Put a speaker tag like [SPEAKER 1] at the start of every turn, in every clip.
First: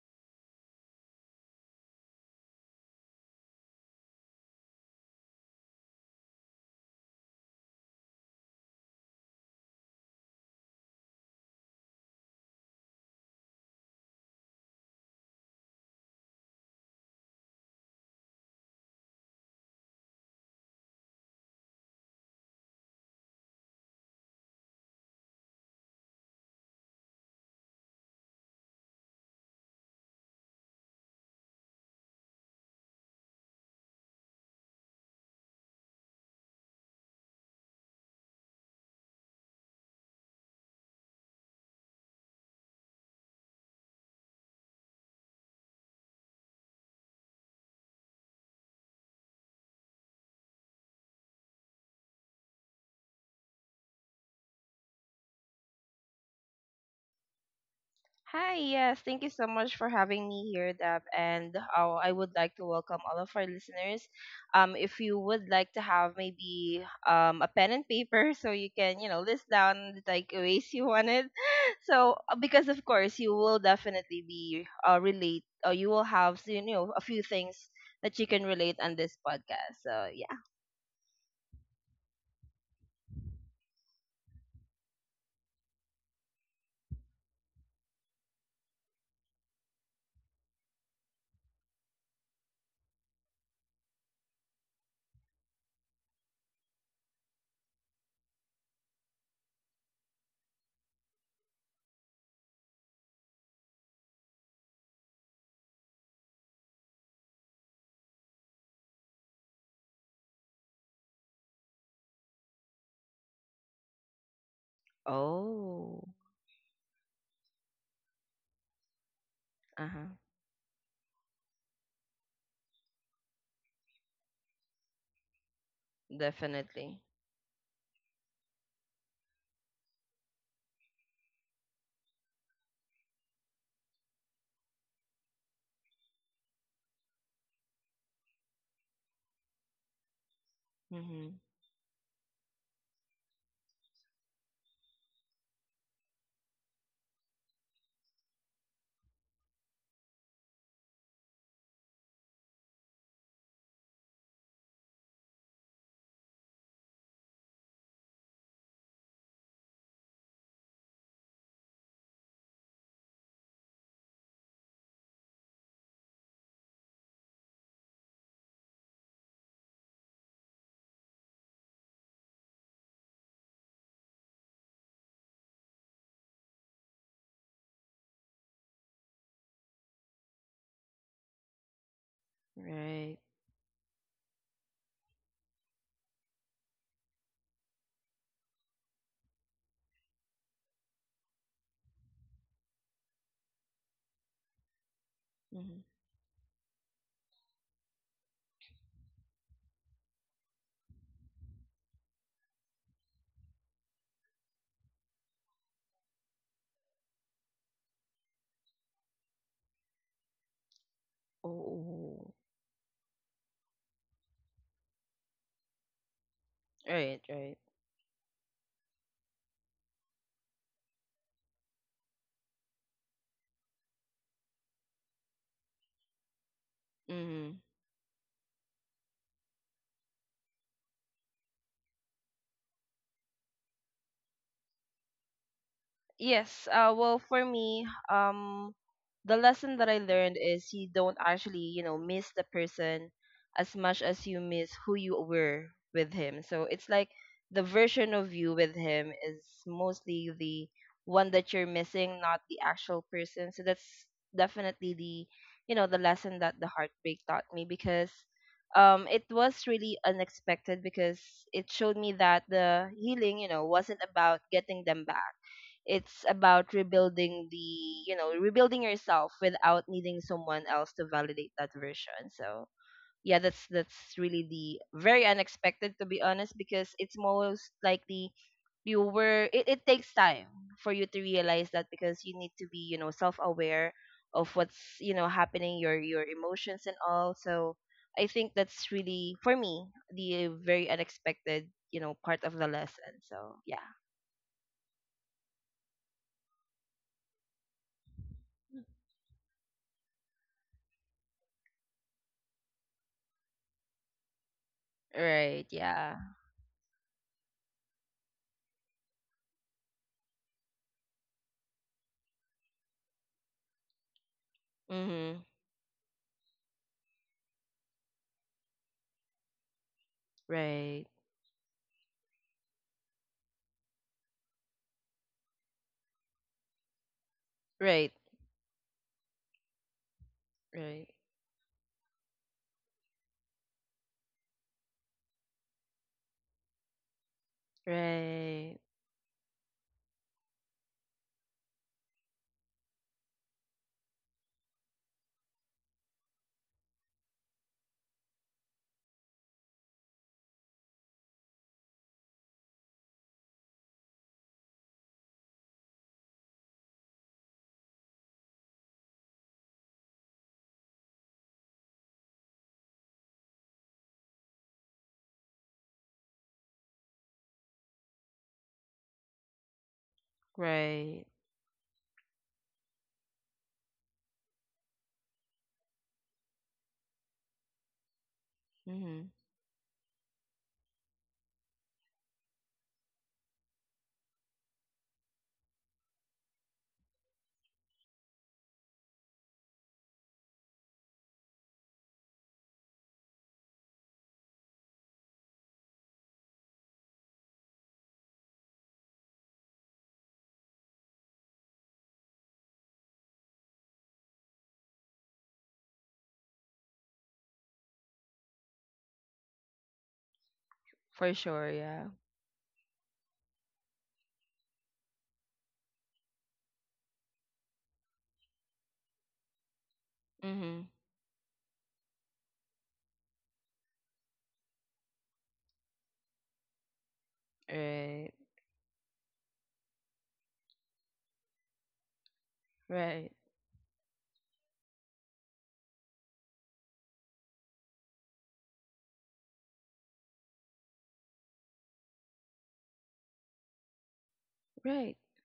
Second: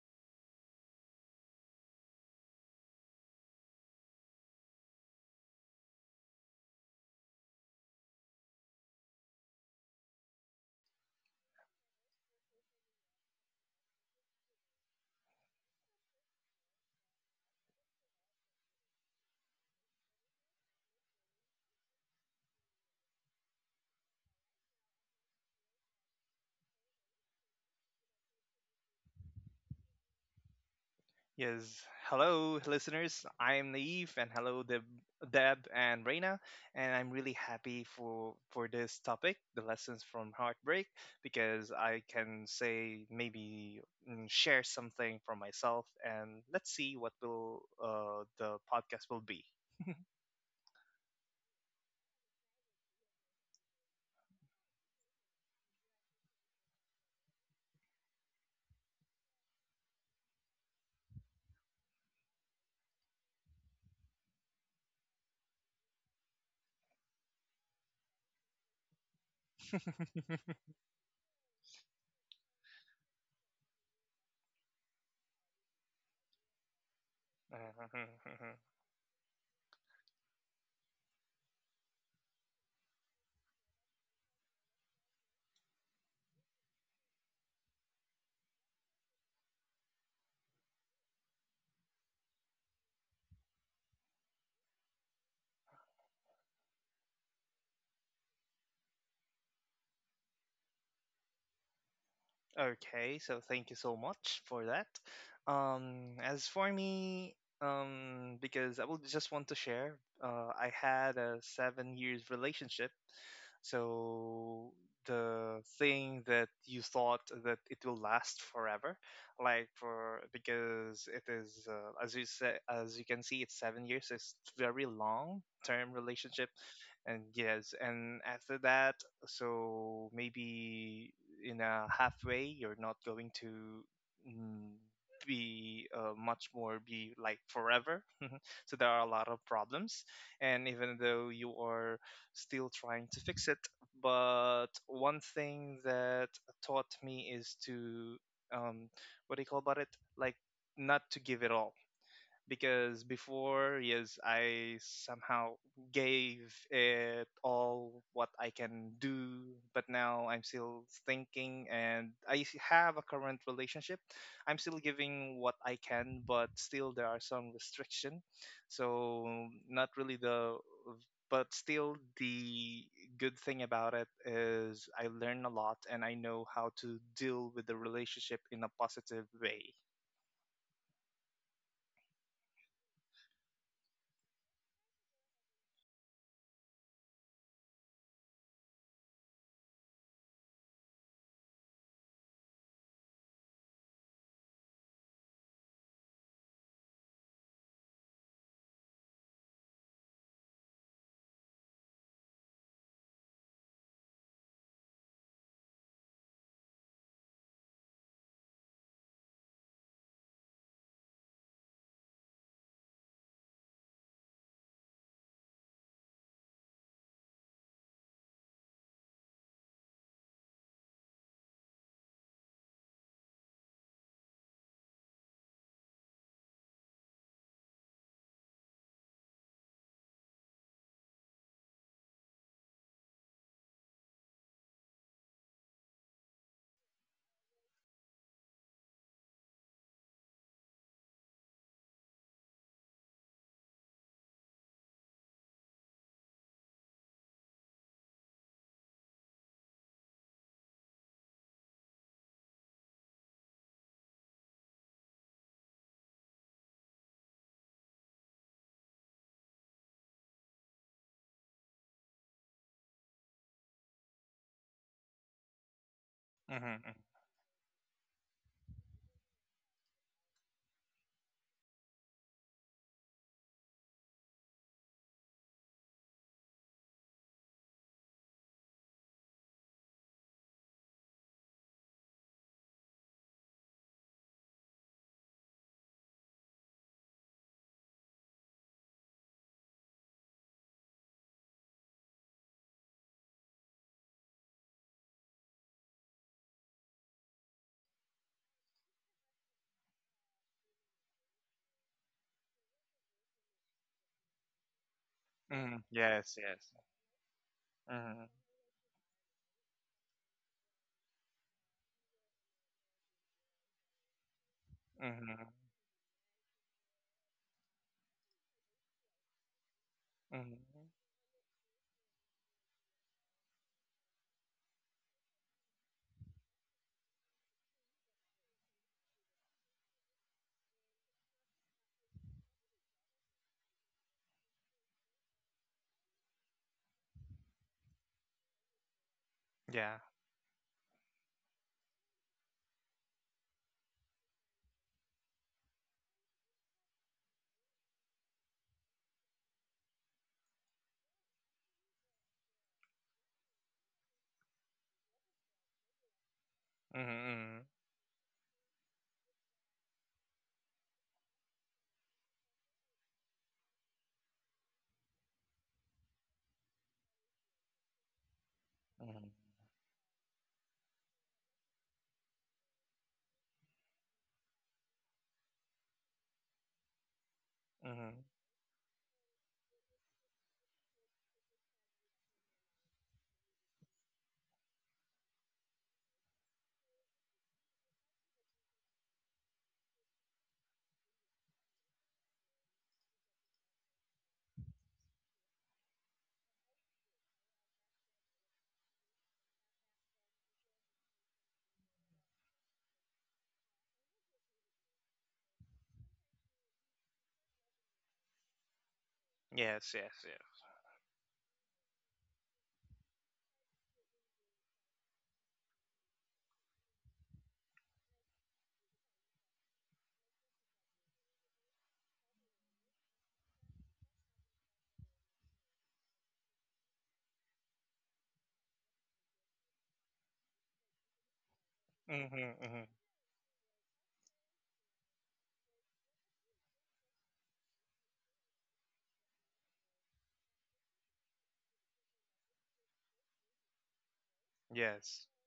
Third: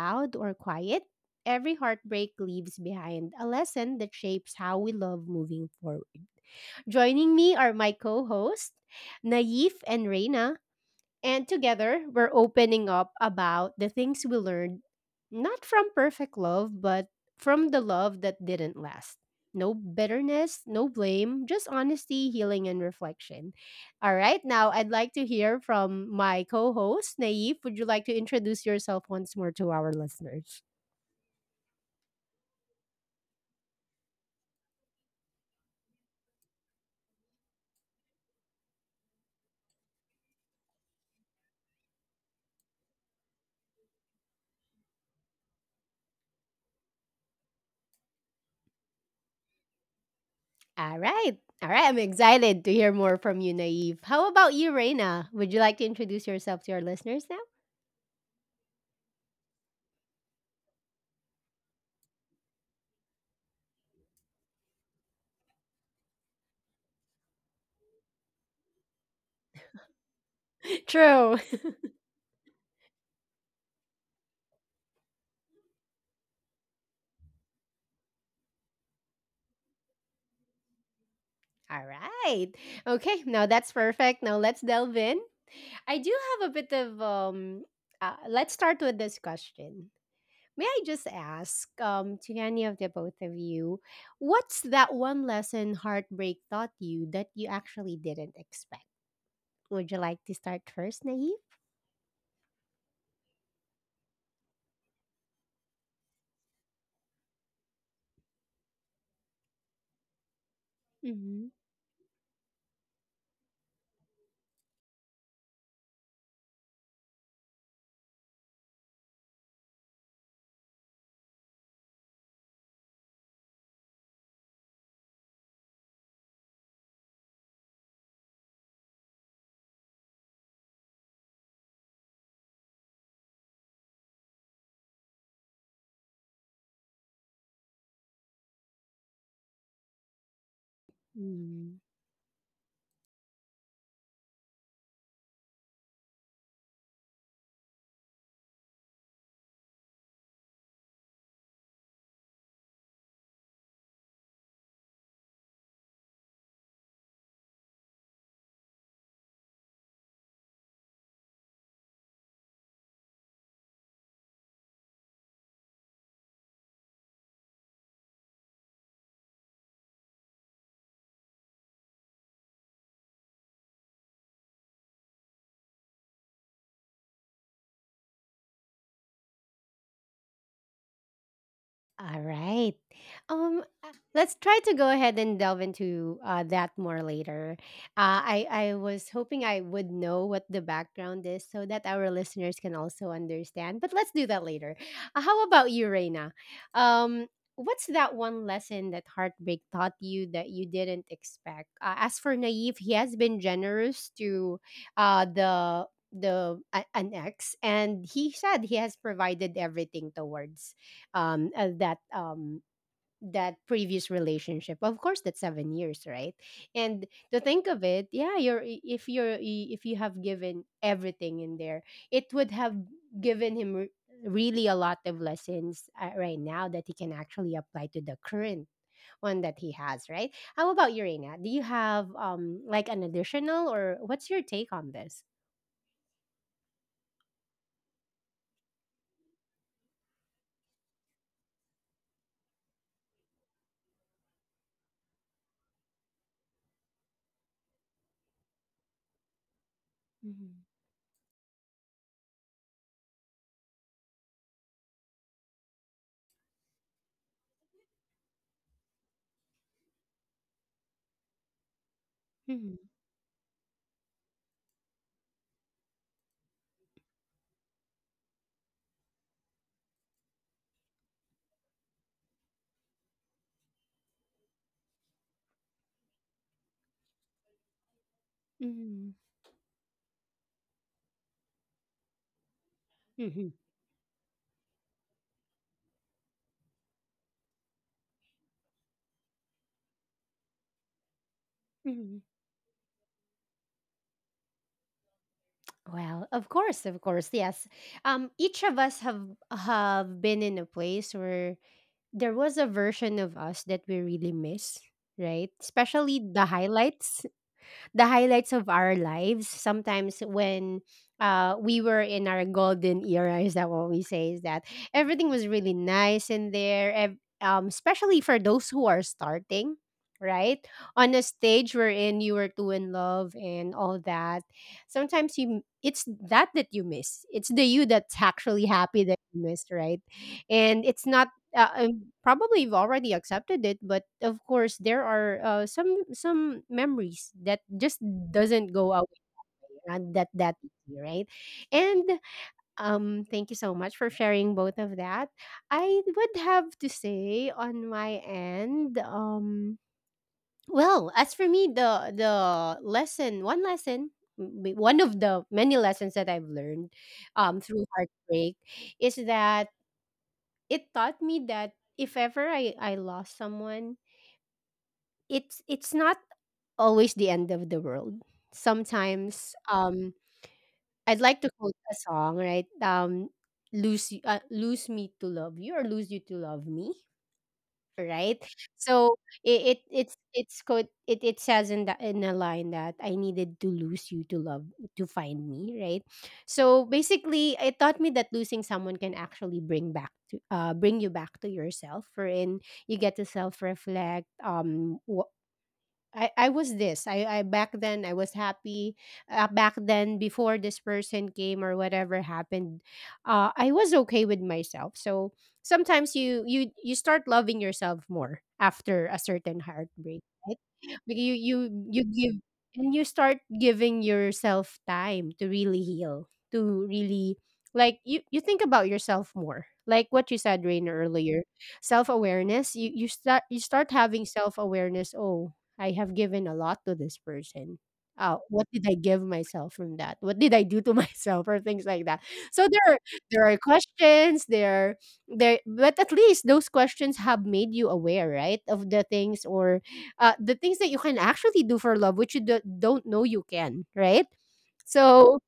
[SPEAKER 1] loud or quiet, every heartbreak leaves behind a lesson that shapes how we love moving forward. Joining me are my co hosts, Naif and Reina. And together, we're opening up about the things we learned not from perfect love, but from the love that didn't last. No bitterness, no blame, just honesty, healing, and reflection. All right, now I'd like to hear from my co host, Naif. Would you like to introduce yourself once more to our listeners?
[SPEAKER 2] Yes. Hello, listeners. I am Naive, and hello, Deb, Deb and Reina. And I'm really happy for this topic, the lessons from heartbreak, because I can say maybe share something from myself, and let's see what will the podcast will be.
[SPEAKER 1] All right, all right, I'm excited to hear more from you, Naif. How about you, Reina? Would you like to introduce yourself to our listeners now?
[SPEAKER 3] Hi, yes, thank you so much for having me here, Deb. And I would like to welcome all of our listeners. If you would like to have maybe a pen and paper so you can, you know, list down the takeaways you wanted.
[SPEAKER 1] True.
[SPEAKER 3] Because of course, you will definitely be relate, or you will have, you know, a few things that you can relate on this podcast. So, yeah.
[SPEAKER 1] All right. Okay. Now that's perfect. Now let's delve in. I do have a bit of let's start with this question. May I just ask to any of the both of you, what's that one lesson heartbreak taught you that you actually didn't expect? Would you like to start first, Naive?
[SPEAKER 2] Okay, so thank you so much for that. As for me, because I will just want to share, I had a 7 years relationship. So the
[SPEAKER 3] Oh,
[SPEAKER 2] thing that you thought that it will last forever, like
[SPEAKER 3] uh huh.
[SPEAKER 2] for because it is as you say, as you can see, it's 7 years. So it's very long term relationship,
[SPEAKER 3] Definitely.
[SPEAKER 2] and yes, and after that, so maybe in a halfway you're not going to mm, be much more be like forever, so there are a lot of problems, and even though
[SPEAKER 3] Mm-hmm.
[SPEAKER 2] you
[SPEAKER 1] Mm-hmm.
[SPEAKER 2] are still trying to fix it, but one thing that taught me is to um what do you call about it, like not to give it all. Because before, yes, I somehow gave it all what I can do, but now I'm still thinking and have a current relationship. I'm still giving what I can, but still there are some restriction. So not really the but still the good thing about it is I learn a lot, and I know how to deal with the relationship in a positive way.
[SPEAKER 1] All right.
[SPEAKER 3] Right.
[SPEAKER 1] Um, uh, let's try to go ahead and delve into that more later. I was hoping I would know what the background is so that our listeners can also understand. But let's do that later. How about
[SPEAKER 3] Mm-hmm.
[SPEAKER 1] you, Reina? Um, what's that one lesson that heartbreak taught you that you didn't expect? As for Naive, he has been generous to uh, the an ex, and he said he has provided everything towards um uh, that
[SPEAKER 3] Oh,
[SPEAKER 1] um that previous relationship, of course, that's 7 years, right? And
[SPEAKER 3] right,
[SPEAKER 1] to
[SPEAKER 3] right.
[SPEAKER 1] think of it, yeah, if you have given everything in there, it would have given him really a lot of lessons right now that he can actually
[SPEAKER 3] Mm.
[SPEAKER 1] apply to the current one that he has, right? How about you, Reina? Do you have like an additional, or what's your take on this?
[SPEAKER 3] Yes. Well, for me, the lesson that I learned is you don't actually, you know, miss the person as much as you miss who you were with him. So it's like the version of you with him is mostly
[SPEAKER 1] Mhm.
[SPEAKER 3] the one that you're missing, not the actual person. So that's definitely the, you know, the lesson that the heartbreak taught me because it was really unexpected because it showed me that the healing, you know, wasn't about getting them back. It's about
[SPEAKER 2] Mm-hmm.
[SPEAKER 3] rebuilding the, you know, rebuilding yourself without needing someone else to validate that version. So yeah, that's really the very unexpected, to be honest, because it's most likely you
[SPEAKER 1] hmm
[SPEAKER 3] were it, it takes time for you to realize that because you need to be, you know,
[SPEAKER 1] hmm
[SPEAKER 3] self-aware of what's, you know, happening, your emotions and all. So I think that's really for me the very unexpected, you know,
[SPEAKER 1] hmm
[SPEAKER 3] part of the lesson. So yeah,
[SPEAKER 1] Well, of course, yes. Each of us have been in a place where there was a version of us that we really miss, right?
[SPEAKER 3] right,
[SPEAKER 2] Hmm.
[SPEAKER 3] yeah.
[SPEAKER 1] Especially
[SPEAKER 2] Yes,
[SPEAKER 1] the
[SPEAKER 2] yes.
[SPEAKER 1] highlights the
[SPEAKER 2] Mhm.
[SPEAKER 1] highlights of our lives, sometimes when we were in our golden era, is that what we say? Is that everything
[SPEAKER 3] Mm-hmm.
[SPEAKER 1] was
[SPEAKER 2] Mhm.
[SPEAKER 1] really nice in there, especially for those who are starting, right,
[SPEAKER 2] Mhm.
[SPEAKER 3] Right.
[SPEAKER 1] on a stage wherein you were too in love and all that. Sometimes it's that, that you miss, it's the you that's
[SPEAKER 3] Right.
[SPEAKER 1] actually happy that you missed, right? And it's
[SPEAKER 3] Right.
[SPEAKER 1] not, uh, uh, probably you've already accepted it, but of course there are some memories that just doesn't
[SPEAKER 3] Right.
[SPEAKER 1] go away,
[SPEAKER 2] Yeah.
[SPEAKER 1] and that that easy, right? And thank you so much for sharing both of that. I would have to say on my end, well, as for me, the lesson one lesson m- one of the many lessons that I've learned
[SPEAKER 2] Mhm.
[SPEAKER 1] through heartbreak is that it taught me that if ever I lost someone, it's not always the end of the world.
[SPEAKER 2] Mhm.
[SPEAKER 1] Sometimes I'd
[SPEAKER 3] Right.
[SPEAKER 1] like to quote a song, right? Lose me to love you, or lose you to love me,
[SPEAKER 2] Mhm. Mhm.
[SPEAKER 1] right? So
[SPEAKER 3] Mhm.
[SPEAKER 1] it's called, it says in the, in a line that I needed to lose you to love, to find me, right? So basically, it taught me that losing someone can actually bring you back to yourself, wherein you get to self reflect. I was this. I back then I was happy. Back then before this person came or whatever happened, I was okay with myself. So sometimes you start loving yourself more after a certain
[SPEAKER 2] Yes. Yes.
[SPEAKER 1] heartbreak, right?
[SPEAKER 2] Yes.
[SPEAKER 1] Like you
[SPEAKER 3] For sure,
[SPEAKER 1] you you
[SPEAKER 3] yeah.
[SPEAKER 1] give, and you start giving yourself time to really heal, to really, like, you think about yourself more. Like what you said,
[SPEAKER 3] Mhm.
[SPEAKER 1] Rainer, earlier, self awareness. You start, you start having self awareness. Oh, I have given a lot to this person.
[SPEAKER 3] Right.
[SPEAKER 1] What did I give myself from that? What did I do to myself or things like that?
[SPEAKER 2] Mhm.
[SPEAKER 1] So
[SPEAKER 2] Mhm.
[SPEAKER 1] there are,
[SPEAKER 3] Right.
[SPEAKER 1] there are questions there, there, but at least those questions have made you aware, right, of the things or the things that you can actually do for love, which you don't know you can, right?
[SPEAKER 3] Right.
[SPEAKER 2] Yes.
[SPEAKER 1] So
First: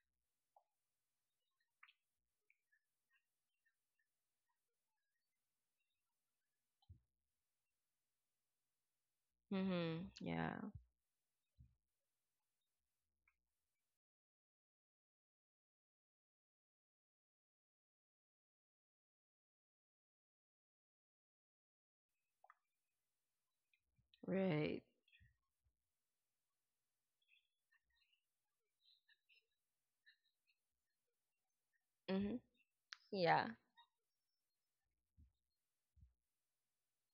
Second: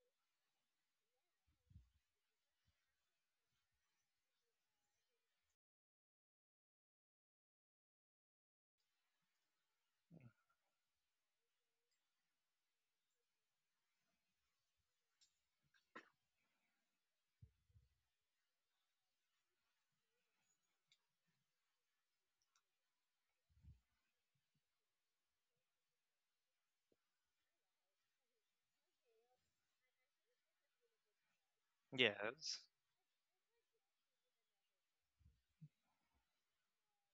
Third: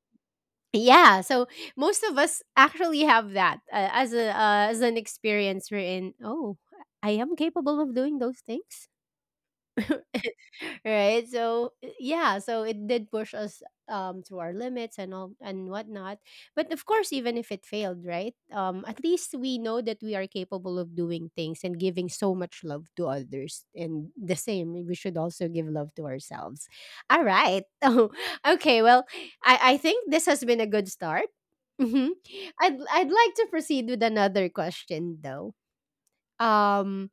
[SPEAKER 1] yeah, so most of us actually have that as an experience we're in. Oh, I am capable of doing those things.
[SPEAKER 3] Mhm. Yeah.
[SPEAKER 1] Right, so yeah, so it did push us to our limits and all and whatnot, but of course, even if it failed, right, um, at least we know that we are capable of doing things and giving so much love to others, and the
[SPEAKER 3] Right.
[SPEAKER 1] same, we should also give love to ourselves. All right. Oh, okay, well, I think this has been a good start. Hmm.
[SPEAKER 3] Mhm.
[SPEAKER 2] Yes.
[SPEAKER 1] I'd like
[SPEAKER 3] Yeah.
[SPEAKER 1] to proceed with another question though. Um,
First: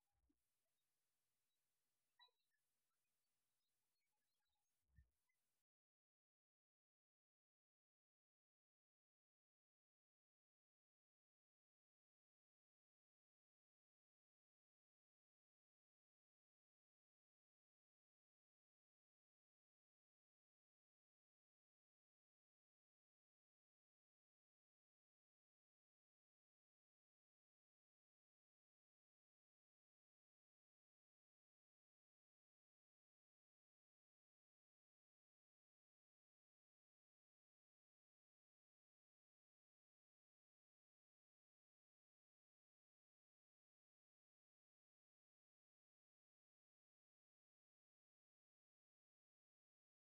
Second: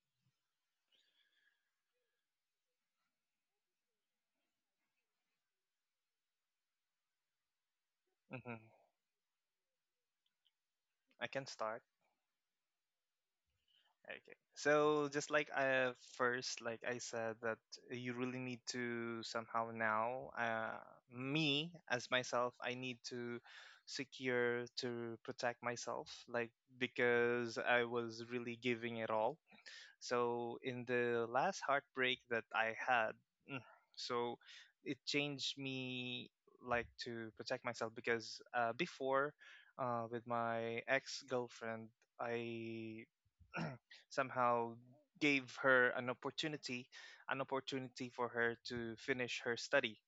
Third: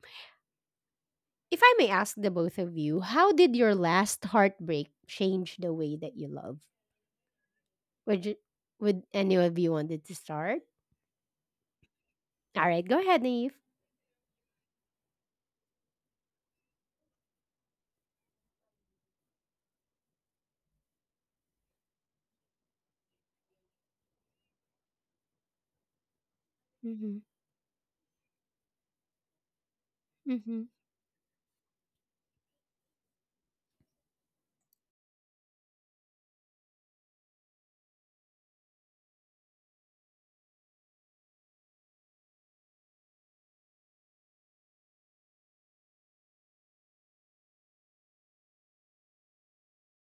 [SPEAKER 1] if I may ask the both of you, how did your last heartbreak change the way that you love? Would you,
[SPEAKER 2] Mhm.
[SPEAKER 1] would any of you wanted to start?
[SPEAKER 2] I can start.
[SPEAKER 1] All right, go ahead, Naive.
[SPEAKER 2] Okay. So just like I first, like I said, that you really need to somehow now, me as myself, I need to secure to protect myself, like
[SPEAKER 1] Mm-hmm.
[SPEAKER 2] because I was really giving it all. So
[SPEAKER 1] Mm-hmm.
[SPEAKER 2] in the last heartbreak that I had, mm, so it changed me, like to protect myself. Because before, with my ex girlfriend, I somehow gave her an opportunity for her to finish her study.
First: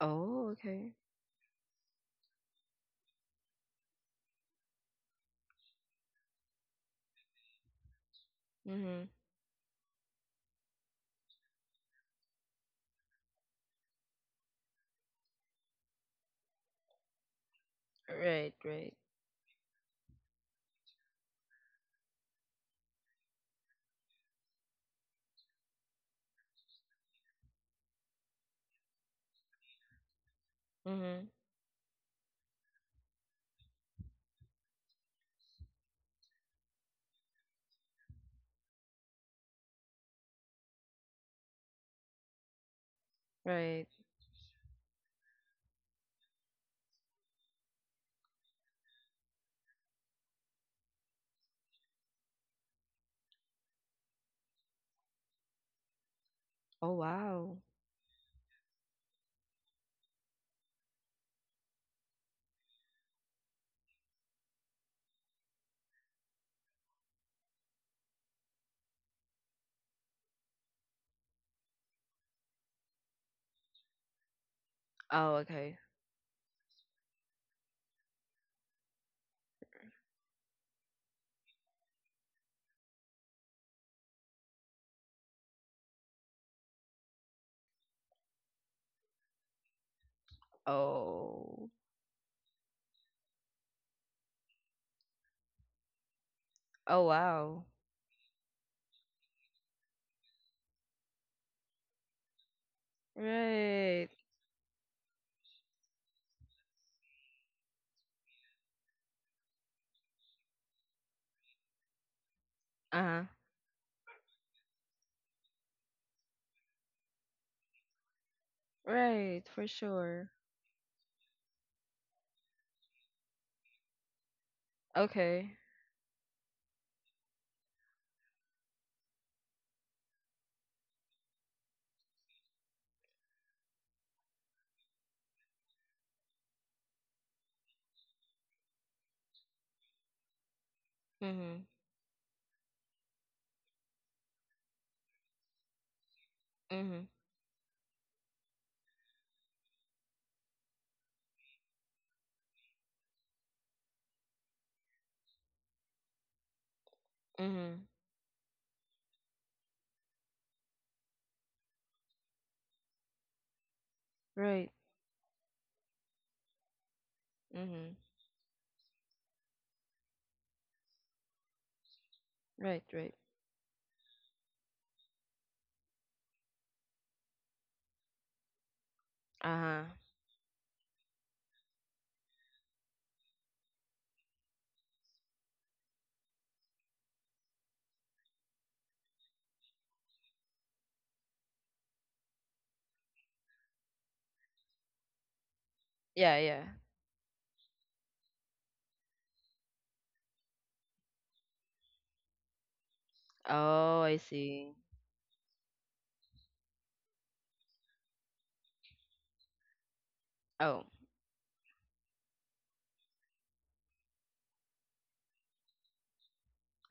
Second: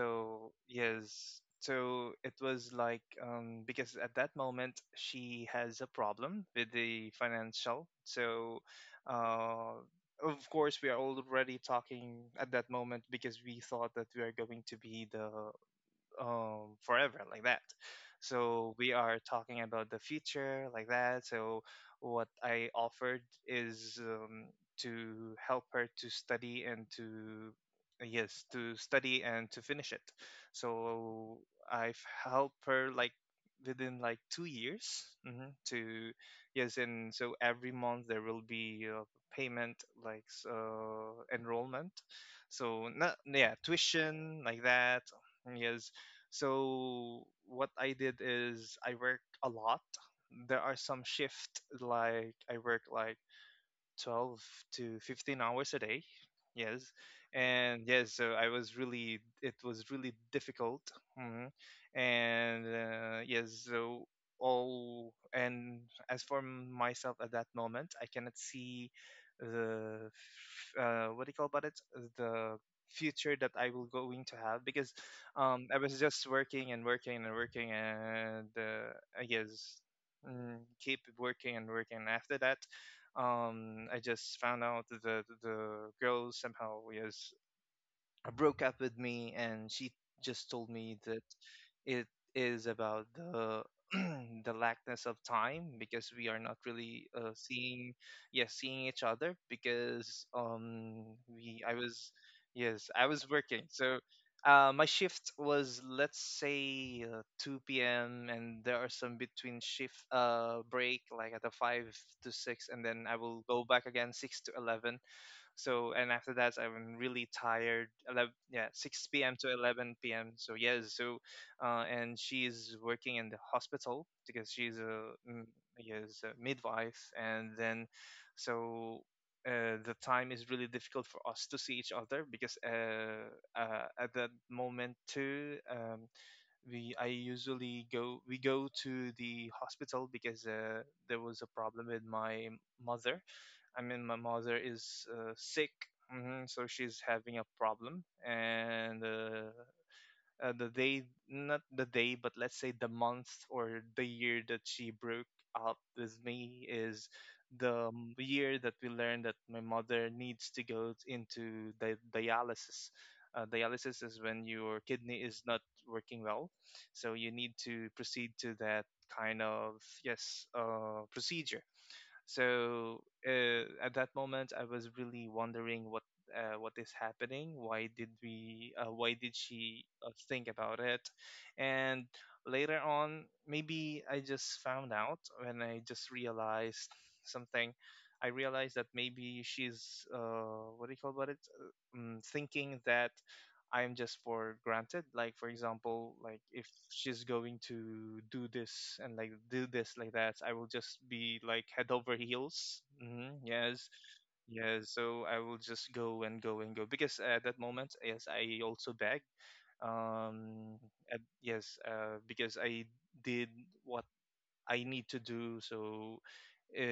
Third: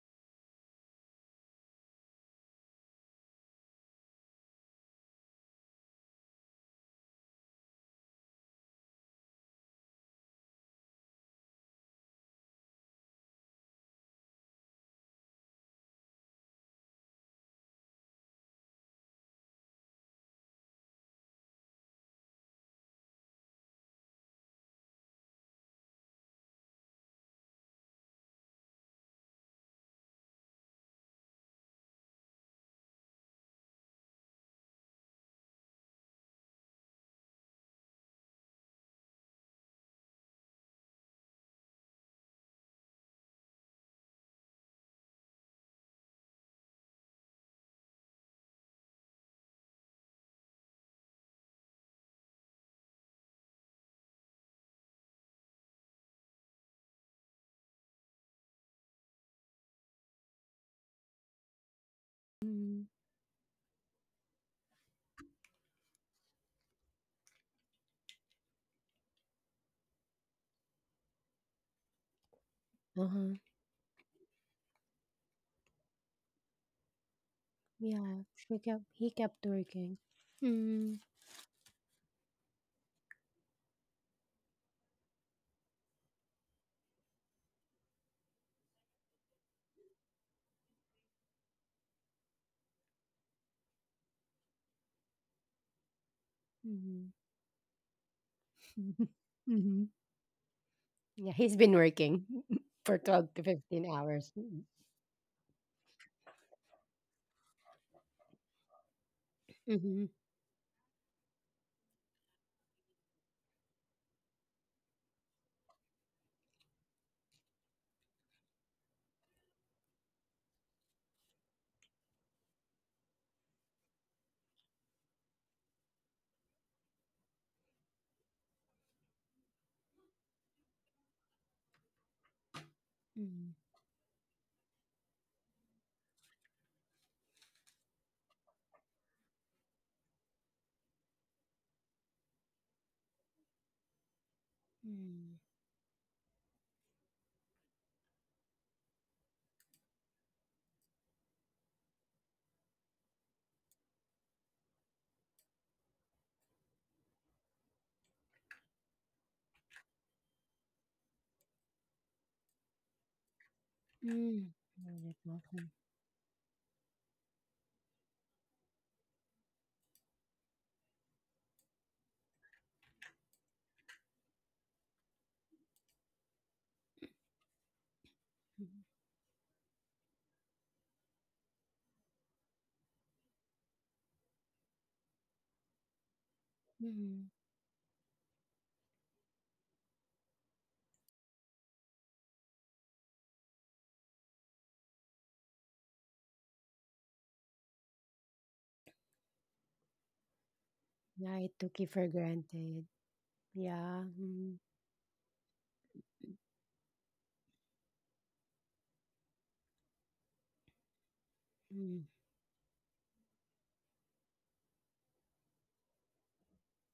[SPEAKER 3] Oh, okay.
[SPEAKER 2] yes, so it was like because at that moment she has a problem with the financial. So
[SPEAKER 3] Mhm.
[SPEAKER 2] uh, of course we are already talking at that moment, because we thought that we are going to be the forever like that.
[SPEAKER 3] Right,
[SPEAKER 2] So we
[SPEAKER 3] right.
[SPEAKER 2] are talking about the future like that. So what I offered is to help her to study and to yes to study and to finish it.
[SPEAKER 3] Mhm.
[SPEAKER 2] So I've helped her like within like 2 years, to yes, and so every month there will be a payment like enrollment, so not yeah
[SPEAKER 3] Right.
[SPEAKER 2] tuition like that. Yes, so what I did is I work a lot. There are some shift like I work like 12 to 15 hours a day. Yes.
[SPEAKER 3] Oh, wow.
[SPEAKER 2] And yes, so I was really, it was really difficult. Hmm. And
[SPEAKER 1] Mm-hmm.
[SPEAKER 2] yes, so all, and as for myself at that moment, I cannot see the, what do you call about it? The future
[SPEAKER 1] Uh-huh.
[SPEAKER 2] that I will going to have, because
[SPEAKER 3] Oh,
[SPEAKER 2] I
[SPEAKER 3] okay.
[SPEAKER 2] was just working and working and working
[SPEAKER 1] Yeah,
[SPEAKER 2] and
[SPEAKER 1] he
[SPEAKER 2] I
[SPEAKER 1] kept
[SPEAKER 2] guess
[SPEAKER 1] working. Mm-hmm.
[SPEAKER 2] keep working and working. After that, I just found out that the girl somehow yes broke up with me, and she just told me that
[SPEAKER 3] Oh.
[SPEAKER 2] it is about the the lackness of time, because we are not
[SPEAKER 3] Oh,
[SPEAKER 2] really
[SPEAKER 1] hmm
[SPEAKER 3] wow.
[SPEAKER 2] seeing yes seeing each other,
[SPEAKER 1] hmm
[SPEAKER 2] because
[SPEAKER 1] Yeah, he's
[SPEAKER 2] we
[SPEAKER 1] been
[SPEAKER 2] I was
[SPEAKER 1] working
[SPEAKER 2] yes
[SPEAKER 1] for
[SPEAKER 2] I was
[SPEAKER 1] 12 to
[SPEAKER 2] working.
[SPEAKER 1] 15
[SPEAKER 2] So
[SPEAKER 3] Right.
[SPEAKER 1] hours. Mm-hmm.
[SPEAKER 2] my shift was let's say 2 p.m., and there are some between shift
[SPEAKER 1] Mm-hmm.
[SPEAKER 2] break like at the 5 to 6, and then I
[SPEAKER 3] Uh-huh.
[SPEAKER 2] will go back again 6 to 11. So and after that, I'm really tired. 11, yeah, 6 p.m.
[SPEAKER 3] Right,
[SPEAKER 2] to
[SPEAKER 3] for
[SPEAKER 2] 11 p.m.
[SPEAKER 3] sure.
[SPEAKER 2] So yes, so and she's working in the hospital because she's a
[SPEAKER 3] Okay.
[SPEAKER 2] yes a midwife, and then so. The time is really difficult for us to see each other, because
[SPEAKER 1] Mm-hmm.
[SPEAKER 2] at that moment too, we I usually go we go to the hospital, because there was a
[SPEAKER 3] Mhm.
[SPEAKER 2] problem with my mother. I mean, my mother is sick, so she's
[SPEAKER 3] Mhm.
[SPEAKER 2] having a problem. And the day, not the day, but let's say the month or the year that she broke up with me is the
[SPEAKER 3] Mhm.
[SPEAKER 2] year that we learned that my mother needs to go into dialysis. Dialysis is when
[SPEAKER 3] Right.
[SPEAKER 2] your kidney is not
[SPEAKER 1] Mm-hmm.
[SPEAKER 2] working well, so you need to
[SPEAKER 3] Mhm.
[SPEAKER 2] proceed to that kind of yes procedure.
[SPEAKER 3] Right,
[SPEAKER 2] So
[SPEAKER 3] right.
[SPEAKER 2] at that moment, I was really wondering what is happening. Why did we? Why did she
[SPEAKER 3] Uh-huh.
[SPEAKER 2] think about it? And later on, maybe I just found out, when I just realized something. I realized that maybe she's what do you call about it? Thinking that I'm just for granted. Like for example,
[SPEAKER 3] Yeah,
[SPEAKER 2] like
[SPEAKER 3] yeah.
[SPEAKER 2] if she's going to do this and like do this like that, I will just
[SPEAKER 1] Yeah,
[SPEAKER 2] be
[SPEAKER 1] I
[SPEAKER 2] like
[SPEAKER 1] took
[SPEAKER 2] head
[SPEAKER 1] it for
[SPEAKER 2] over heels.
[SPEAKER 1] granted.
[SPEAKER 2] Yes,
[SPEAKER 1] Yeah.
[SPEAKER 3] Oh, I
[SPEAKER 1] Mm-hmm.
[SPEAKER 3] see.
[SPEAKER 2] yes. So I will just go and go and go, because at that moment, yes, I also beg. Um,
[SPEAKER 3] Oh,
[SPEAKER 2] and yes,
[SPEAKER 1] Mm,
[SPEAKER 2] because I did what I need to do. So,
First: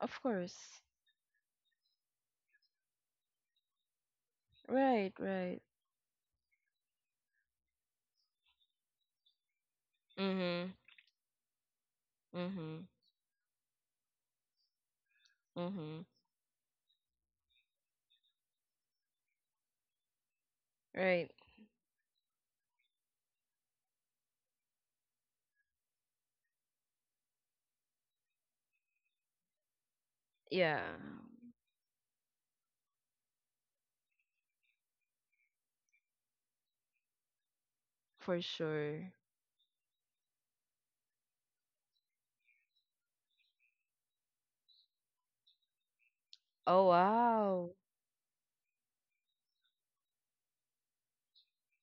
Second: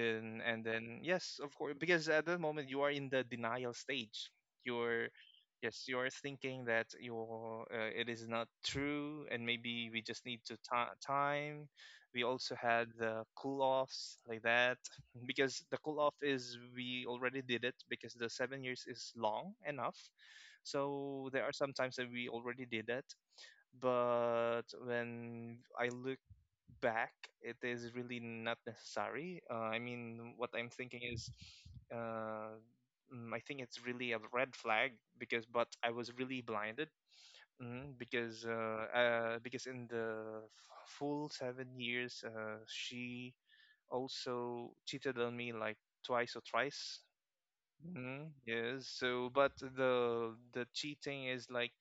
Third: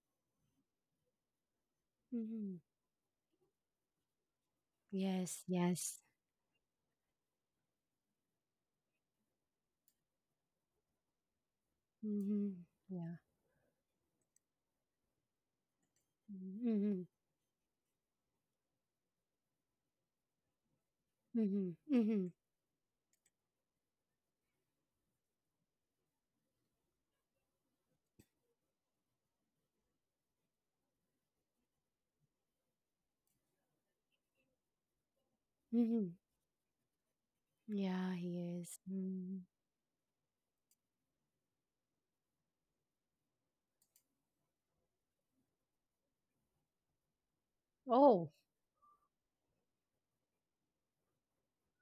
[SPEAKER 3] of
[SPEAKER 2] and
[SPEAKER 3] course.
[SPEAKER 2] then yes, of course, because at that
[SPEAKER 1] mhm.
[SPEAKER 2] moment you are in the denial stage. You're
[SPEAKER 3] Right,
[SPEAKER 1] Yes,
[SPEAKER 3] right.
[SPEAKER 2] yes,
[SPEAKER 1] yes.
[SPEAKER 2] you're thinking that you're it is not true, and maybe we just need to
[SPEAKER 3] Mm-hmm.
[SPEAKER 2] time. We also
[SPEAKER 1] Mhm.
[SPEAKER 3] Mm-hmm.
[SPEAKER 2] had
[SPEAKER 1] Yeah.
[SPEAKER 2] the cool offs like that because the
[SPEAKER 3] Mm-hmm.
[SPEAKER 2] cool off is we
[SPEAKER 1] Mhm.
[SPEAKER 2] already did it, because the 7 years is long enough.
[SPEAKER 3] Right.
[SPEAKER 2] So there are some
[SPEAKER 1] Mhm.
[SPEAKER 2] times that we
[SPEAKER 1] Mhm.
[SPEAKER 2] already did it, but when I look back, it is really not necessary. I mean, what I'm
[SPEAKER 3] Yeah,
[SPEAKER 2] thinking is, uh, I think it's really a red flag. Because, but I
[SPEAKER 1] Mhm.
[SPEAKER 2] was really blinded,
[SPEAKER 1] Yeah, he
[SPEAKER 3] for
[SPEAKER 1] is.
[SPEAKER 3] sure.
[SPEAKER 1] Mm.
[SPEAKER 2] because in the full 7 years, she also cheated on me like twice or
[SPEAKER 3] Oh,
[SPEAKER 2] thrice.
[SPEAKER 3] wow.
[SPEAKER 1] Oh,
[SPEAKER 2] Yes. So, but the cheating is like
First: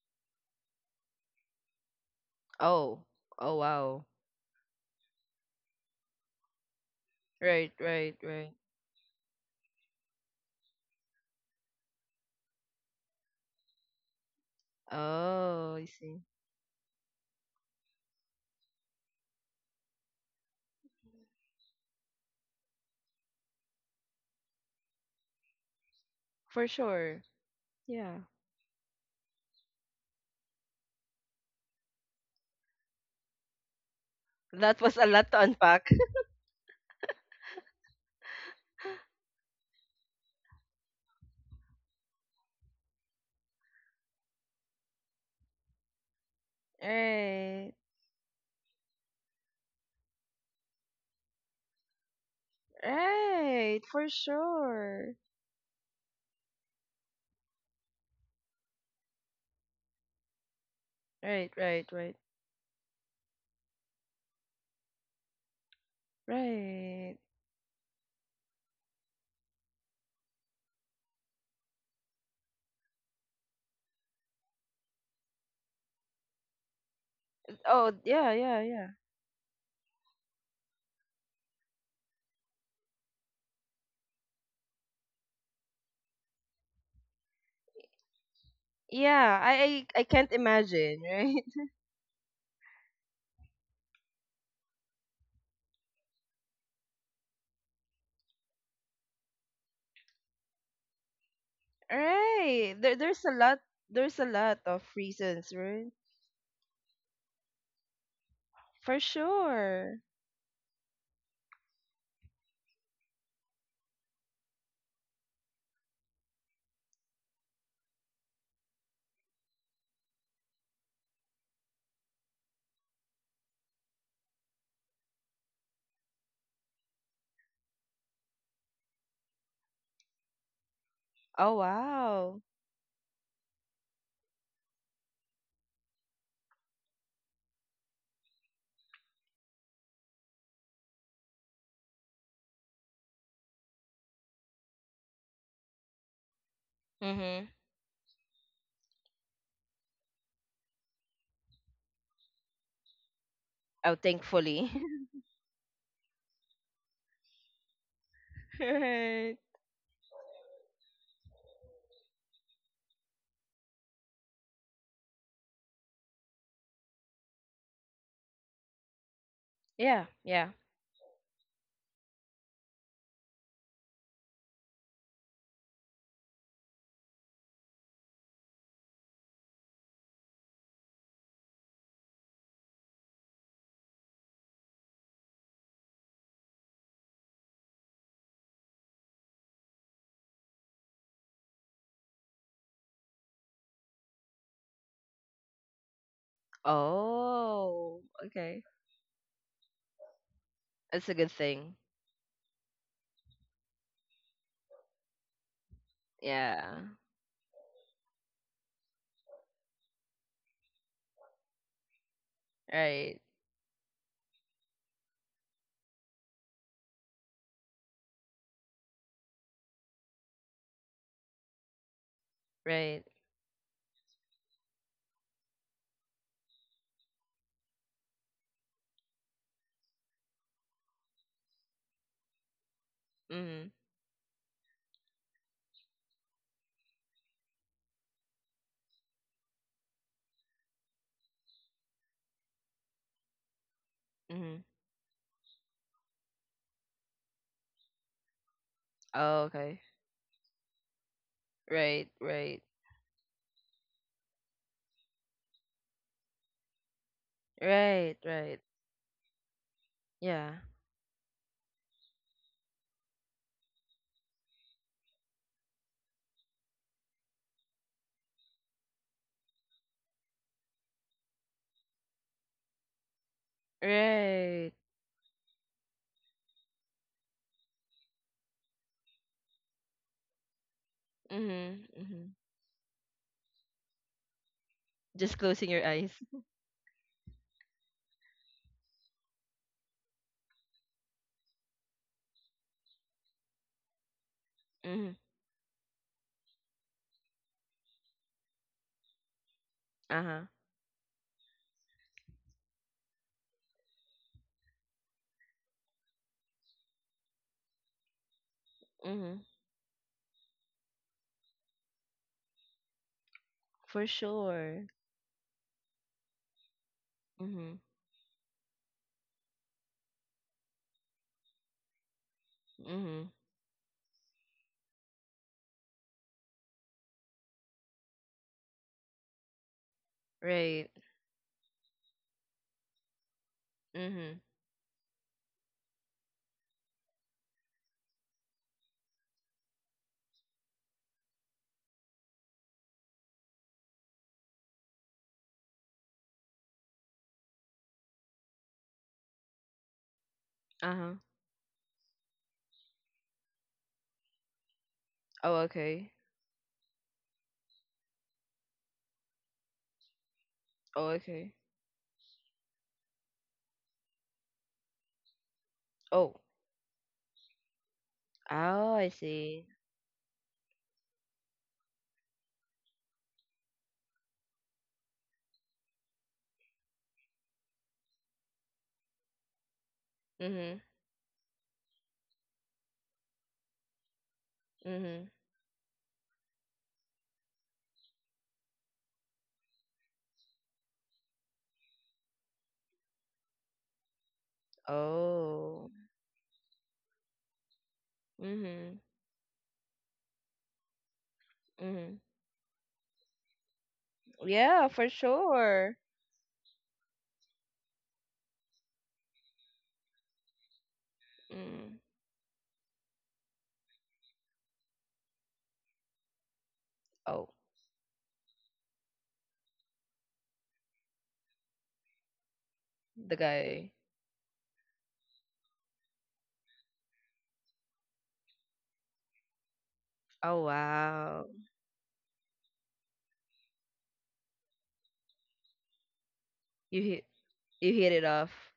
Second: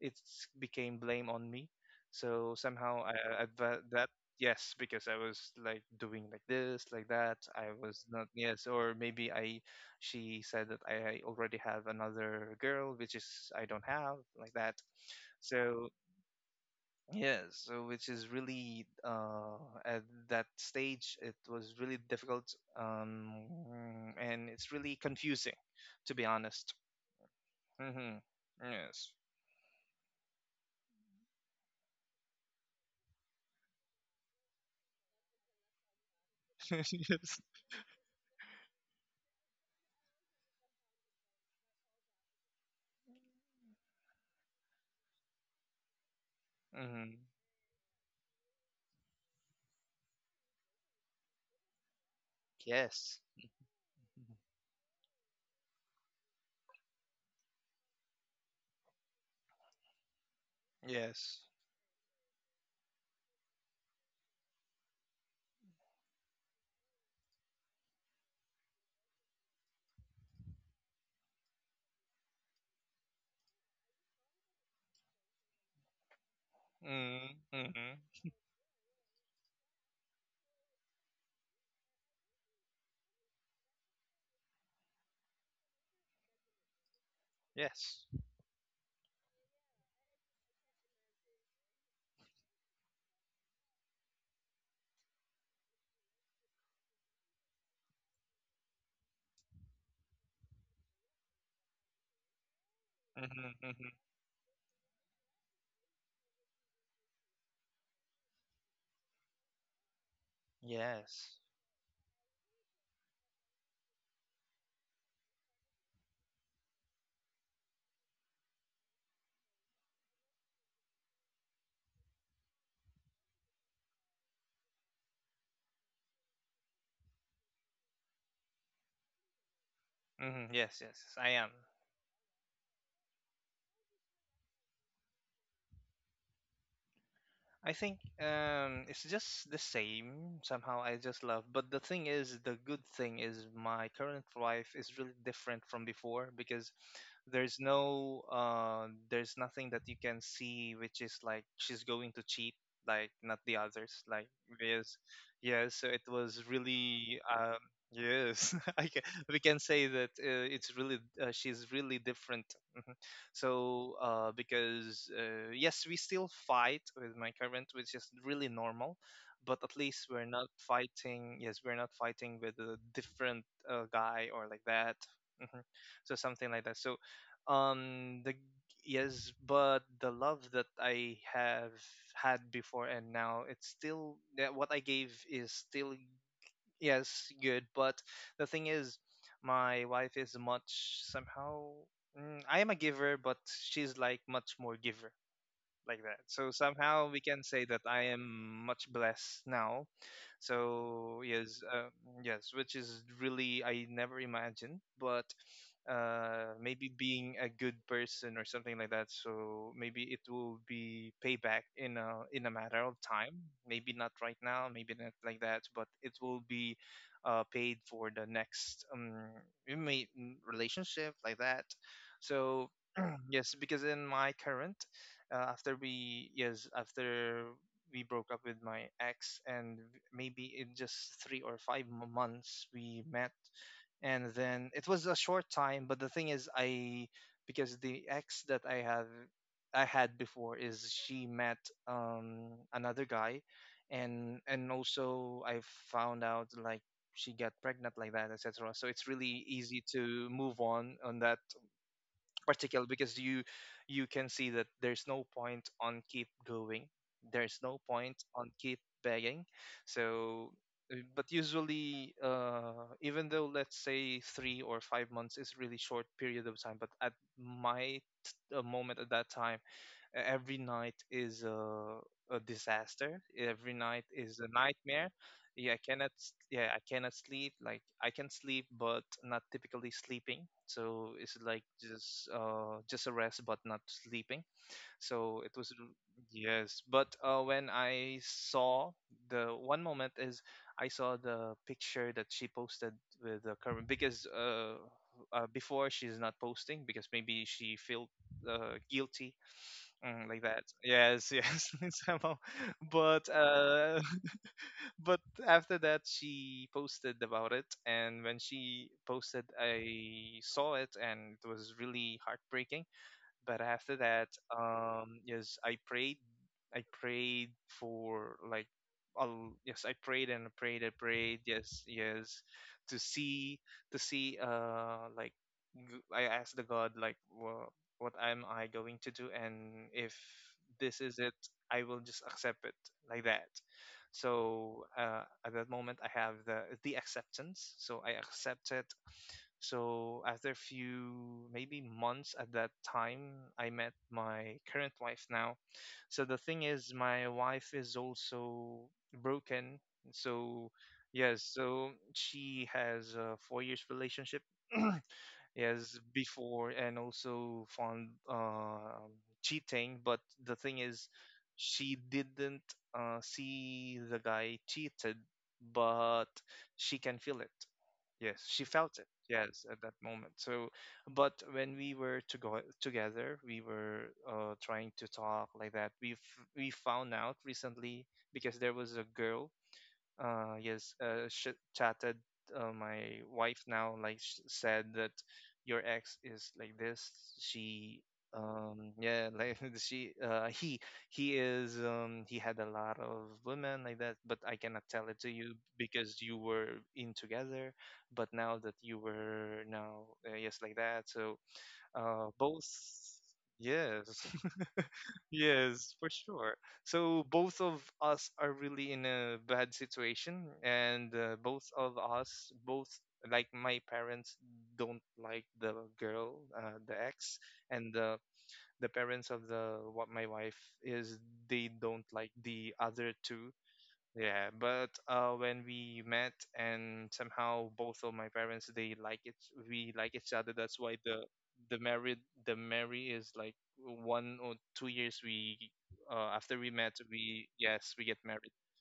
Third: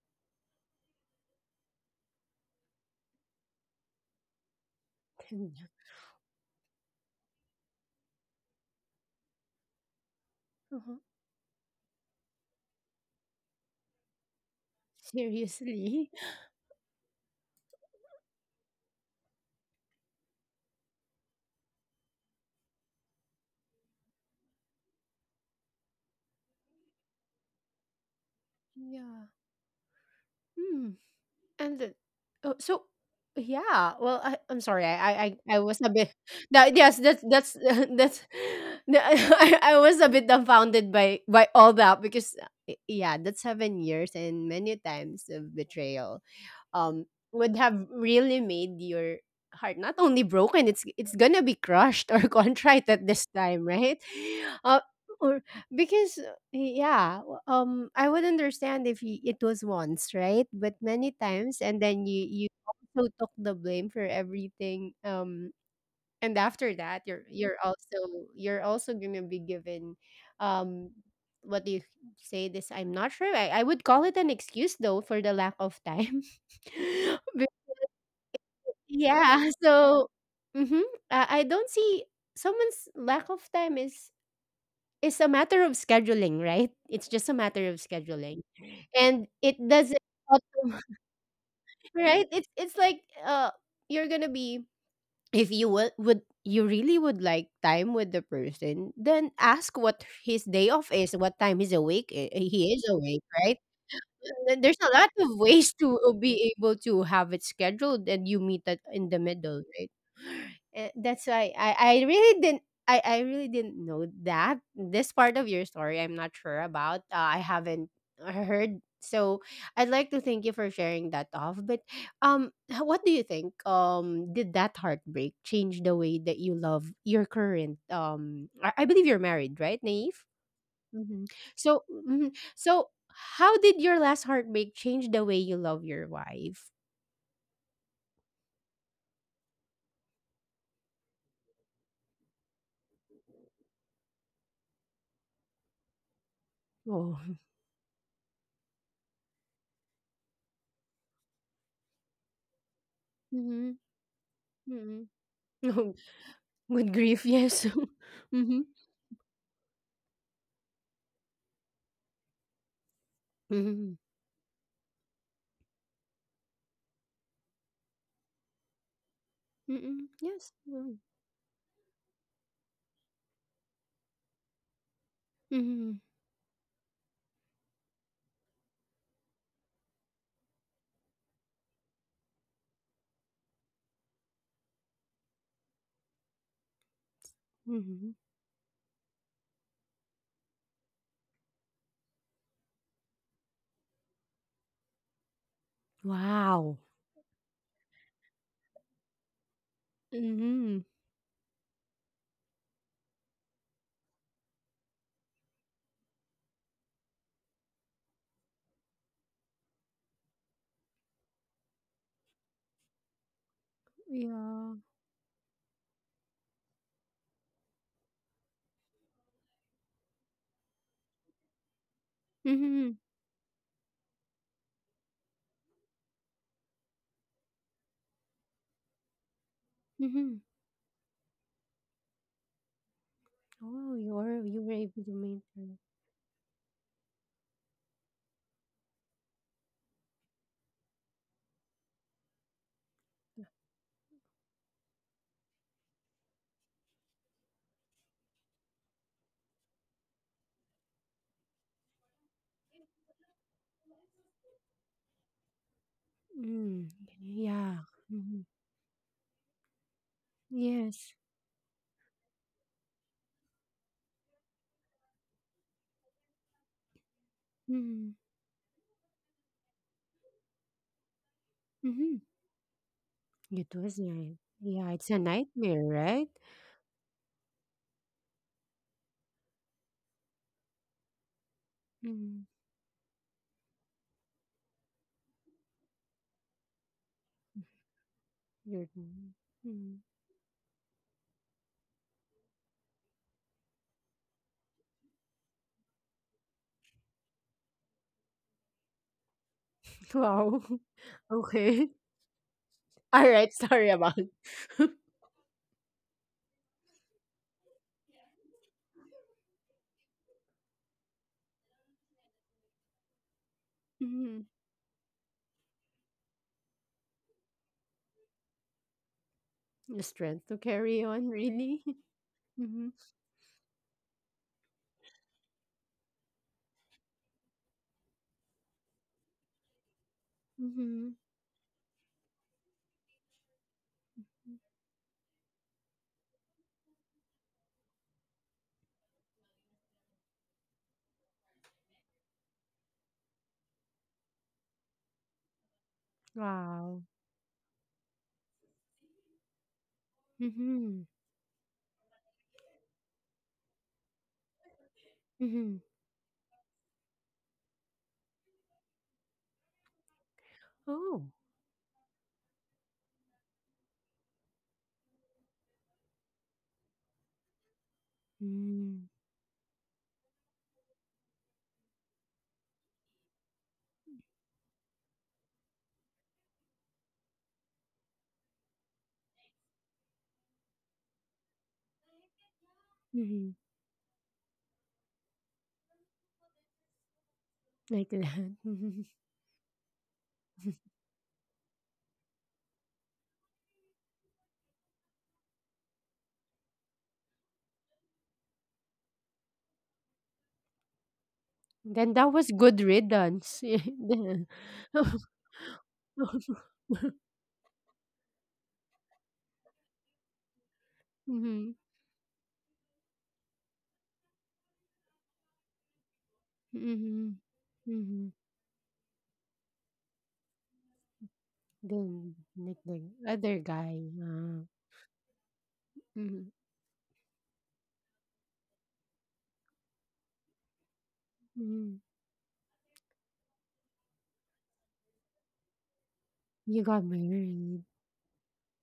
[SPEAKER 2] it became blame on me. So somehow
[SPEAKER 3] Oh.
[SPEAKER 2] I
[SPEAKER 3] Oh,
[SPEAKER 2] that,
[SPEAKER 3] wow.
[SPEAKER 2] that yes because I was like doing like this like that. I
[SPEAKER 3] Right,
[SPEAKER 2] was
[SPEAKER 3] right,
[SPEAKER 2] not
[SPEAKER 3] right.
[SPEAKER 2] yes or maybe I she said that
[SPEAKER 1] uh-huh.
[SPEAKER 2] I already have another girl, which is I don't have like that.
[SPEAKER 3] Oh, I
[SPEAKER 2] So
[SPEAKER 1] Seriously?
[SPEAKER 3] see.
[SPEAKER 2] yeah, so which is really at that stage, it was really difficult, and it's really confusing, to be
[SPEAKER 3] For
[SPEAKER 2] honest.
[SPEAKER 3] sure.
[SPEAKER 2] Hmm.
[SPEAKER 3] Yeah.
[SPEAKER 2] Yes.
[SPEAKER 1] Yeah. Mm. And then, oh, so yeah, well, I, I'm
[SPEAKER 3] That
[SPEAKER 1] sorry.
[SPEAKER 3] was
[SPEAKER 1] I,
[SPEAKER 3] a
[SPEAKER 1] I
[SPEAKER 3] lot to
[SPEAKER 1] I I was
[SPEAKER 3] unpack.
[SPEAKER 1] a bit that, yes, that's
[SPEAKER 2] Yes.
[SPEAKER 1] that's that's I was a bit dumbfounded by all that, because yeah, that's 7 years and many times of betrayal, um
[SPEAKER 2] Hmm.
[SPEAKER 1] would
[SPEAKER 3] Right.
[SPEAKER 1] have really made your heart not only broken, it's gonna be crushed or contrite at
[SPEAKER 2] Yes.
[SPEAKER 1] this time,
[SPEAKER 3] Right.
[SPEAKER 1] right?
[SPEAKER 3] For
[SPEAKER 1] Uh,
[SPEAKER 3] sure.
[SPEAKER 1] or because, yeah, I would understand if y it was once, right? But many
[SPEAKER 2] Yes.
[SPEAKER 3] Right,
[SPEAKER 1] times, and
[SPEAKER 3] right,
[SPEAKER 1] then
[SPEAKER 3] right.
[SPEAKER 1] you also took the blame for everything. And after that,
[SPEAKER 3] Right.
[SPEAKER 1] you're also you're also gonna be given, um, what do you say? This, I'm not sure. I would call it an excuse though for the lack of time.
[SPEAKER 2] Mm-hmm.
[SPEAKER 1] But
[SPEAKER 3] Oh,
[SPEAKER 2] Mm-hmm.
[SPEAKER 3] yeah, yeah, yeah.
[SPEAKER 1] yeah, so mm-hmm, I don't see someone's lack of time. Is it's a matter of scheduling, right? It's just a matter of
[SPEAKER 2] Yes.
[SPEAKER 1] scheduling. And
[SPEAKER 3] Yeah,
[SPEAKER 1] it
[SPEAKER 3] I
[SPEAKER 1] doesn't
[SPEAKER 3] can't
[SPEAKER 1] autom-
[SPEAKER 3] imagine, right?
[SPEAKER 1] right? It's like you're going to be if you would you really would like time with the person, then ask what his day off is, what time he's awake. Eh,
[SPEAKER 3] Right.
[SPEAKER 1] he is
[SPEAKER 3] There's
[SPEAKER 1] awake,
[SPEAKER 3] a
[SPEAKER 2] Mm-hmm.
[SPEAKER 3] lot,
[SPEAKER 1] right?
[SPEAKER 2] Mm-hmm.
[SPEAKER 3] there's a lot of
[SPEAKER 1] There's a lot of
[SPEAKER 3] reasons,
[SPEAKER 1] ways
[SPEAKER 3] right?
[SPEAKER 1] to be able to have it scheduled and you meet it
[SPEAKER 3] For
[SPEAKER 1] in the middle, right?
[SPEAKER 3] sure.
[SPEAKER 1] Eh, that's
[SPEAKER 2] Yes.
[SPEAKER 1] why I really didn't, I really didn't know that this part of your story, I'm not sure about I haven't heard. So I'd like to thank you for sharing that off. But what do you think, um, did that heartbreak change the way that you love your current, I believe you're married, right, Naive?
[SPEAKER 2] Mm-hmm. Yes. Yes. Yes.
[SPEAKER 1] Mhm.
[SPEAKER 2] I am.
[SPEAKER 3] Oh
[SPEAKER 1] So mhm.
[SPEAKER 3] wow.
[SPEAKER 1] So how did your last heartbreak change the way you love your wife?
[SPEAKER 2] I think it's just the same. Somehow I just love. But the thing is, the good thing is my current life is really different from before, because
[SPEAKER 1] Oh,
[SPEAKER 3] Mhm.
[SPEAKER 2] there's no, there's nothing that you can see, which is like she's going to cheat, like not the
[SPEAKER 1] Mm-hmm.
[SPEAKER 3] Oh,
[SPEAKER 2] others. Like
[SPEAKER 3] thankfully.
[SPEAKER 2] yes,
[SPEAKER 1] Mm-hmm.
[SPEAKER 2] yes. So it was
[SPEAKER 1] Good
[SPEAKER 2] really,
[SPEAKER 1] grief, yes.
[SPEAKER 2] yes.
[SPEAKER 1] mm-hmm.
[SPEAKER 2] I can,
[SPEAKER 3] Right.
[SPEAKER 2] we can say that it's really she's really different.
[SPEAKER 1] Mm-hmm.
[SPEAKER 2] So because yes, we still fight with my current, which is really normal, but at
[SPEAKER 1] Mm-hmm.
[SPEAKER 2] least
[SPEAKER 3] Yeah,
[SPEAKER 2] we're not
[SPEAKER 1] Yes.
[SPEAKER 3] yeah.
[SPEAKER 2] fighting. Yes, we're not fighting with a different guy or like that. Hmm.
[SPEAKER 1] Mm-hmm.
[SPEAKER 2] So something like that. So the yes but the love that I have had before and now it's still that what I gave is still yes, good. But
[SPEAKER 1] Mm-hmm.
[SPEAKER 2] the thing is, my wife is much somehow. I am a giver, but she's like much more giver like that. So
[SPEAKER 1] Wow.
[SPEAKER 2] somehow we can say that
[SPEAKER 3] Oh,
[SPEAKER 2] I
[SPEAKER 3] okay.
[SPEAKER 2] am much blessed now.
[SPEAKER 1] Mm-hmm.
[SPEAKER 3] That's a
[SPEAKER 2] So
[SPEAKER 3] good
[SPEAKER 2] yes,
[SPEAKER 3] thing.
[SPEAKER 2] yes, which is really I never imagined, but
[SPEAKER 3] Yeah.
[SPEAKER 2] maybe being a good person or something like that, so maybe it will be payback in a matter of
[SPEAKER 3] Right.
[SPEAKER 2] time. Maybe not right now,
[SPEAKER 1] Yeah.
[SPEAKER 2] maybe not like that, but it will be paid for the next we may- relationship like that. So
[SPEAKER 1] Mm-hmm.
[SPEAKER 3] Right.
[SPEAKER 2] yes because in my current after we yes after we broke up with my ex, and
[SPEAKER 1] Mm-hmm.
[SPEAKER 2] maybe in just three or five months we met,
[SPEAKER 3] Mhm.
[SPEAKER 1] Oh,
[SPEAKER 2] and
[SPEAKER 1] you
[SPEAKER 2] then
[SPEAKER 1] were
[SPEAKER 2] it
[SPEAKER 1] able
[SPEAKER 2] was
[SPEAKER 1] to
[SPEAKER 2] a short
[SPEAKER 1] maintain.
[SPEAKER 2] time. But the thing is, I because the ex that I had before is she met another guy, and
[SPEAKER 3] Mhm.
[SPEAKER 2] also I found out like she got pregnant like that, etc. So it's really
[SPEAKER 3] Oh,
[SPEAKER 2] easy
[SPEAKER 3] okay.
[SPEAKER 2] to move on that
[SPEAKER 3] Right, right.
[SPEAKER 2] particular, because you can see that there's no point on keep
[SPEAKER 1] Her.
[SPEAKER 2] going,
[SPEAKER 1] Mm.
[SPEAKER 2] there's no
[SPEAKER 1] Yeah.
[SPEAKER 2] point
[SPEAKER 3] Right,
[SPEAKER 1] Mm-hmm.
[SPEAKER 2] on
[SPEAKER 3] right.
[SPEAKER 2] keep begging. So
[SPEAKER 3] Yeah.
[SPEAKER 1] Yes.
[SPEAKER 2] but usually even though let's say 3 or 5 months is really short period of time, but at my
[SPEAKER 1] Mm-hmm.
[SPEAKER 2] moment at that time every night is
[SPEAKER 1] Mm-hmm.
[SPEAKER 2] a disaster, every
[SPEAKER 1] It was
[SPEAKER 2] night
[SPEAKER 1] nice.
[SPEAKER 2] is a
[SPEAKER 3] Right.
[SPEAKER 1] Yeah,
[SPEAKER 2] nightmare.
[SPEAKER 1] it's a
[SPEAKER 2] Yeah I
[SPEAKER 1] nightmare,
[SPEAKER 2] cannot
[SPEAKER 1] right?
[SPEAKER 2] s- yeah I cannot sleep. Like I can sleep but not typically sleeping, so it's like
[SPEAKER 3] Mhm. Mhm.
[SPEAKER 2] just a rest but not sleeping. So
[SPEAKER 3] Just
[SPEAKER 2] it was
[SPEAKER 3] closing your eyes.
[SPEAKER 2] yes but when I
[SPEAKER 1] Your
[SPEAKER 2] saw
[SPEAKER 1] mom.
[SPEAKER 2] the one
[SPEAKER 1] Mm.
[SPEAKER 2] moment is I saw the picture that she posted with the current, because
[SPEAKER 3] Mhm.
[SPEAKER 2] before she's not posting, because maybe She felt guilty. Mm, like
[SPEAKER 3] Uh-huh.
[SPEAKER 1] Wow.
[SPEAKER 2] that. Yes, yes,
[SPEAKER 1] Okay.
[SPEAKER 2] somehow. But
[SPEAKER 1] All right. Sorry about
[SPEAKER 2] but after that, she posted about it, and when she
[SPEAKER 3] Mm-hmm.
[SPEAKER 2] posted, I saw it, and it was really heartbreaking. But after
[SPEAKER 3] For
[SPEAKER 2] that,
[SPEAKER 1] Mhm.
[SPEAKER 3] sure.
[SPEAKER 2] yes, I prayed
[SPEAKER 3] Mm-hmm.
[SPEAKER 2] for like I'll, yes, I
[SPEAKER 1] The
[SPEAKER 2] prayed
[SPEAKER 1] strength
[SPEAKER 2] and I
[SPEAKER 1] to
[SPEAKER 2] prayed, I
[SPEAKER 1] carry on.
[SPEAKER 2] prayed,
[SPEAKER 1] Really.
[SPEAKER 2] yes, yes,
[SPEAKER 1] Mm-hmm.
[SPEAKER 2] to
[SPEAKER 3] Mm-hmm.
[SPEAKER 2] see, I asked the God, like, well, what am I going to do? And if
[SPEAKER 3] Right.
[SPEAKER 2] this
[SPEAKER 1] Mm-hmm.
[SPEAKER 2] is it, I will just accept it like that.
[SPEAKER 3] Mm-hmm.
[SPEAKER 2] So, at that moment, I have the acceptance. So I accept it. So after a few, maybe months at that time, I met my current wife now, so the thing is,
[SPEAKER 1] Wow.
[SPEAKER 2] my wife is also broken. So
[SPEAKER 1] Mm-hmm.
[SPEAKER 3] Uh-huh.
[SPEAKER 2] yes, so she has a 4 years relationship.
[SPEAKER 3] Oh,
[SPEAKER 1] Mm-hmm.
[SPEAKER 2] Yes,
[SPEAKER 3] okay.
[SPEAKER 2] before, and also found cheating. But the thing is,
[SPEAKER 3] Oh,
[SPEAKER 1] Oh.
[SPEAKER 3] okay.
[SPEAKER 2] she didn't see the guy cheated, but
[SPEAKER 3] Oh.
[SPEAKER 2] she can feel it. Yes, she felt
[SPEAKER 3] Oh,
[SPEAKER 1] Mm-hmm.
[SPEAKER 2] it.
[SPEAKER 3] I
[SPEAKER 2] Yes,
[SPEAKER 3] see.
[SPEAKER 2] at that moment. So, but when we were to go together, we were trying to talk like that. We found out recently because there was a girl uh
[SPEAKER 3] Mm-hmm.
[SPEAKER 2] yes uh sh- chatted my
[SPEAKER 1] Mm-hmm.
[SPEAKER 2] wife now, like, said that
[SPEAKER 3] Mm-hmm.
[SPEAKER 2] your ex is like this. She
[SPEAKER 1] Like that.
[SPEAKER 2] um, she he is he had a lot of women like that, but I cannot tell it to you
[SPEAKER 3] Oh.
[SPEAKER 2] because you were in together, but now that you
[SPEAKER 3] Mm-hmm.
[SPEAKER 2] were now yes, like that. So
[SPEAKER 1] Then
[SPEAKER 3] Mm-hmm.
[SPEAKER 1] that was
[SPEAKER 2] both,
[SPEAKER 1] good riddance.
[SPEAKER 2] yes.
[SPEAKER 1] Mm-hmm.
[SPEAKER 3] Yeah, for
[SPEAKER 2] Yes,
[SPEAKER 3] sure.
[SPEAKER 2] for sure. So both of us are really in a bad situation, and both of
[SPEAKER 3] Mm.
[SPEAKER 2] us, both, like my parents, don't like the girl, the
[SPEAKER 1] Mm-hmm.
[SPEAKER 2] ex,
[SPEAKER 3] Oh,
[SPEAKER 2] and the
[SPEAKER 1] Mm-hmm.
[SPEAKER 2] the parents of the what my wife is, they don't
[SPEAKER 1] Then
[SPEAKER 2] like the
[SPEAKER 1] like the
[SPEAKER 2] other
[SPEAKER 3] the
[SPEAKER 2] two.
[SPEAKER 1] other
[SPEAKER 3] guy.
[SPEAKER 1] guy.
[SPEAKER 2] Yeah, but when we met,
[SPEAKER 1] Mm-hmm.
[SPEAKER 2] and somehow both of my parents, they like it, we like each other.
[SPEAKER 3] Oh,
[SPEAKER 2] That's why
[SPEAKER 3] wow.
[SPEAKER 2] the
[SPEAKER 1] Mm-hmm.
[SPEAKER 2] married the marry is like 1 or 2 years we, after we
[SPEAKER 1] You
[SPEAKER 2] met,
[SPEAKER 1] got
[SPEAKER 3] You hit,
[SPEAKER 2] we,
[SPEAKER 1] married.
[SPEAKER 2] yes,
[SPEAKER 3] you
[SPEAKER 2] we
[SPEAKER 3] hit
[SPEAKER 2] get
[SPEAKER 3] it
[SPEAKER 2] married.
[SPEAKER 3] off.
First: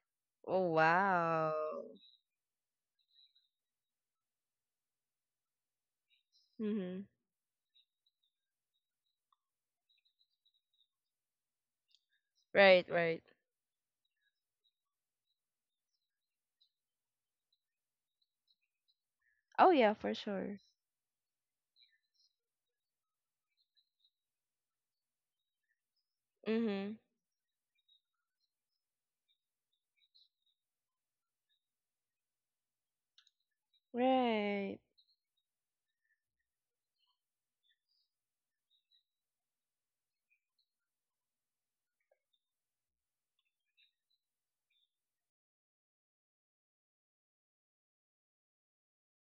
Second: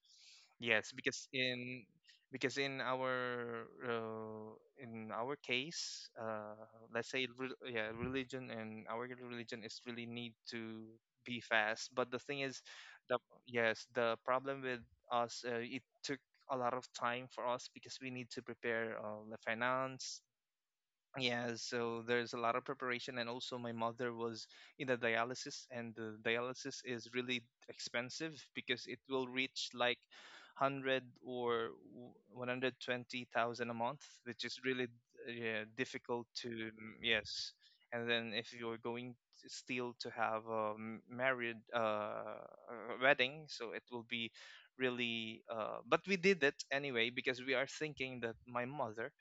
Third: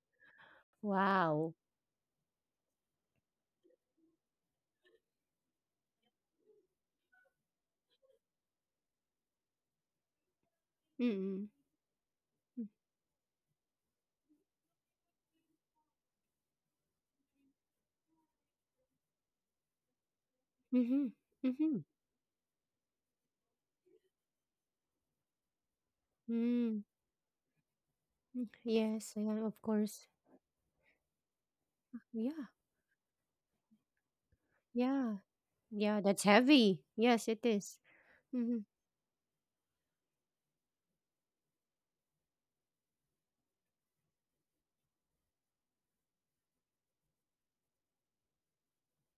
[SPEAKER 3] Oh,
[SPEAKER 2] Yes, because
[SPEAKER 3] wow.
[SPEAKER 1] Wow.
[SPEAKER 2] in our case, uh,
[SPEAKER 3] Mm-hmm.
[SPEAKER 2] let's say re- yeah, religion, and our religion is really need to be
[SPEAKER 1] Mm.
[SPEAKER 2] fast. But the thing is,
[SPEAKER 3] Right,
[SPEAKER 2] the
[SPEAKER 3] right.
[SPEAKER 2] yes, the problem with us, it took a lot of time for us because we need to prepare the
[SPEAKER 3] Oh, yeah, for
[SPEAKER 2] finance,
[SPEAKER 3] sure.
[SPEAKER 1] Mhm.
[SPEAKER 2] yeah,
[SPEAKER 1] Mhm.
[SPEAKER 2] so there's a lot of preparation, and also my mother was in a dialysis, and the dialysis
[SPEAKER 1] Mm.
[SPEAKER 3] Mm-hmm.
[SPEAKER 2] is really expensive
[SPEAKER 1] Mm.
[SPEAKER 2] because it
[SPEAKER 1] Yes,
[SPEAKER 2] will
[SPEAKER 1] yeah, of
[SPEAKER 2] reach like
[SPEAKER 1] course.
[SPEAKER 2] 100 or
[SPEAKER 1] Yeah.
[SPEAKER 2] 120,000 a month, which is
[SPEAKER 3] Right.
[SPEAKER 2] really
[SPEAKER 1] Yeah.
[SPEAKER 2] yeah,
[SPEAKER 1] Yeah, that's
[SPEAKER 2] difficult to
[SPEAKER 1] heavy. Yes, it
[SPEAKER 2] yes.
[SPEAKER 1] is.
[SPEAKER 2] And then if
[SPEAKER 1] Mhm.
[SPEAKER 2] you're going to still to have a m- married a wedding, so it will be really. But we did it anyway, because we are thinking that my mother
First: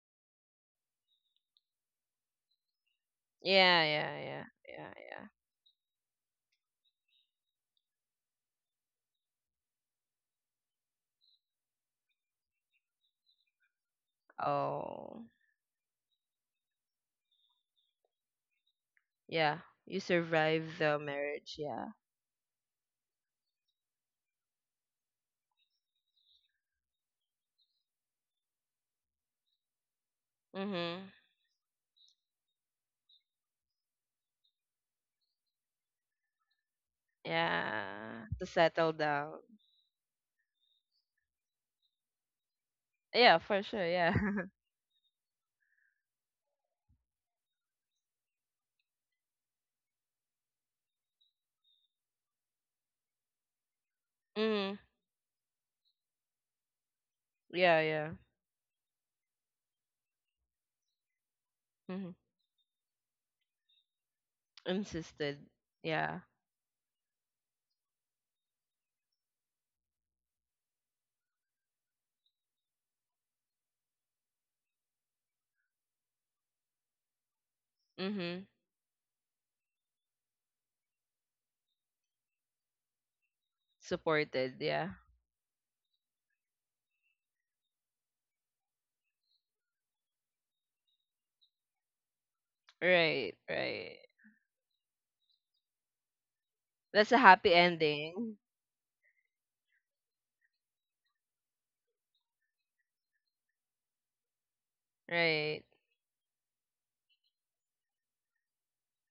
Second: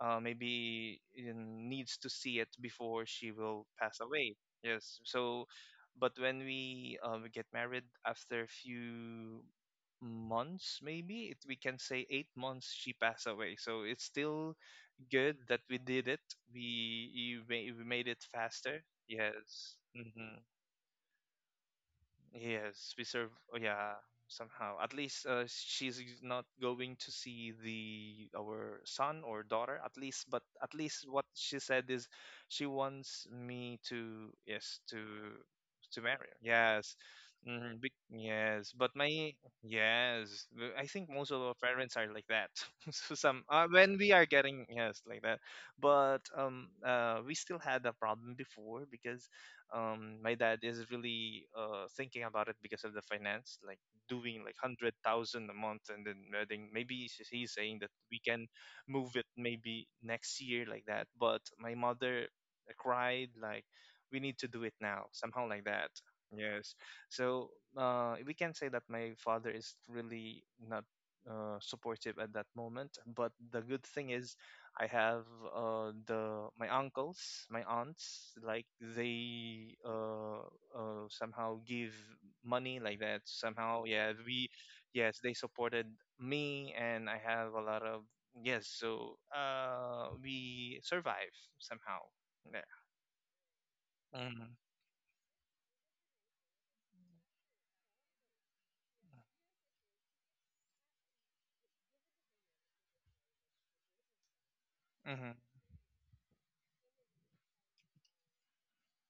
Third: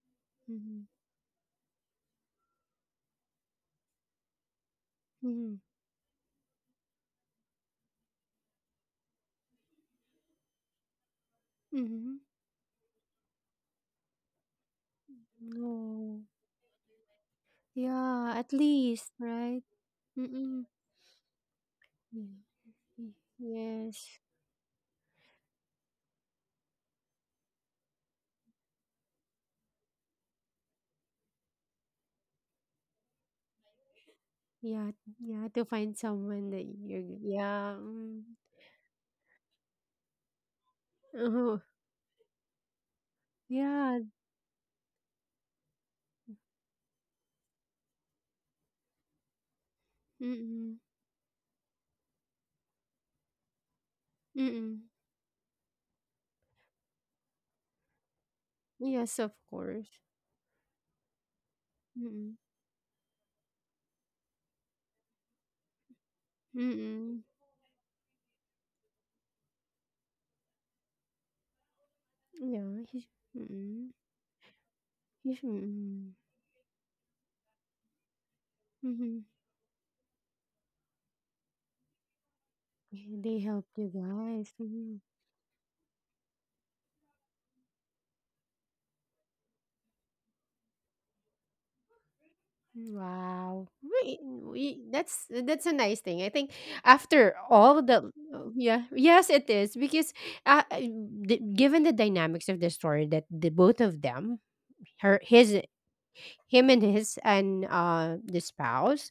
[SPEAKER 1] Mhm.
[SPEAKER 2] maybe needs to see it before she will
[SPEAKER 3] Yeah,
[SPEAKER 2] pass
[SPEAKER 3] yeah,
[SPEAKER 2] away.
[SPEAKER 3] yeah, yeah,
[SPEAKER 2] Yes.
[SPEAKER 3] yeah.
[SPEAKER 2] So,
[SPEAKER 1] Mhm.
[SPEAKER 2] but when we get married after a few months, maybe it, we can say
[SPEAKER 1] Mhm.
[SPEAKER 2] 8 months, she passed away. So it's still
[SPEAKER 3] Oh,
[SPEAKER 2] good that we did it.
[SPEAKER 1] No.
[SPEAKER 2] We made it
[SPEAKER 1] Yeah, at
[SPEAKER 2] faster.
[SPEAKER 1] least,
[SPEAKER 3] yeah.
[SPEAKER 1] right?
[SPEAKER 2] Yes.
[SPEAKER 3] You
[SPEAKER 2] Hmm.
[SPEAKER 3] survive
[SPEAKER 1] Mm-mm.
[SPEAKER 3] the marriage, yeah.
[SPEAKER 1] Yeah.
[SPEAKER 2] Yes, we
[SPEAKER 1] Y-
[SPEAKER 2] serve. Oh, yeah,
[SPEAKER 1] Yes.
[SPEAKER 2] somehow. At least she's not going to see the our son or daughter. At least, but at
[SPEAKER 3] Mm-hmm.
[SPEAKER 2] least what she said is, she wants me to, yes,
[SPEAKER 1] Yeah, yeah, to
[SPEAKER 2] to
[SPEAKER 1] find
[SPEAKER 2] marry her.
[SPEAKER 1] someone that
[SPEAKER 2] Yes,
[SPEAKER 1] you yeah.
[SPEAKER 2] hmm.
[SPEAKER 1] Mm.
[SPEAKER 3] Yeah. To
[SPEAKER 2] Yes.
[SPEAKER 3] settle
[SPEAKER 2] But my,
[SPEAKER 3] down.
[SPEAKER 2] yes, I think most of our
[SPEAKER 1] Oh,
[SPEAKER 2] parents are like that. So
[SPEAKER 3] Yeah,
[SPEAKER 2] some
[SPEAKER 3] for sure,
[SPEAKER 2] when
[SPEAKER 1] yeah.
[SPEAKER 2] we
[SPEAKER 3] yeah.
[SPEAKER 2] are getting, yes, like that, but um, we still had a problem before because my dad
[SPEAKER 1] Mm-mm.
[SPEAKER 2] is really thinking about it because of the finance, like doing like
[SPEAKER 3] Mm-hmm.
[SPEAKER 1] Mm-mm.
[SPEAKER 2] 100,000 a month, and then I think maybe he's saying
[SPEAKER 3] Yeah,
[SPEAKER 2] that
[SPEAKER 3] yeah.
[SPEAKER 2] we can move
[SPEAKER 1] Yes,
[SPEAKER 2] it
[SPEAKER 1] of
[SPEAKER 2] maybe
[SPEAKER 1] course.
[SPEAKER 2] next year, like that. But my
[SPEAKER 3] Mm-hmm.
[SPEAKER 2] mother
[SPEAKER 1] Mm-mm.
[SPEAKER 2] cried like, "We need to do it now,"
[SPEAKER 3] Insisted.
[SPEAKER 2] somehow like that.
[SPEAKER 3] Yeah.
[SPEAKER 2] Yes,
[SPEAKER 1] Mm-mm.
[SPEAKER 2] so we can say that my father is really not supportive at that
[SPEAKER 1] Yeah.
[SPEAKER 2] moment. But the good
[SPEAKER 1] Mm-mm.
[SPEAKER 2] thing is, I have
[SPEAKER 1] Mm,
[SPEAKER 2] the my uncles, my aunts,
[SPEAKER 3] Mm-hmm.
[SPEAKER 2] like
[SPEAKER 1] mhm.
[SPEAKER 2] they somehow give money, like
[SPEAKER 1] Yeah,
[SPEAKER 2] that.
[SPEAKER 1] they help
[SPEAKER 2] Somehow,
[SPEAKER 1] you
[SPEAKER 2] yeah, we,
[SPEAKER 3] Supported,
[SPEAKER 1] guys.
[SPEAKER 3] yeah.
[SPEAKER 1] Mhm.
[SPEAKER 2] yes, they supported me, and I have a lot of, yes. So we survive somehow. Yeah.
[SPEAKER 3] Right,
[SPEAKER 1] Wow.
[SPEAKER 3] right.
[SPEAKER 2] Hmm.
[SPEAKER 1] We, that's a nice thing. I think
[SPEAKER 3] That's a
[SPEAKER 1] after
[SPEAKER 3] happy
[SPEAKER 1] all the
[SPEAKER 3] ending.
[SPEAKER 1] yes it is because uh, uh, given the dynamics of the story that the both of them her
[SPEAKER 2] Hmm.
[SPEAKER 1] his
[SPEAKER 3] Right.
[SPEAKER 1] him and his and the spouse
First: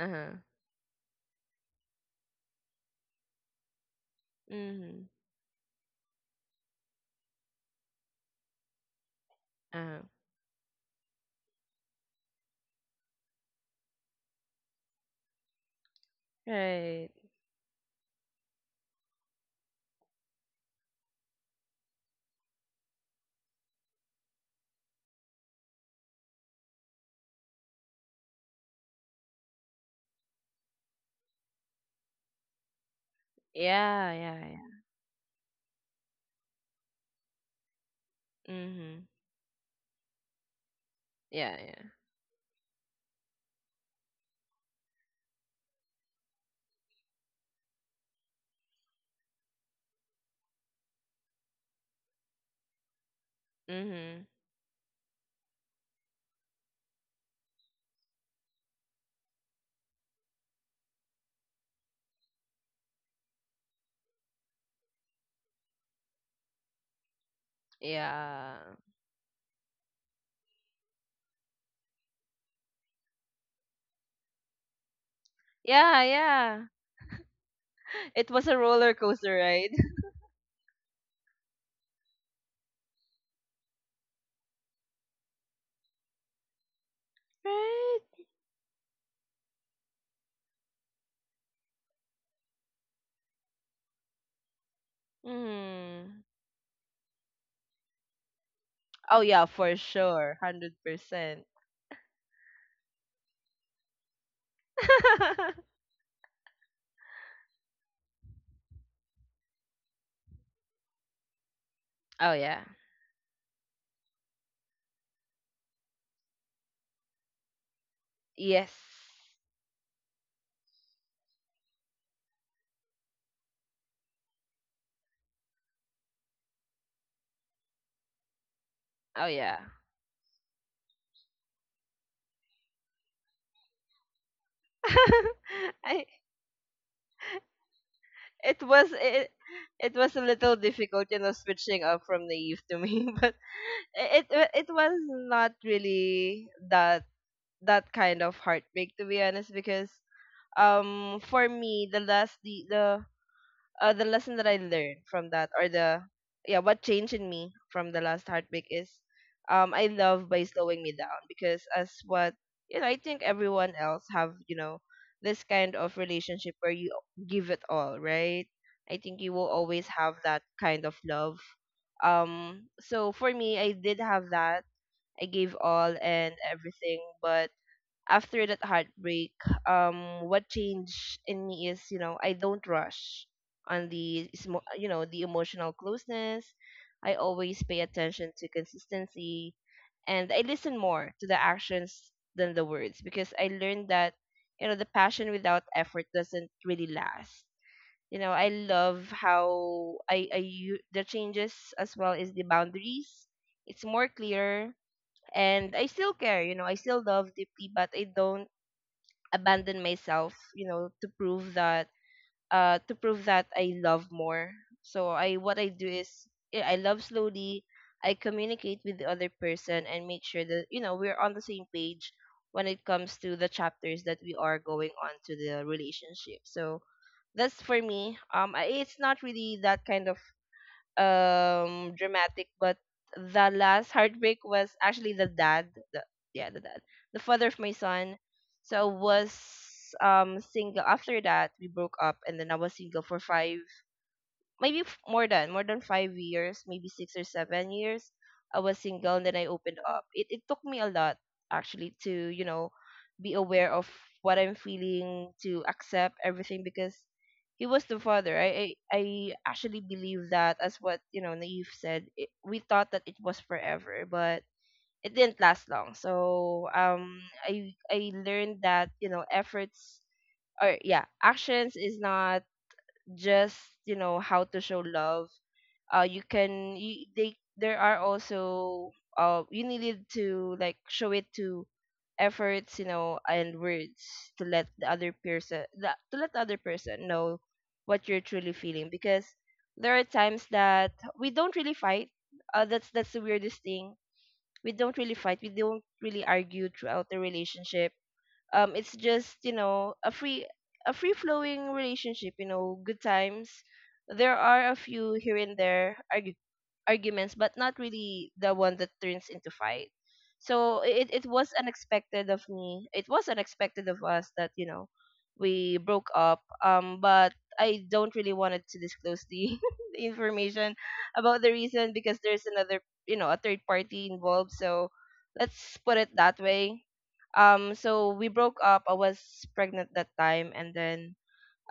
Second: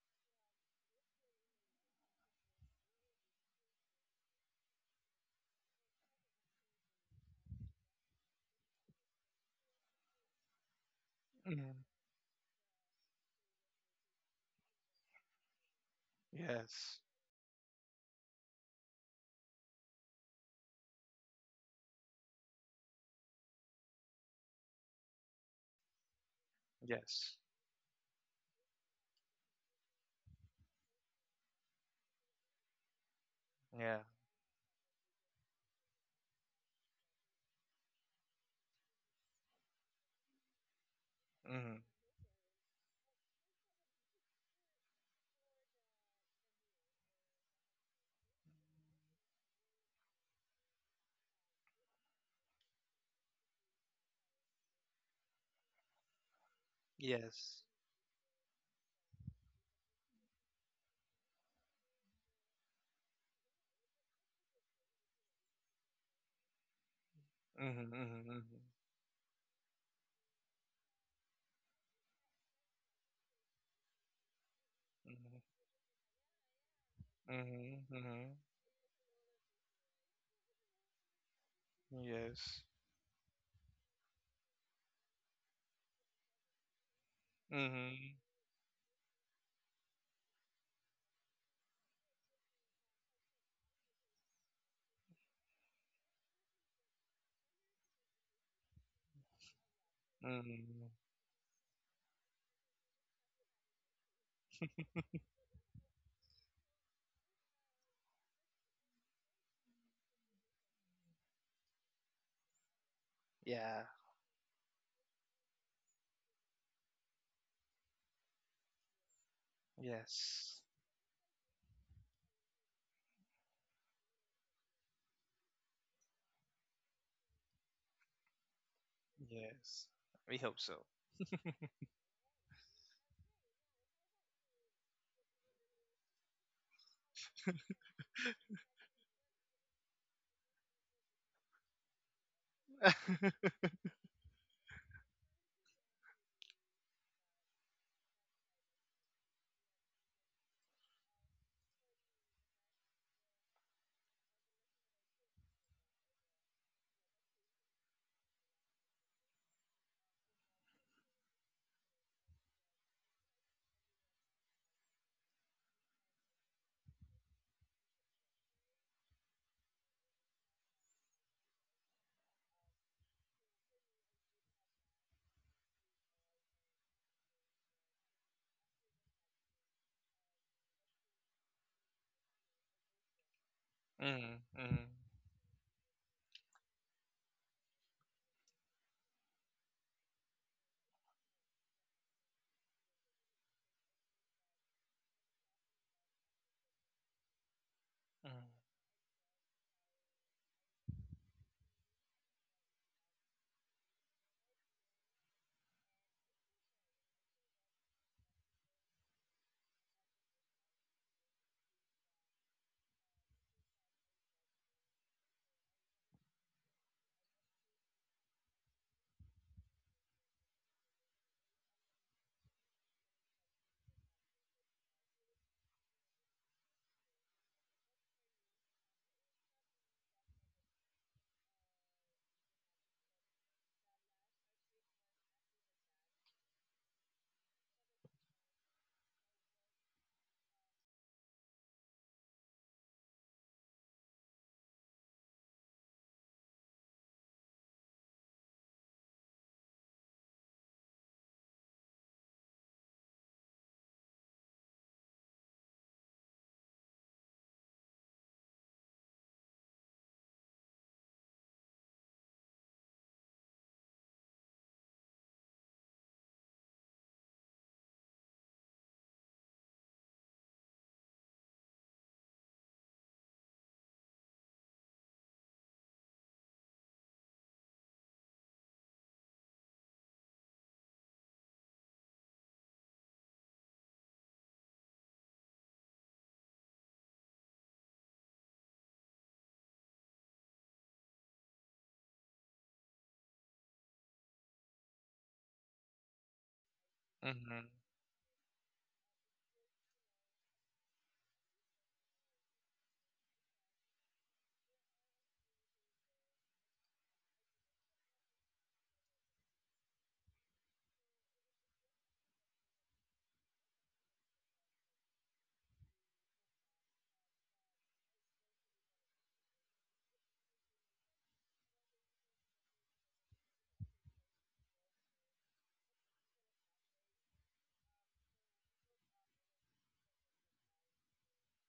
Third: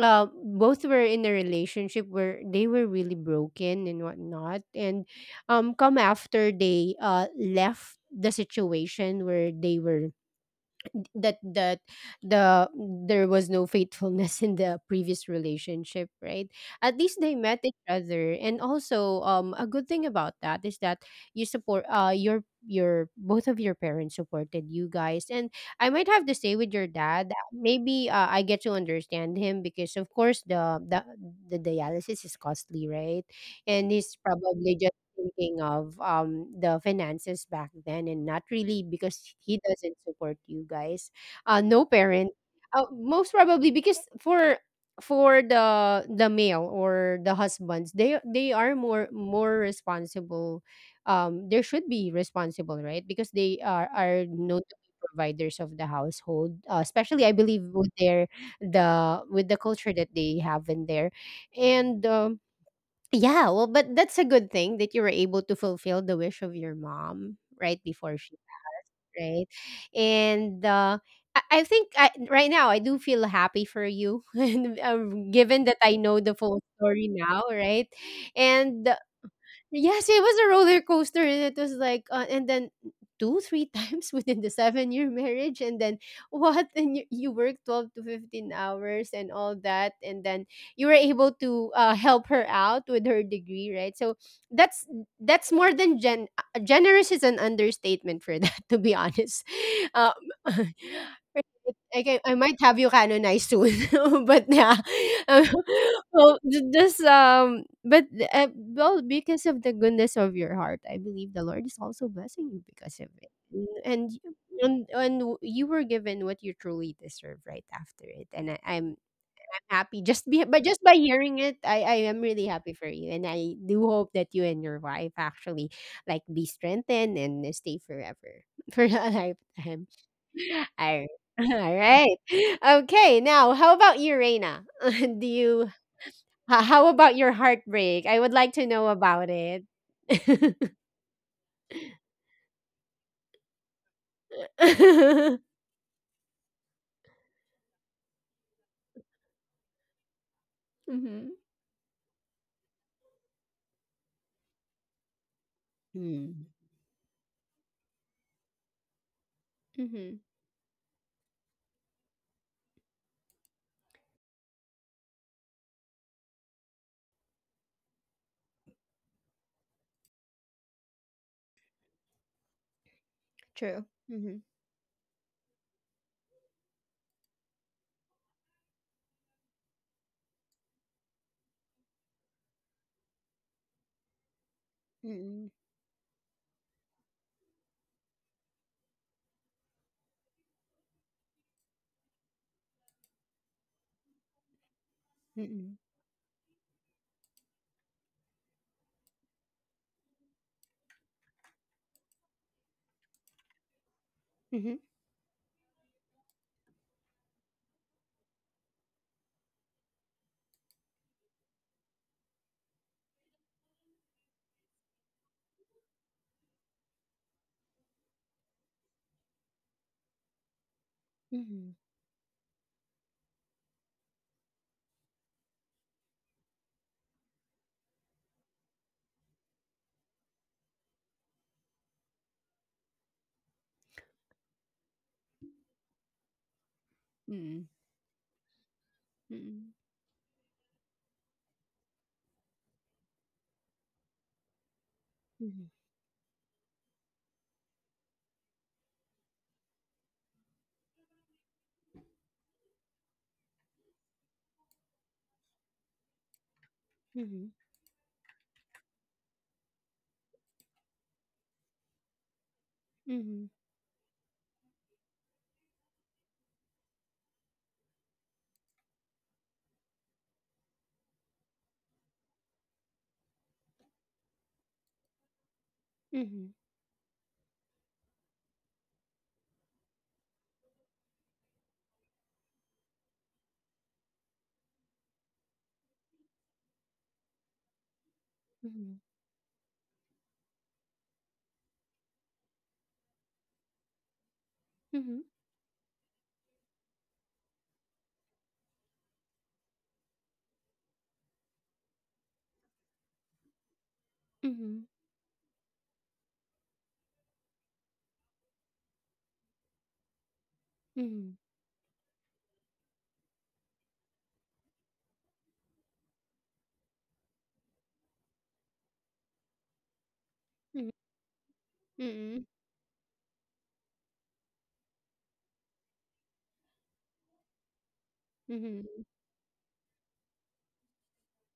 [SPEAKER 1] both were in a relationship where they were really broken and whatnot.
[SPEAKER 3] Mm-hmm.
[SPEAKER 1] And come after they left the situation where they
[SPEAKER 3] Uh-huh.
[SPEAKER 1] were that
[SPEAKER 2] Hmm.
[SPEAKER 1] that the there was no faithfulness in the previous relationship, right? At
[SPEAKER 2] Yes.
[SPEAKER 3] Right.
[SPEAKER 1] least they met each other, and also a good thing about that is that you support, your both of your parents supported you guys. And I might have to say with your dad,
[SPEAKER 2] Yes.
[SPEAKER 1] maybe I get to understand him because of course the dialysis is costly, right? And
[SPEAKER 2] Yeah.
[SPEAKER 3] Yeah,
[SPEAKER 1] he's
[SPEAKER 3] yeah, yeah.
[SPEAKER 1] probably just thinking of the finances back then, and not really
[SPEAKER 3] Mm-hmm.
[SPEAKER 1] because he doesn't support you guys.
[SPEAKER 3] Yeah, yeah.
[SPEAKER 1] No
[SPEAKER 2] Hmm.
[SPEAKER 1] parent, most probably because for the male or the husbands, they are more responsible. They should be responsible, right? Because they are
[SPEAKER 3] Mm-hmm.
[SPEAKER 1] known to be providers of the household. Especially, I believe,
[SPEAKER 2] Yes.
[SPEAKER 1] with the culture that they have in there. And. Yeah, well, but that's a good thing that you were able to fulfill the wish of your mom right
[SPEAKER 2] Mm-hmm,
[SPEAKER 1] before she,
[SPEAKER 2] mm-hmm,
[SPEAKER 3] Yeah.
[SPEAKER 1] right? And I think right now I do feel happy for you, and
[SPEAKER 2] mm-hmm,
[SPEAKER 1] given that I
[SPEAKER 3] Yeah,
[SPEAKER 1] know the full
[SPEAKER 3] yeah.
[SPEAKER 1] story now,
[SPEAKER 2] mm-hmm,
[SPEAKER 1] right?
[SPEAKER 2] mm-hmm. Mm-hmm.
[SPEAKER 3] It was a
[SPEAKER 1] And
[SPEAKER 3] roller coaster, right?
[SPEAKER 1] yes, it was a roller coaster, and it was like, and then
[SPEAKER 2] Yes.
[SPEAKER 1] two, three times within the seven-year marriage, and then what? And you work 12
[SPEAKER 3] Right?
[SPEAKER 1] to
[SPEAKER 2] Mm-hmm.
[SPEAKER 1] 15 hours and all that, and then you were able to help her out with her degree, right? So that's that's more than
[SPEAKER 3] Mm.
[SPEAKER 1] generous is an understatement for that, to be
[SPEAKER 3] Oh yeah,
[SPEAKER 1] honest.
[SPEAKER 3] for
[SPEAKER 1] Um,
[SPEAKER 3] sure.
[SPEAKER 2] Hmm.
[SPEAKER 3] 100%.
[SPEAKER 1] Like I might have you canonized soon, but yeah, um, well, j- just but well, because of the goodness of your heart, I believe the Lord is also
[SPEAKER 3] Oh
[SPEAKER 1] blessing
[SPEAKER 3] yeah.
[SPEAKER 1] you because of it,
[SPEAKER 2] Yeah.
[SPEAKER 1] and you were given what you truly deserve right after it, and
[SPEAKER 3] Yes.
[SPEAKER 1] I'm happy just be
[SPEAKER 2] Yes.
[SPEAKER 1] but just by hearing it. I am really happy for you, and I do hope that you and your wife actually like be strengthened and stay forever for a
[SPEAKER 3] Oh yeah.
[SPEAKER 2] Yes.
[SPEAKER 1] lifetime.
[SPEAKER 2] We hope so.
[SPEAKER 1] I, all right. Okay. Now, how about you, Reina? Do you,
[SPEAKER 3] I
[SPEAKER 1] how about your heartbreak? I would like
[SPEAKER 3] It
[SPEAKER 1] to
[SPEAKER 3] was
[SPEAKER 1] know
[SPEAKER 3] it,
[SPEAKER 1] about it.
[SPEAKER 3] it was a little difficult, you know, switching up from naive to me, but it was not really that that kind of heartbreak, to be honest, because
[SPEAKER 1] Mm-hmm.
[SPEAKER 3] for me the last the lesson that I learned from that, or the,
[SPEAKER 1] Hmm.
[SPEAKER 3] yeah, what changed in me from the last heartbreak is, I
[SPEAKER 1] Mm-hmm.
[SPEAKER 3] love by slowing me down because as what, you know, I think everyone else have, you know, this kind of relationship where you give it all, right? I think you will always have that kind of love. So for me, I
[SPEAKER 1] True.
[SPEAKER 3] did have
[SPEAKER 1] Mhm.
[SPEAKER 3] that. I gave all and everything, but after that heartbreak, what changed in me is, you know, I don't rush on the,
[SPEAKER 2] Hmm. Hmm.
[SPEAKER 3] you know, the
[SPEAKER 1] Mhm.
[SPEAKER 3] emotional closeness. I always pay attention to consistency, and I listen more to the actions than the words because I learned that, you know, the passion without
[SPEAKER 1] Mhm.
[SPEAKER 3] effort doesn't really last. You know,
[SPEAKER 2] Hmm.
[SPEAKER 3] I love how the changes, as well as the boundaries. It's more clear,
[SPEAKER 1] Mhm.
[SPEAKER 3] and I still care, you know, I still love deeply, but I don't abandon myself, you know, to prove that I love more. So I what I do is eh, I love slowly, I communicate with the other person and make sure that, you know, we're on the same
[SPEAKER 1] Mhm.
[SPEAKER 3] page when it comes to the chapters that we are going on to the relationship. So that's for me, it's not really that kind, dramatic. But the last heartbreak was actually the dad, the, yeah, the father of my
[SPEAKER 1] Mm.
[SPEAKER 3] son. So I was
[SPEAKER 1] Mhm.
[SPEAKER 3] single. After that we broke up and then I was single for five, maybe more than
[SPEAKER 1] Mhm.
[SPEAKER 3] 5 years, maybe 6 or 7 years. I was single, and then I opened up. It took me a lot actually to, you know, be aware of what I'm feeling, to accept everything because he
[SPEAKER 1] Mhm.
[SPEAKER 3] was the father. I actually believe that as what, you know, Naive said. It, we thought that it was
[SPEAKER 1] Mhm,
[SPEAKER 3] forever, but it didn't last long. So I learned that, you know, efforts or, yeah, actions is not just, you know, how to show love.
[SPEAKER 1] mhm,
[SPEAKER 3] They, there are also you needed to like show it to efforts, you know, and words to let the other person that to let the other person know what you're truly feeling
[SPEAKER 1] mhm,
[SPEAKER 3] because there are times that we don't really fight. That's the weirdest thing, we don't really
[SPEAKER 1] mhm,
[SPEAKER 3] fight, we don't really argue throughout the
[SPEAKER 2] Hmm.
[SPEAKER 3] relationship. Um, it's just, you know, a free, flowing relationship, you know, good times. There are a
[SPEAKER 1] mhm,
[SPEAKER 3] few here and there argu- Arguments, but not really the one that turns into fight. So it
[SPEAKER 1] mhm,
[SPEAKER 3] was unexpected of me. It was unexpected of us that, you know, we broke up. But I don't really wanted to disclose the, the information about the reason because there's
[SPEAKER 1] mhm,
[SPEAKER 3] another, you know, a third party involved. So let's put it that way. So we broke
[SPEAKER 1] mhm,
[SPEAKER 3] up. I
[SPEAKER 1] mhm,
[SPEAKER 3] was pregnant that time, and then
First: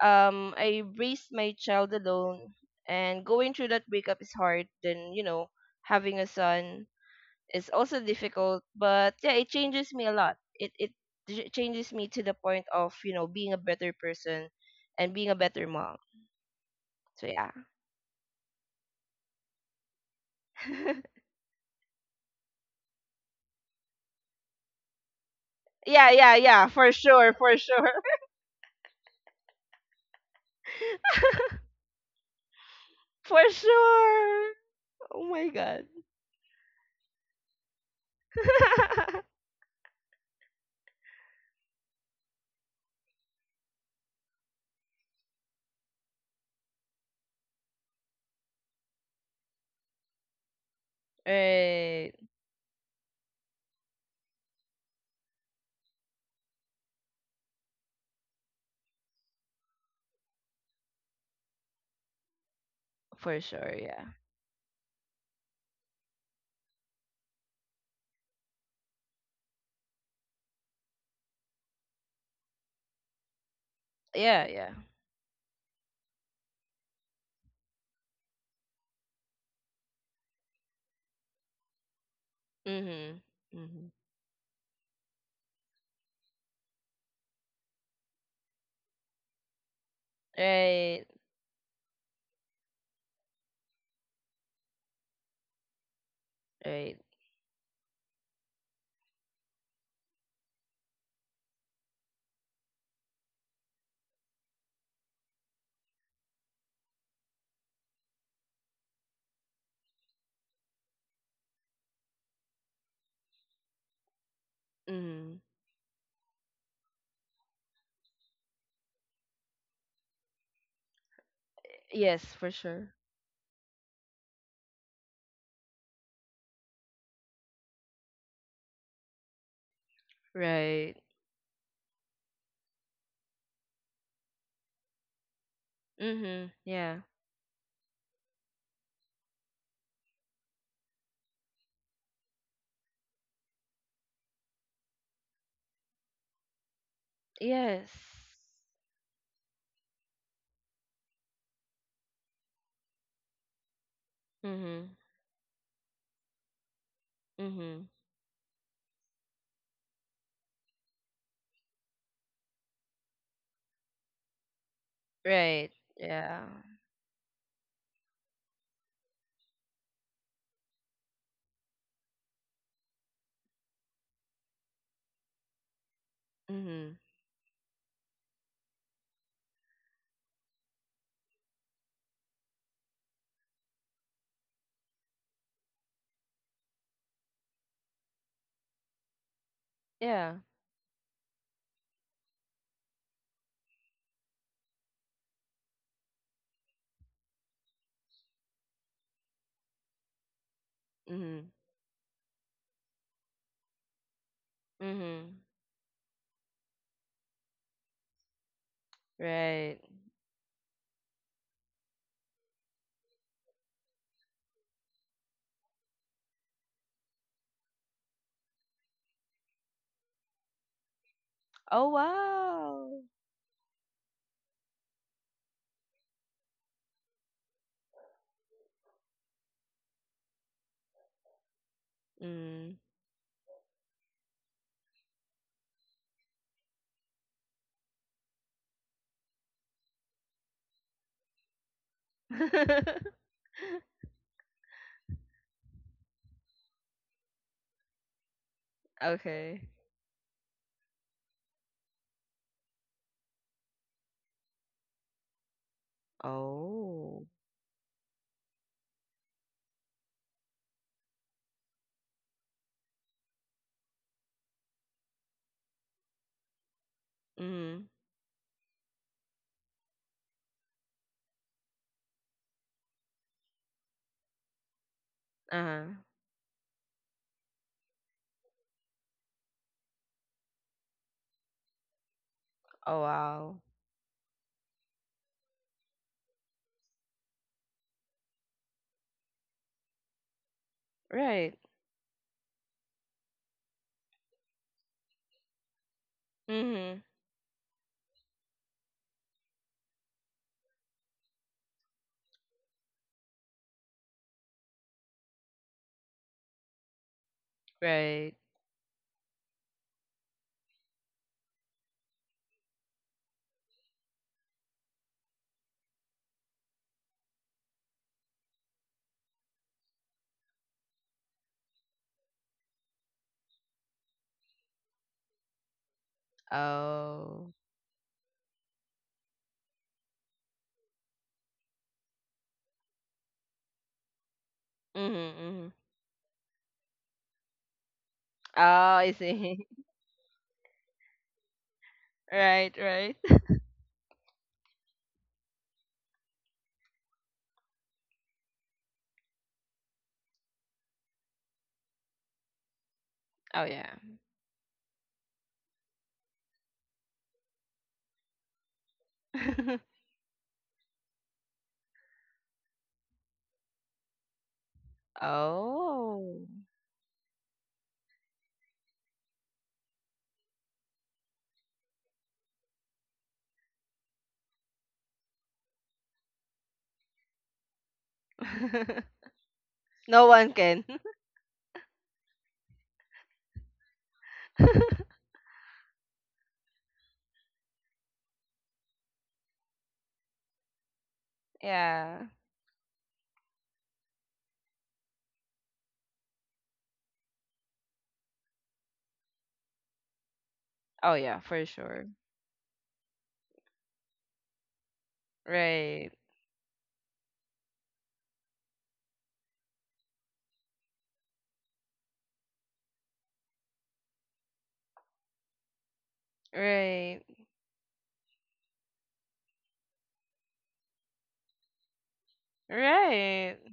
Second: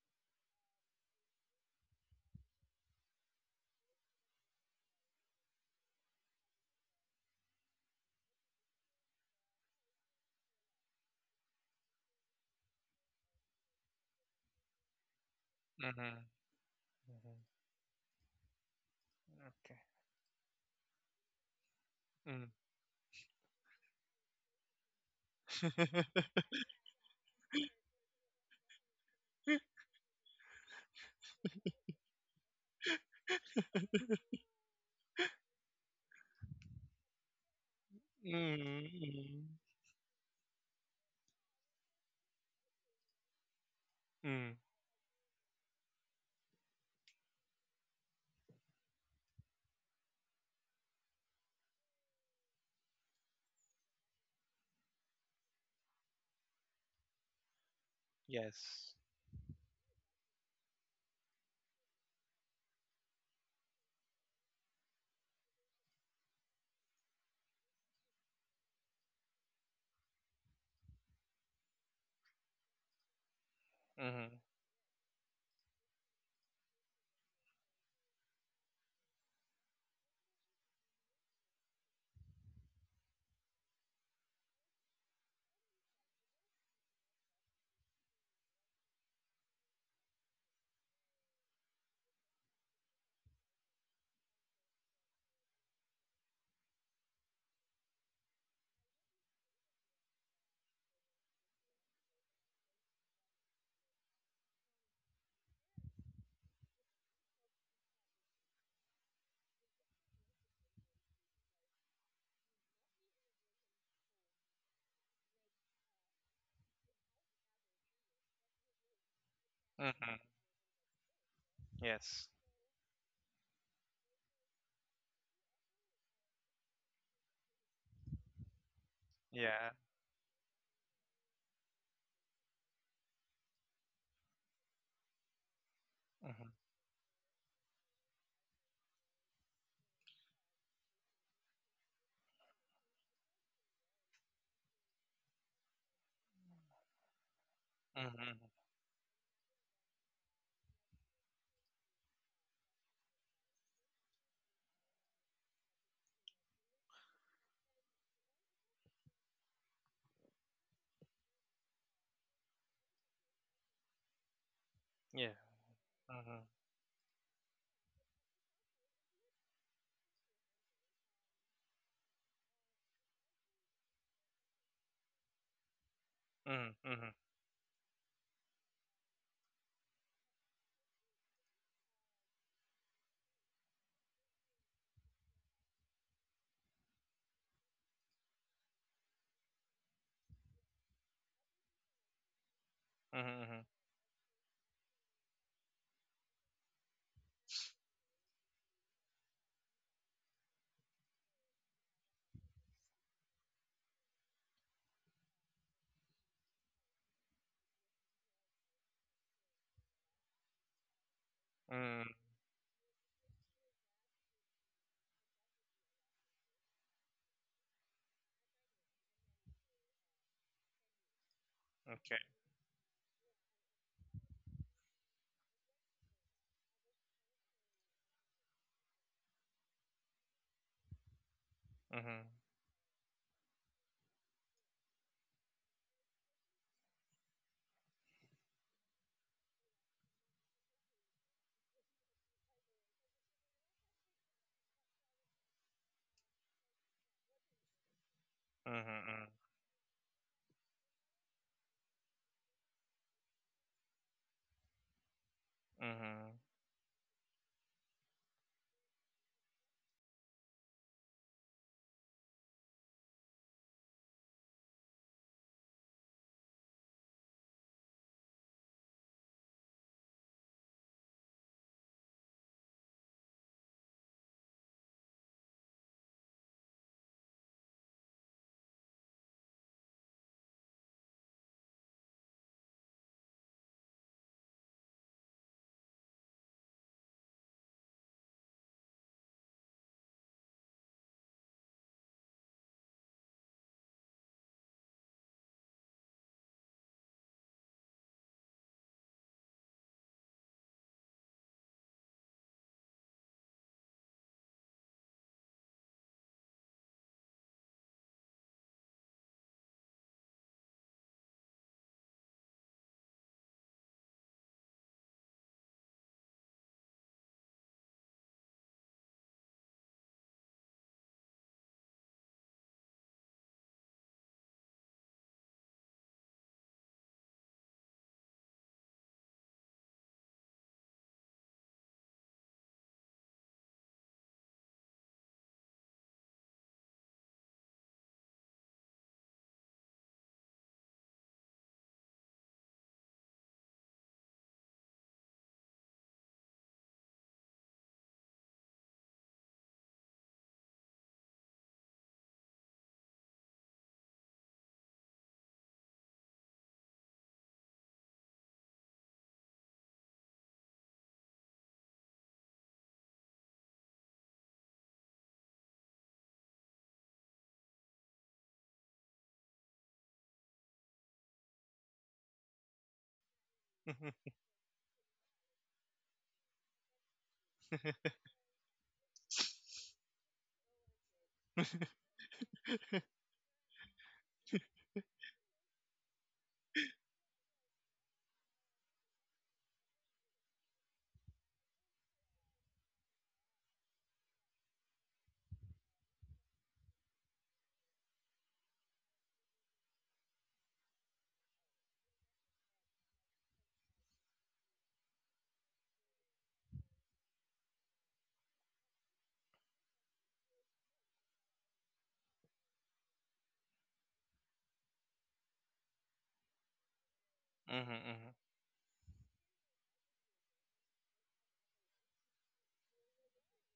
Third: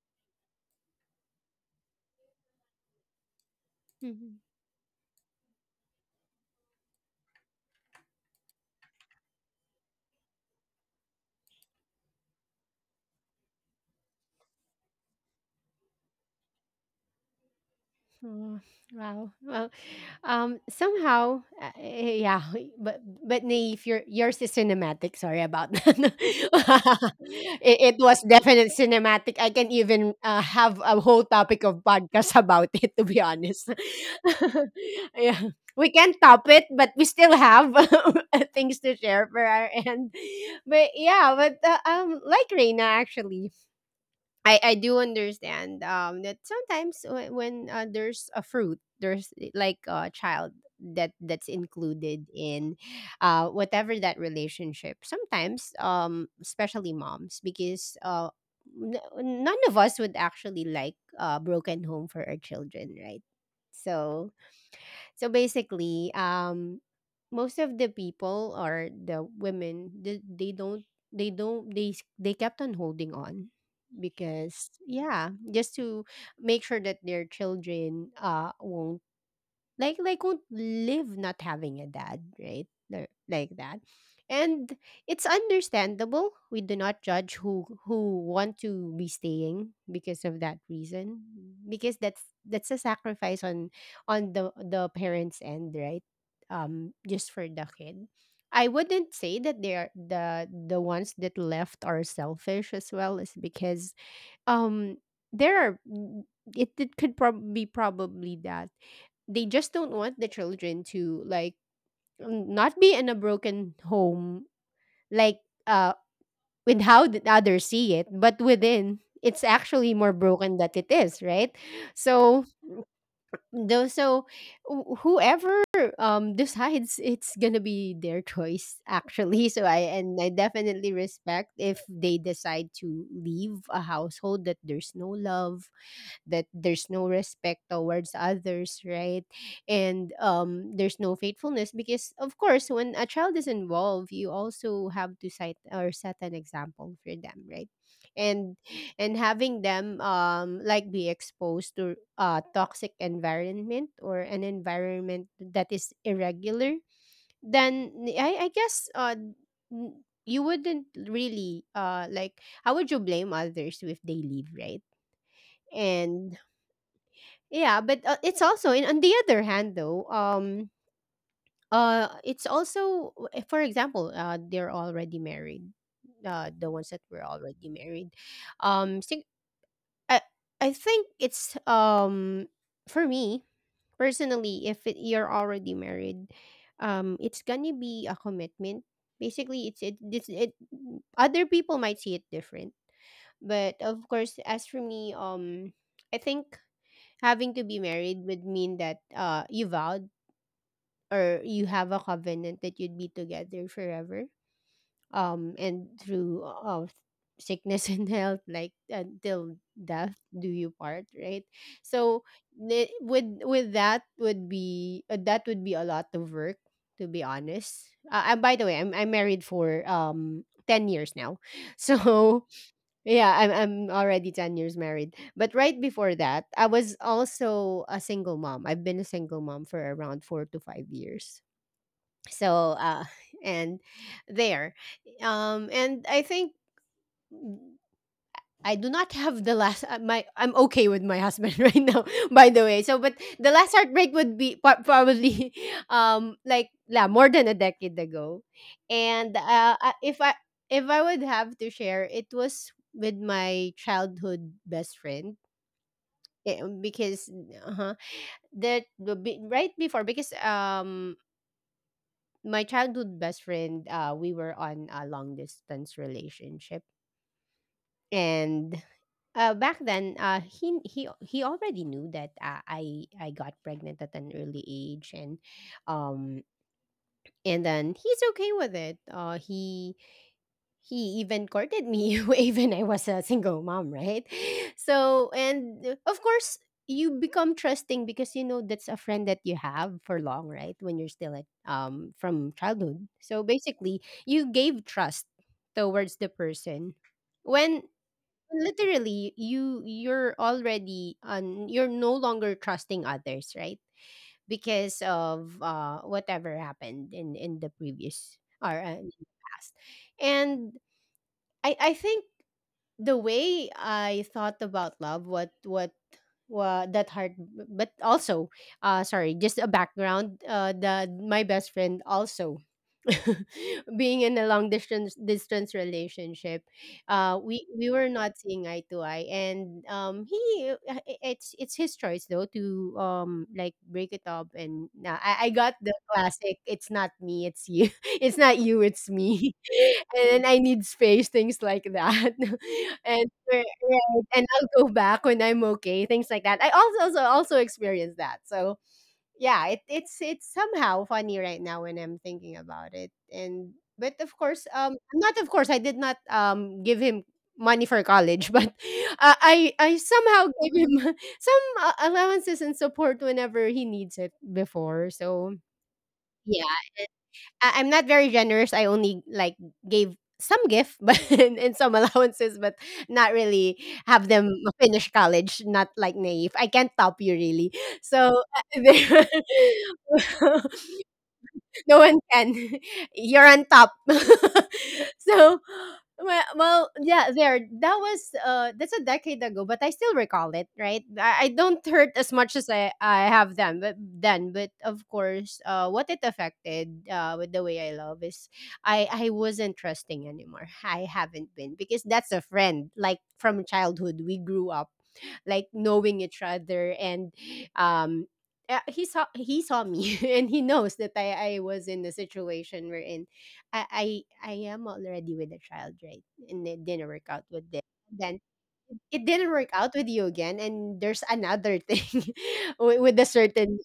[SPEAKER 3] I raised my child alone, and going through that breakup is
[SPEAKER 1] mhm.
[SPEAKER 3] hard then, you know, having a son is also difficult. But yeah, it changes me a lot. Changes me to the point of, you know, being a better person and being a better
[SPEAKER 2] Hmm.
[SPEAKER 3] mom. So
[SPEAKER 2] Hmm.
[SPEAKER 3] yeah.
[SPEAKER 1] Oh, wow. Wow.
[SPEAKER 2] Okay.
[SPEAKER 1] Somehow, yeah,
[SPEAKER 2] Hmm.
[SPEAKER 1] but Naive, yours is cinematic. Sorry about that.
[SPEAKER 3] Yeah, yeah, yeah, for sure, for sure.
[SPEAKER 1] It was definite cinematic. I can even have a whole topic of podcast about it, to be
[SPEAKER 3] For
[SPEAKER 1] honest.
[SPEAKER 3] sure, oh
[SPEAKER 1] Yeah,
[SPEAKER 3] my
[SPEAKER 1] we
[SPEAKER 3] god.
[SPEAKER 1] can top it, but we still have things
[SPEAKER 2] Hmm.
[SPEAKER 1] to share for
[SPEAKER 2] Hmm.
[SPEAKER 1] our end. But yeah, but like Reina, actually,
[SPEAKER 2] Hmm.
[SPEAKER 1] I do understand that sometimes when, there's a fruit, like a child that that's
[SPEAKER 3] Right,
[SPEAKER 1] included in whatever that relationship. Sometimes especially moms, because
[SPEAKER 2] Yes.
[SPEAKER 1] n- none of us would actually like a broken home for our children, right?
[SPEAKER 3] for sure, yeah,
[SPEAKER 1] So, so basically, most of the people, or the women, they don't, they don't, they s- they kept on holding on
[SPEAKER 2] Hmm.
[SPEAKER 3] yeah,
[SPEAKER 1] because,
[SPEAKER 3] yeah.
[SPEAKER 1] yeah, just to make sure that their children won't, like, they could live not having a dad, right? they
[SPEAKER 3] Mhm,
[SPEAKER 1] like that
[SPEAKER 3] mhm,
[SPEAKER 1] And it's understandable. We do not judge who want to be staying because of that
[SPEAKER 3] right,
[SPEAKER 1] reason, because that's a sacrifice on the parents' end, right?
[SPEAKER 3] right.
[SPEAKER 1] Just for the kid. I wouldn't say that the ones that left are selfish as well, is because um there are it could be probably that they just don't want the children to, like, not be in a broken home, like,
[SPEAKER 3] Mm.
[SPEAKER 1] uh with how the others see it, but within, it's actually more
[SPEAKER 2] Hmm.
[SPEAKER 1] broken that it is, right?
[SPEAKER 3] Yes,
[SPEAKER 2] Yes.
[SPEAKER 1] so
[SPEAKER 3] for sure.
[SPEAKER 1] so whoever decides, it's gonna be their choice, actually. So I
[SPEAKER 2] Yeah.
[SPEAKER 1] and I definitely
[SPEAKER 3] Right.
[SPEAKER 1] respect if they decide to leave a household that there's no love, that
[SPEAKER 2] Hmm.
[SPEAKER 3] Mm-hmm.
[SPEAKER 1] there's no
[SPEAKER 3] Yeah.
[SPEAKER 1] respect towards others, right? And there's no faithfulness, because of course, when a child is involved, you also have to cite or set an example for them, right?
[SPEAKER 3] Yes.
[SPEAKER 1] And
[SPEAKER 2] Hmm.
[SPEAKER 1] having them, like, be exposed to a toxic environment, or an
[SPEAKER 3] Mm-hmm.
[SPEAKER 1] environment that is irregular, then
[SPEAKER 3] Mm-hmm.
[SPEAKER 1] I guess, you wouldn't really, uh, like, how would you blame others if they leave, right?
[SPEAKER 2] Yeah.
[SPEAKER 3] Right.
[SPEAKER 1] And
[SPEAKER 2] Hmm.
[SPEAKER 3] Yeah.
[SPEAKER 1] yeah, but it's also on the other hand though, it's also, for example, they're already married. The ones
[SPEAKER 2] Hmm.
[SPEAKER 1] that
[SPEAKER 3] Mm-hmm.
[SPEAKER 1] were
[SPEAKER 2] Hmm.
[SPEAKER 1] already married. Um sing- I, I think it's for me personally, if it, you're already married, it's going to be a commitment. Basically
[SPEAKER 3] Yeah.
[SPEAKER 1] other people might see it different,
[SPEAKER 2] Hmm.
[SPEAKER 1] but
[SPEAKER 2] Hmm.
[SPEAKER 1] of course, as for me, I think having to be married would mean that you vowed, or you
[SPEAKER 3] Mm-hmm.
[SPEAKER 1] have a covenant, that you'd be together forever,
[SPEAKER 3] Mm-hmm.
[SPEAKER 1] and through sickness and health, like until
[SPEAKER 3] Right.
[SPEAKER 1] death do you part, right? So
[SPEAKER 2] Hmm.
[SPEAKER 1] with that would be, that would be a lot of work, to be honest. And by the way, I'm married for 10 years now,
[SPEAKER 3] Oh
[SPEAKER 2] Okay.
[SPEAKER 1] so
[SPEAKER 3] wow.
[SPEAKER 1] yeah, I'm already 10 years married. But right before that, I was also a single mom. I've been a single mom for around 4 to 5 years.
[SPEAKER 2] Hmm.
[SPEAKER 1] So,
[SPEAKER 3] Mm.
[SPEAKER 1] uh, and there. And I think I do not have the last, my I'm okay with my husband right now, by the way. So, but the last heartbreak would be probably like, yeah, more than a decade ago.
[SPEAKER 2] Hmm.
[SPEAKER 1] And
[SPEAKER 2] Hmm.
[SPEAKER 3] Okay.
[SPEAKER 1] if I, if I would have to share, it was with my childhood best friend.
[SPEAKER 2] Hmm.
[SPEAKER 1] Because,
[SPEAKER 3] Oh.
[SPEAKER 1] uh-huh, right before, because my childhood best friend, we were on a long distance relationship.
[SPEAKER 3] Mm.
[SPEAKER 1] And back then, he already knew that I got pregnant at an early age,
[SPEAKER 3] Uh-huh.
[SPEAKER 1] um, and then he's okay with it. He even courted me even I was a
[SPEAKER 3] Oh
[SPEAKER 1] single
[SPEAKER 3] wow.
[SPEAKER 1] mom, right? So, and of course, you become trusting, because you know that's a friend that you have for long, right? When you're still at,
[SPEAKER 3] Right.
[SPEAKER 1] from childhood, so basically, you gave trust towards the person
[SPEAKER 3] Mm-hmm.
[SPEAKER 1] when literally you're already on, you're no longer trusting others, right? Because of whatever happened in the previous
[SPEAKER 3] Right.
[SPEAKER 1] or in the past. And I think the way I thought about love, what that heart but also uh, sorry, just a background, the my best friend also being in a long distance relationship,
[SPEAKER 3] Oh.
[SPEAKER 1] we were not seeing eye to eye. And he, it's his choice though, to like break it up. And nah,
[SPEAKER 3] Mm-hmm.
[SPEAKER 1] I got the
[SPEAKER 3] Mm-hmm.
[SPEAKER 1] classic "it's not me, it's you," "it's not you,
[SPEAKER 3] Oh,
[SPEAKER 1] it's
[SPEAKER 3] I
[SPEAKER 1] me,"
[SPEAKER 3] see.
[SPEAKER 1] and then "I need space," things like that.
[SPEAKER 3] Right,
[SPEAKER 1] and
[SPEAKER 3] right.
[SPEAKER 1] we right, and "I'll go back when I'm okay," things like that. I also, also experienced that. So yeah, it's somehow funny right now when I'm thinking about it. And,
[SPEAKER 3] Oh yeah.
[SPEAKER 1] but of course, not, of course, I did not give him money for college, but I somehow gave him some, allowances and support whenever he needs it before. So
[SPEAKER 3] Oh.
[SPEAKER 1] I'm not very generous. I only, like, gave some gift, but and some allowances, but not really
[SPEAKER 2] Hmm.
[SPEAKER 1] have them finish college. Not like Naive. I can't top you really. So, there,
[SPEAKER 3] No one can.
[SPEAKER 1] no one can. You're on top. So, well, well, yeah, there. That was, that's a decade ago, but I still recall it, right? I don't hurt as
[SPEAKER 3] Yeah.
[SPEAKER 1] much as I have then, but of course, what it affected, with the way I love, is I wasn't trusting anymore. I
[SPEAKER 3] Oh
[SPEAKER 1] haven't
[SPEAKER 3] yeah,
[SPEAKER 1] been,
[SPEAKER 3] for
[SPEAKER 1] because
[SPEAKER 3] sure.
[SPEAKER 1] that's a friend, like, from childhood. We grew up like knowing
[SPEAKER 3] Right.
[SPEAKER 1] each other, and um he saw, he saw me and he knows that I was in the situation we're in. I am already with a child, right? And it didn't work
[SPEAKER 3] Right.
[SPEAKER 1] out with this. Then
[SPEAKER 2] Hmm.
[SPEAKER 1] it didn't work out with you again, and there's another thing with a
[SPEAKER 3] Right.
[SPEAKER 1] certain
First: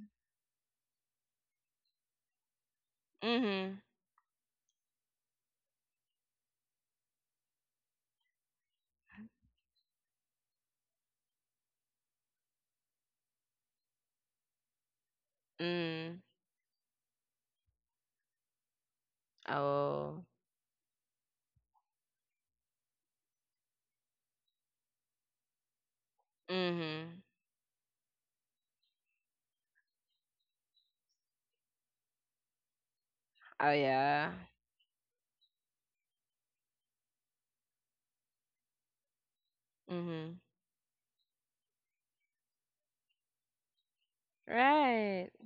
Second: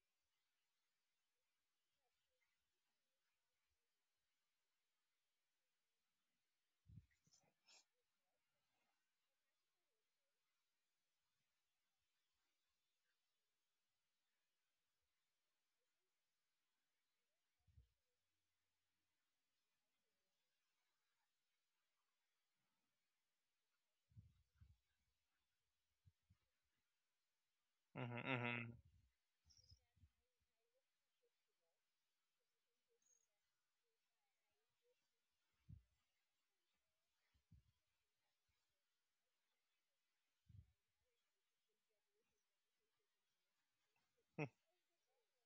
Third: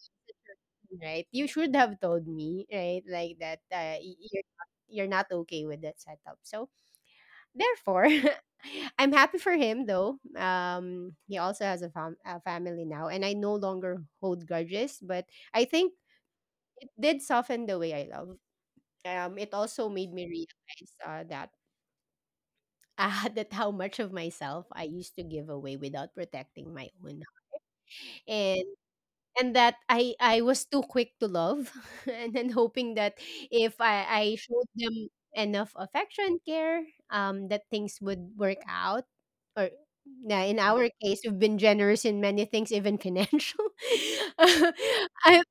[SPEAKER 1] man, right? You should have told me, right? Like that,
[SPEAKER 3] Mhm.
[SPEAKER 1] you're not okay with that setup. So therefore, I'm happy for him though. He also has a, a family now, and I no longer hold grudges, but I think
[SPEAKER 3] Mm.
[SPEAKER 1] did soften the way I love. It also made
[SPEAKER 3] Oh.
[SPEAKER 1] me realize that that how much of myself I used to give away without protecting my
[SPEAKER 3] Mhm.
[SPEAKER 1] own, and
[SPEAKER 2] Hmm.
[SPEAKER 1] that I was too quick to love, and then hoping that
[SPEAKER 3] Oh
[SPEAKER 1] if I
[SPEAKER 3] yeah.
[SPEAKER 1] I showed them enough affection care, that things would work out, or
[SPEAKER 3] Mhm.
[SPEAKER 1] now in our case we've been generous in many things, even financial.
[SPEAKER 3] Right.
[SPEAKER 1] I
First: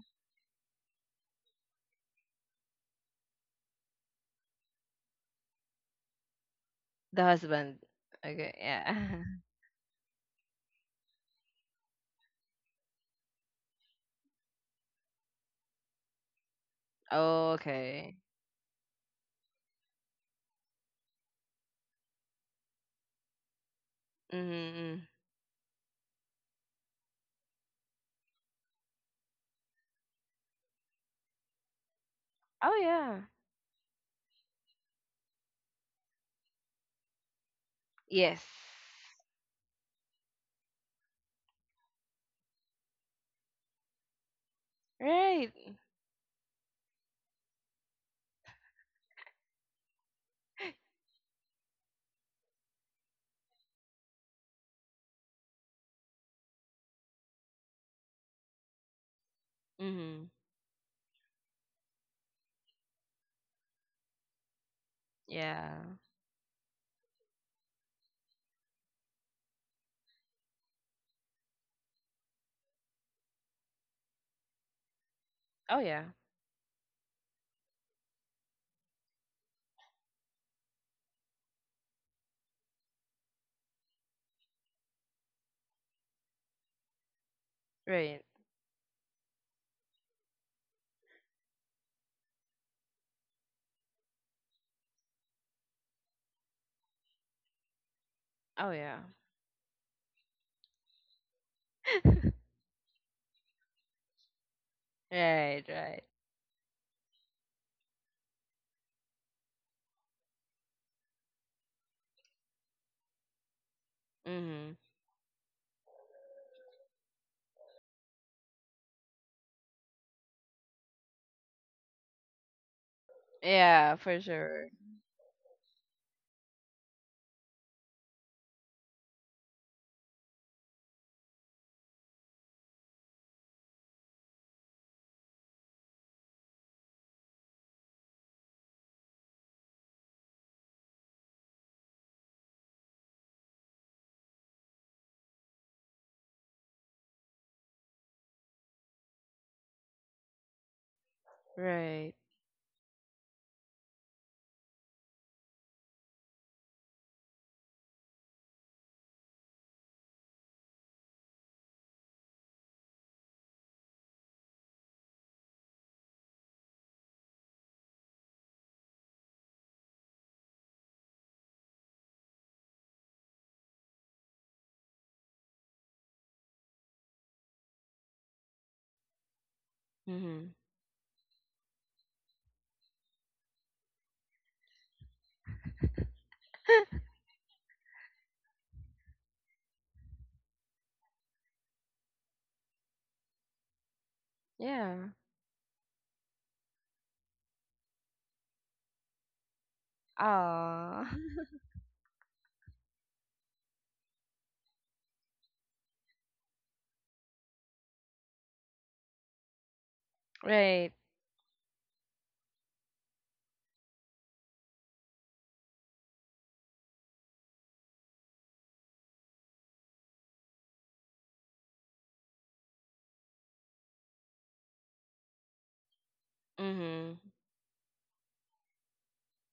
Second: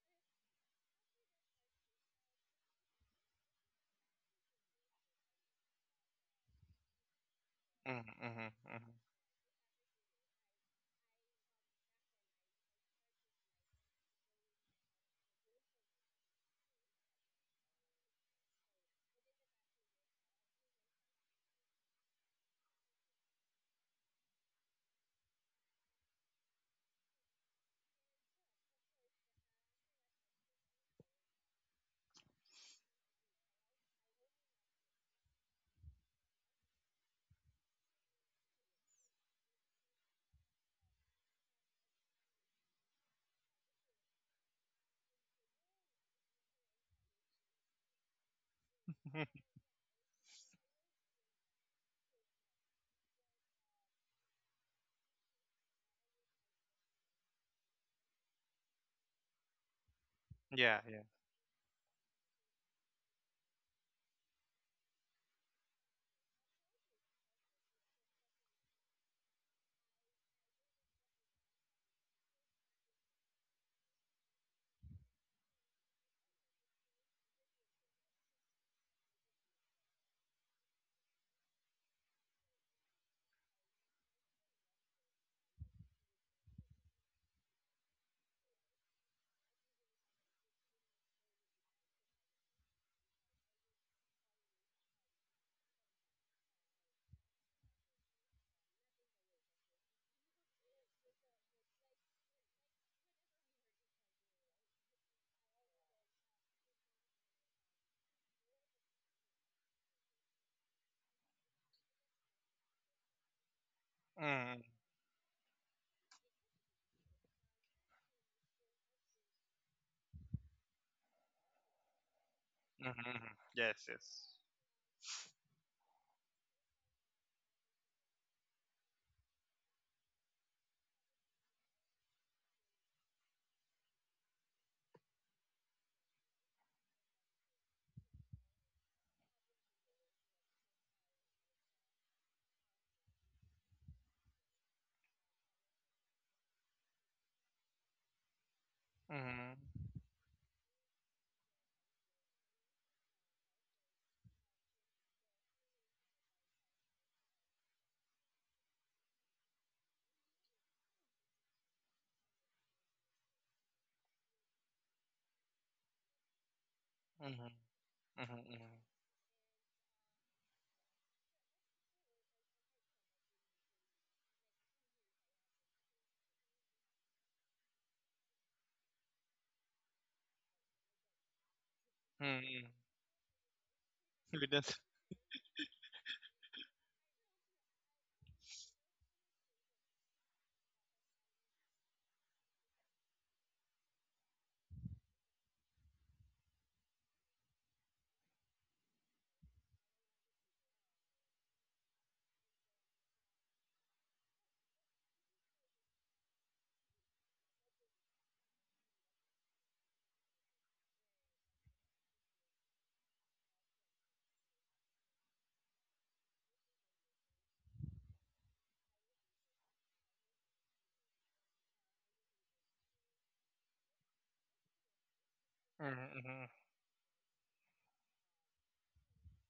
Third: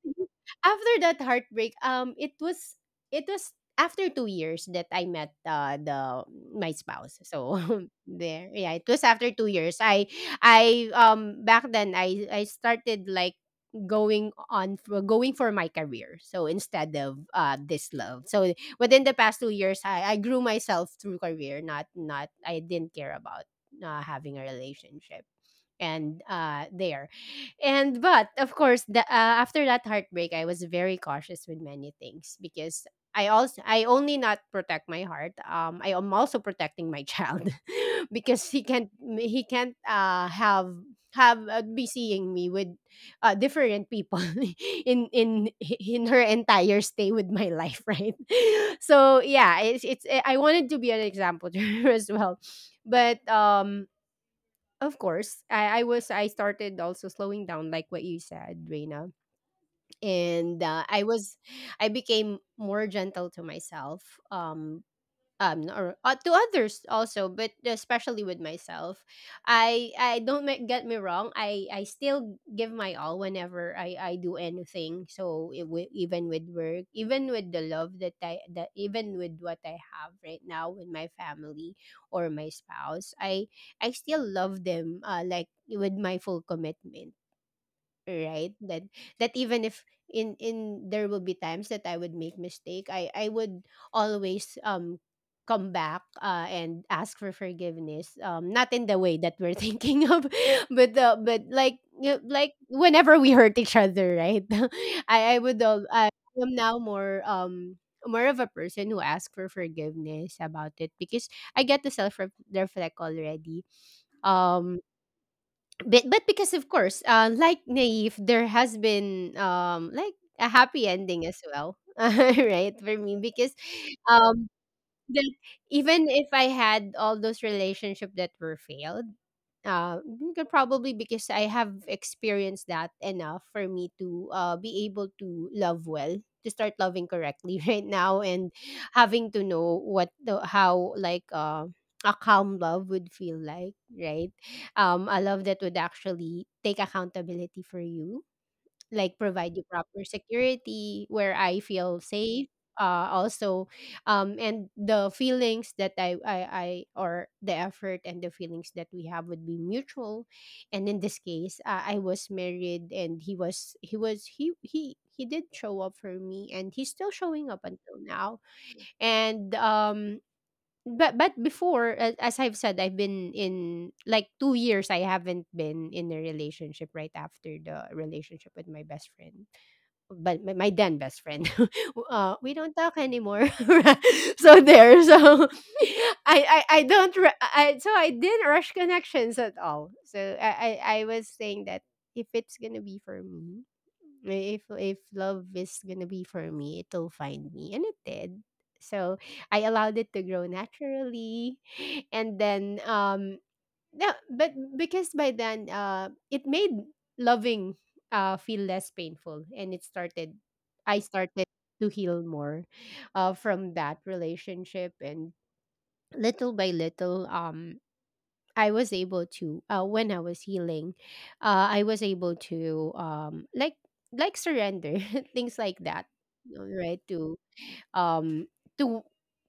[SPEAKER 1] after that heartbreak, it was after 2 years that I met the my
[SPEAKER 3] The
[SPEAKER 1] spouse. So
[SPEAKER 3] husband.
[SPEAKER 2] Hmm. Hmm.
[SPEAKER 3] Okay.
[SPEAKER 1] there, yeah, it
[SPEAKER 3] Yeah.
[SPEAKER 1] was after 2 years. I back then I started like going for my career, so instead of this
[SPEAKER 3] Okay.
[SPEAKER 1] love. So within the past 2 years, I grew myself through career, not not I didn't care about having a
[SPEAKER 3] Mhm. Mm.
[SPEAKER 1] relationship, and there and but of course the after that heartbreak, I was very cautious with many things
[SPEAKER 3] Oh
[SPEAKER 1] because
[SPEAKER 3] yeah.
[SPEAKER 1] I only not protect my heart, I am also protecting my child
[SPEAKER 3] Yes.
[SPEAKER 1] because he can't have be seeing me with different people in in
[SPEAKER 3] Right.
[SPEAKER 1] in her entire stay with my life, right? So yeah, it's I wanted to be an example to her as well. But of course, I started also slowing down like what you said, Reina.
[SPEAKER 3] Mhm.
[SPEAKER 1] And
[SPEAKER 2] Yeah.
[SPEAKER 1] I
[SPEAKER 2] Yeah.
[SPEAKER 1] was I became more gentle to myself. um
[SPEAKER 3] Yeah.
[SPEAKER 1] or to others also, but especially with myself. I don't make, get me wrong, I still give my all whenever I do anything. So it,
[SPEAKER 3] Oh yeah.
[SPEAKER 1] even with work, even with the love that I that even with what I have right now with my family or my spouse, I still love them like with my full commitment,
[SPEAKER 3] Right.
[SPEAKER 1] right? That even if in in there will be times that I would make mistake, I would always come back and ask for forgiveness, not
[SPEAKER 3] Oh
[SPEAKER 1] in the
[SPEAKER 3] yeah.
[SPEAKER 1] way that we're thinking of, but like you, like whenever we hurt each other, right? i i would
[SPEAKER 3] Right.
[SPEAKER 1] al- i
[SPEAKER 3] Right.
[SPEAKER 1] am now more more of a person who asks for forgiveness about it because I get the self reflect already.
[SPEAKER 2] Mm,
[SPEAKER 3] Mhm.
[SPEAKER 1] um but because of course, like Naive, there has been like a happy ending as well, right?
[SPEAKER 2] mhm,
[SPEAKER 1] For me,
[SPEAKER 2] mhm.
[SPEAKER 1] because
[SPEAKER 2] Yes,
[SPEAKER 3] Yeah, for
[SPEAKER 2] yes.
[SPEAKER 1] um
[SPEAKER 3] sure.
[SPEAKER 1] that even if I had all those relationships that were failed, you could probably because I have experienced that enough for me to be able to love well, to start loving correctly right now, and having to know what the how like a calm love would feel like, right? A love that would actually take accountability for you, like provide you
[SPEAKER 2] Mhm,
[SPEAKER 1] proper security where I feel
[SPEAKER 3] Right.
[SPEAKER 1] safe. Also, and the feelings that I, or the effort and the feelings that we have would be mutual. And in this case, I was married, and he was, he was, he did show up for me, and he's still
[SPEAKER 2] mhm,
[SPEAKER 1] showing
[SPEAKER 2] mhm,
[SPEAKER 1] up until now.
[SPEAKER 2] mhm, mhm,
[SPEAKER 1] And but before, as I've said, I've been in like 2 years. I haven't been in a relationship right after the relationship with my best friend, but
[SPEAKER 3] Mm-hmm.
[SPEAKER 1] my then best friend we
[SPEAKER 2] mhm.
[SPEAKER 1] don't talk anymore.
[SPEAKER 2] We
[SPEAKER 1] So
[SPEAKER 2] don't-
[SPEAKER 1] there so I don't ru- I, so I didn't rush connections at all. So I was saying that if it's gonna be for me, if
[SPEAKER 3] Yeah.
[SPEAKER 1] love is gonna be for me, it'll find me. And it did. So I allowed it to grow
[SPEAKER 3] Oh.
[SPEAKER 1] naturally. And then no, but because by then, it made loving feel less painful, and it started.
[SPEAKER 3] Right.
[SPEAKER 1] I started to heal more, from that relationship, and little by little, I was able to. When I was healing, I was able to like surrender things like that,
[SPEAKER 2] Mhm, mhm.
[SPEAKER 1] right?
[SPEAKER 3] Mm-hmm.
[SPEAKER 1] To um to